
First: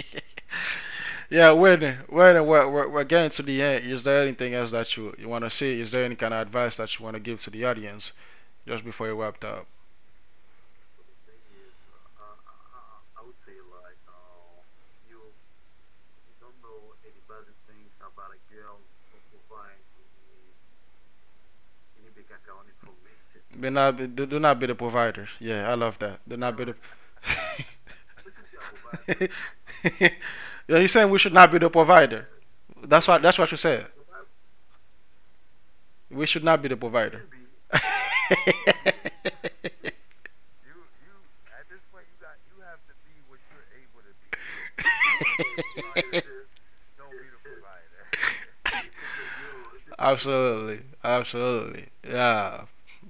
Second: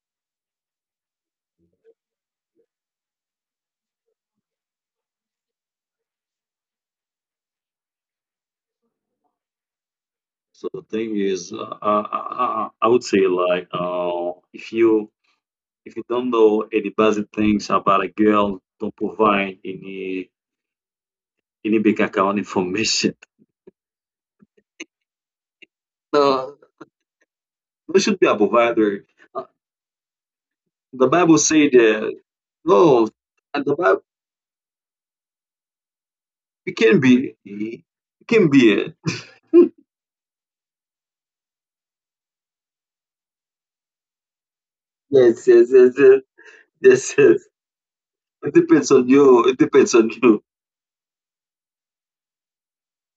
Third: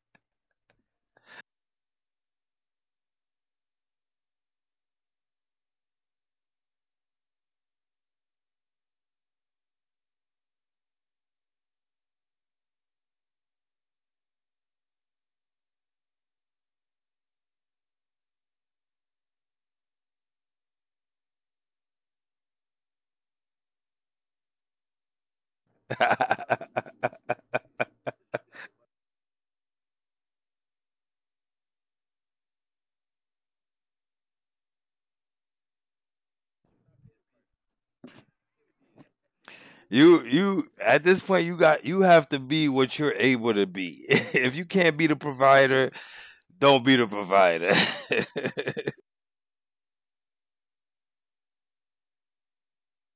yeah, when we're getting to the end, is there anything else that you want to say? Is there any kind of advice that you want to give to the audience just before you wrap up? So the thing is, I would say like, if you don't know any basic things about a girl, don't provide any bank account information. Be not be- Do not be the provider. Yeah, I love that. Do not No, be the. there should be a provider. Yeah, you're The saying we should Bible not be the said, provider. That's "No, what that's what you and the said. Bible We should not be the provider. It can be." You at this point you have to be what you're able to be. If you can't be the Yes, yes, provider, yes, yes, don't be the yes, yes. provider. It depends on you. It depends on you. Absolutely, absolutely. Yeah,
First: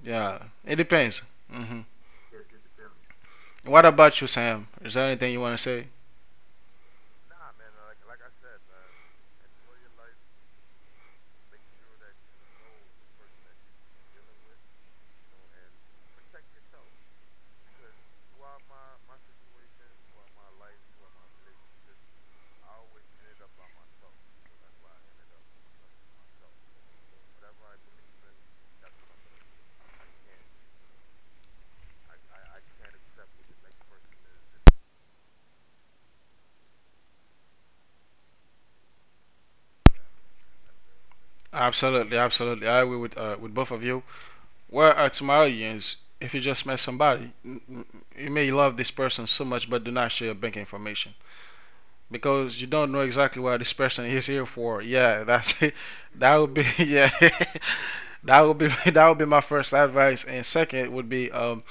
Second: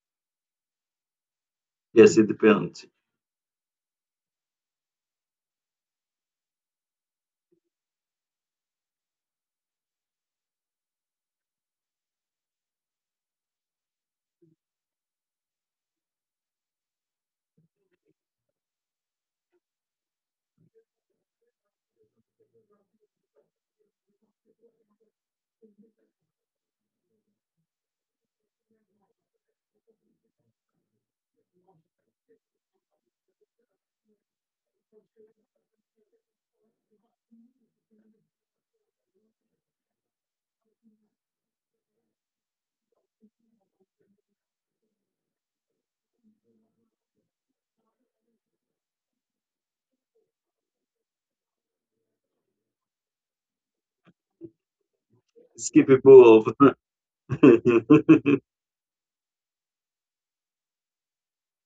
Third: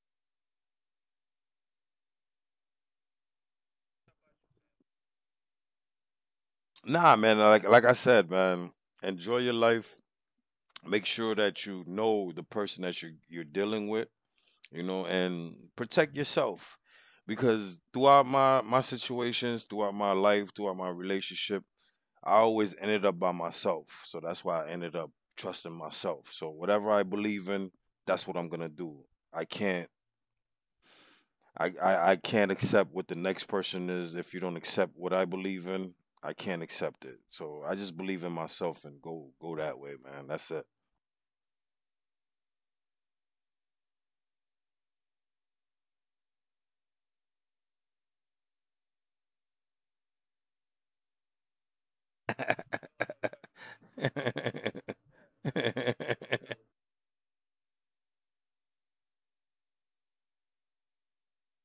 yeah. It depends. Hmm. Yes, it depends. What about you, Sam? Is there anything you want to say? Nah, man, like I said, man, enjoy your life. Make sure that you know the person that you're dealing with, you know, and protect yourself. Because throughout my situations, throughout my life, throughout my relationship, I always ended up by myself. So that's why I ended up trusting myself. So whatever I believe in, that's what I'm gonna do. I can't I can't accept what the next person is if you don't accept what I believe in. I can't accept it. So I just believe in myself and go that way, man. That's it. Absolutely, absolutely. I agree with both of you. Where at Somalians, if you just met somebody, you may love this person so much, but do not share your bank information because you don't know exactly what this person is here for. Yeah, that's it. Skip people That would off. be yeah. that would be that would be my first advice. And second would be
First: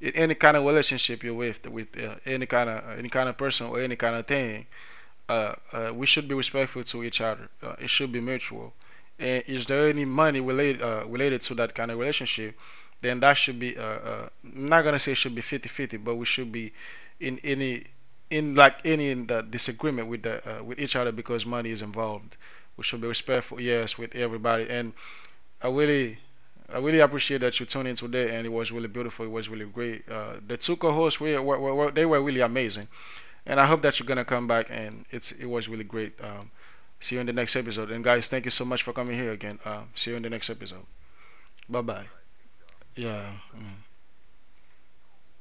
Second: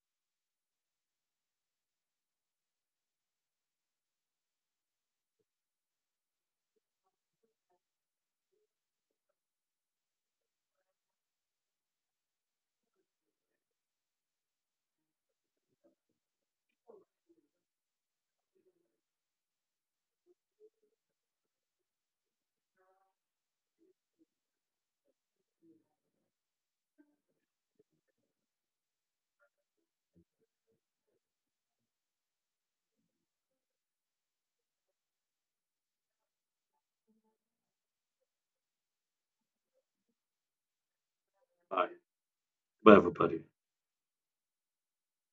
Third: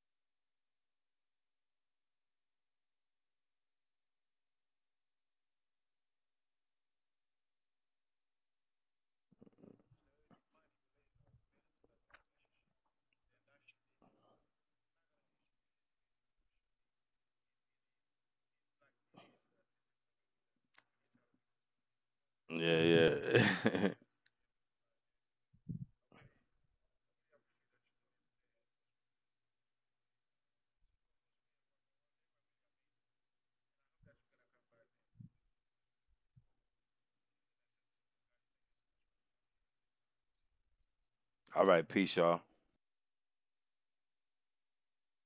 in any kind of relationship you're with, any kind of person or any kind of thing, we should be respectful to each other. It should be mutual. And is there any money related to that kind of relationship? Then that should be I'm not gonna say it should be 50/50, but we should be in any in like any in the disagreement with each other because money is involved. We Yeah, should be respectful, yeah. yes, with everybody. And I really I really appreciate that you tuned in today, and it was really beautiful. It was really great. The two co-hosts they were really amazing, and I hope that you're gonna come back. And it was really great. See you in the next episode. And guys, thank you so much for coming here again. See you in the next episode. All Bye right, Bye, bye. peace, y'all. bye, Yeah. everybody. Mm.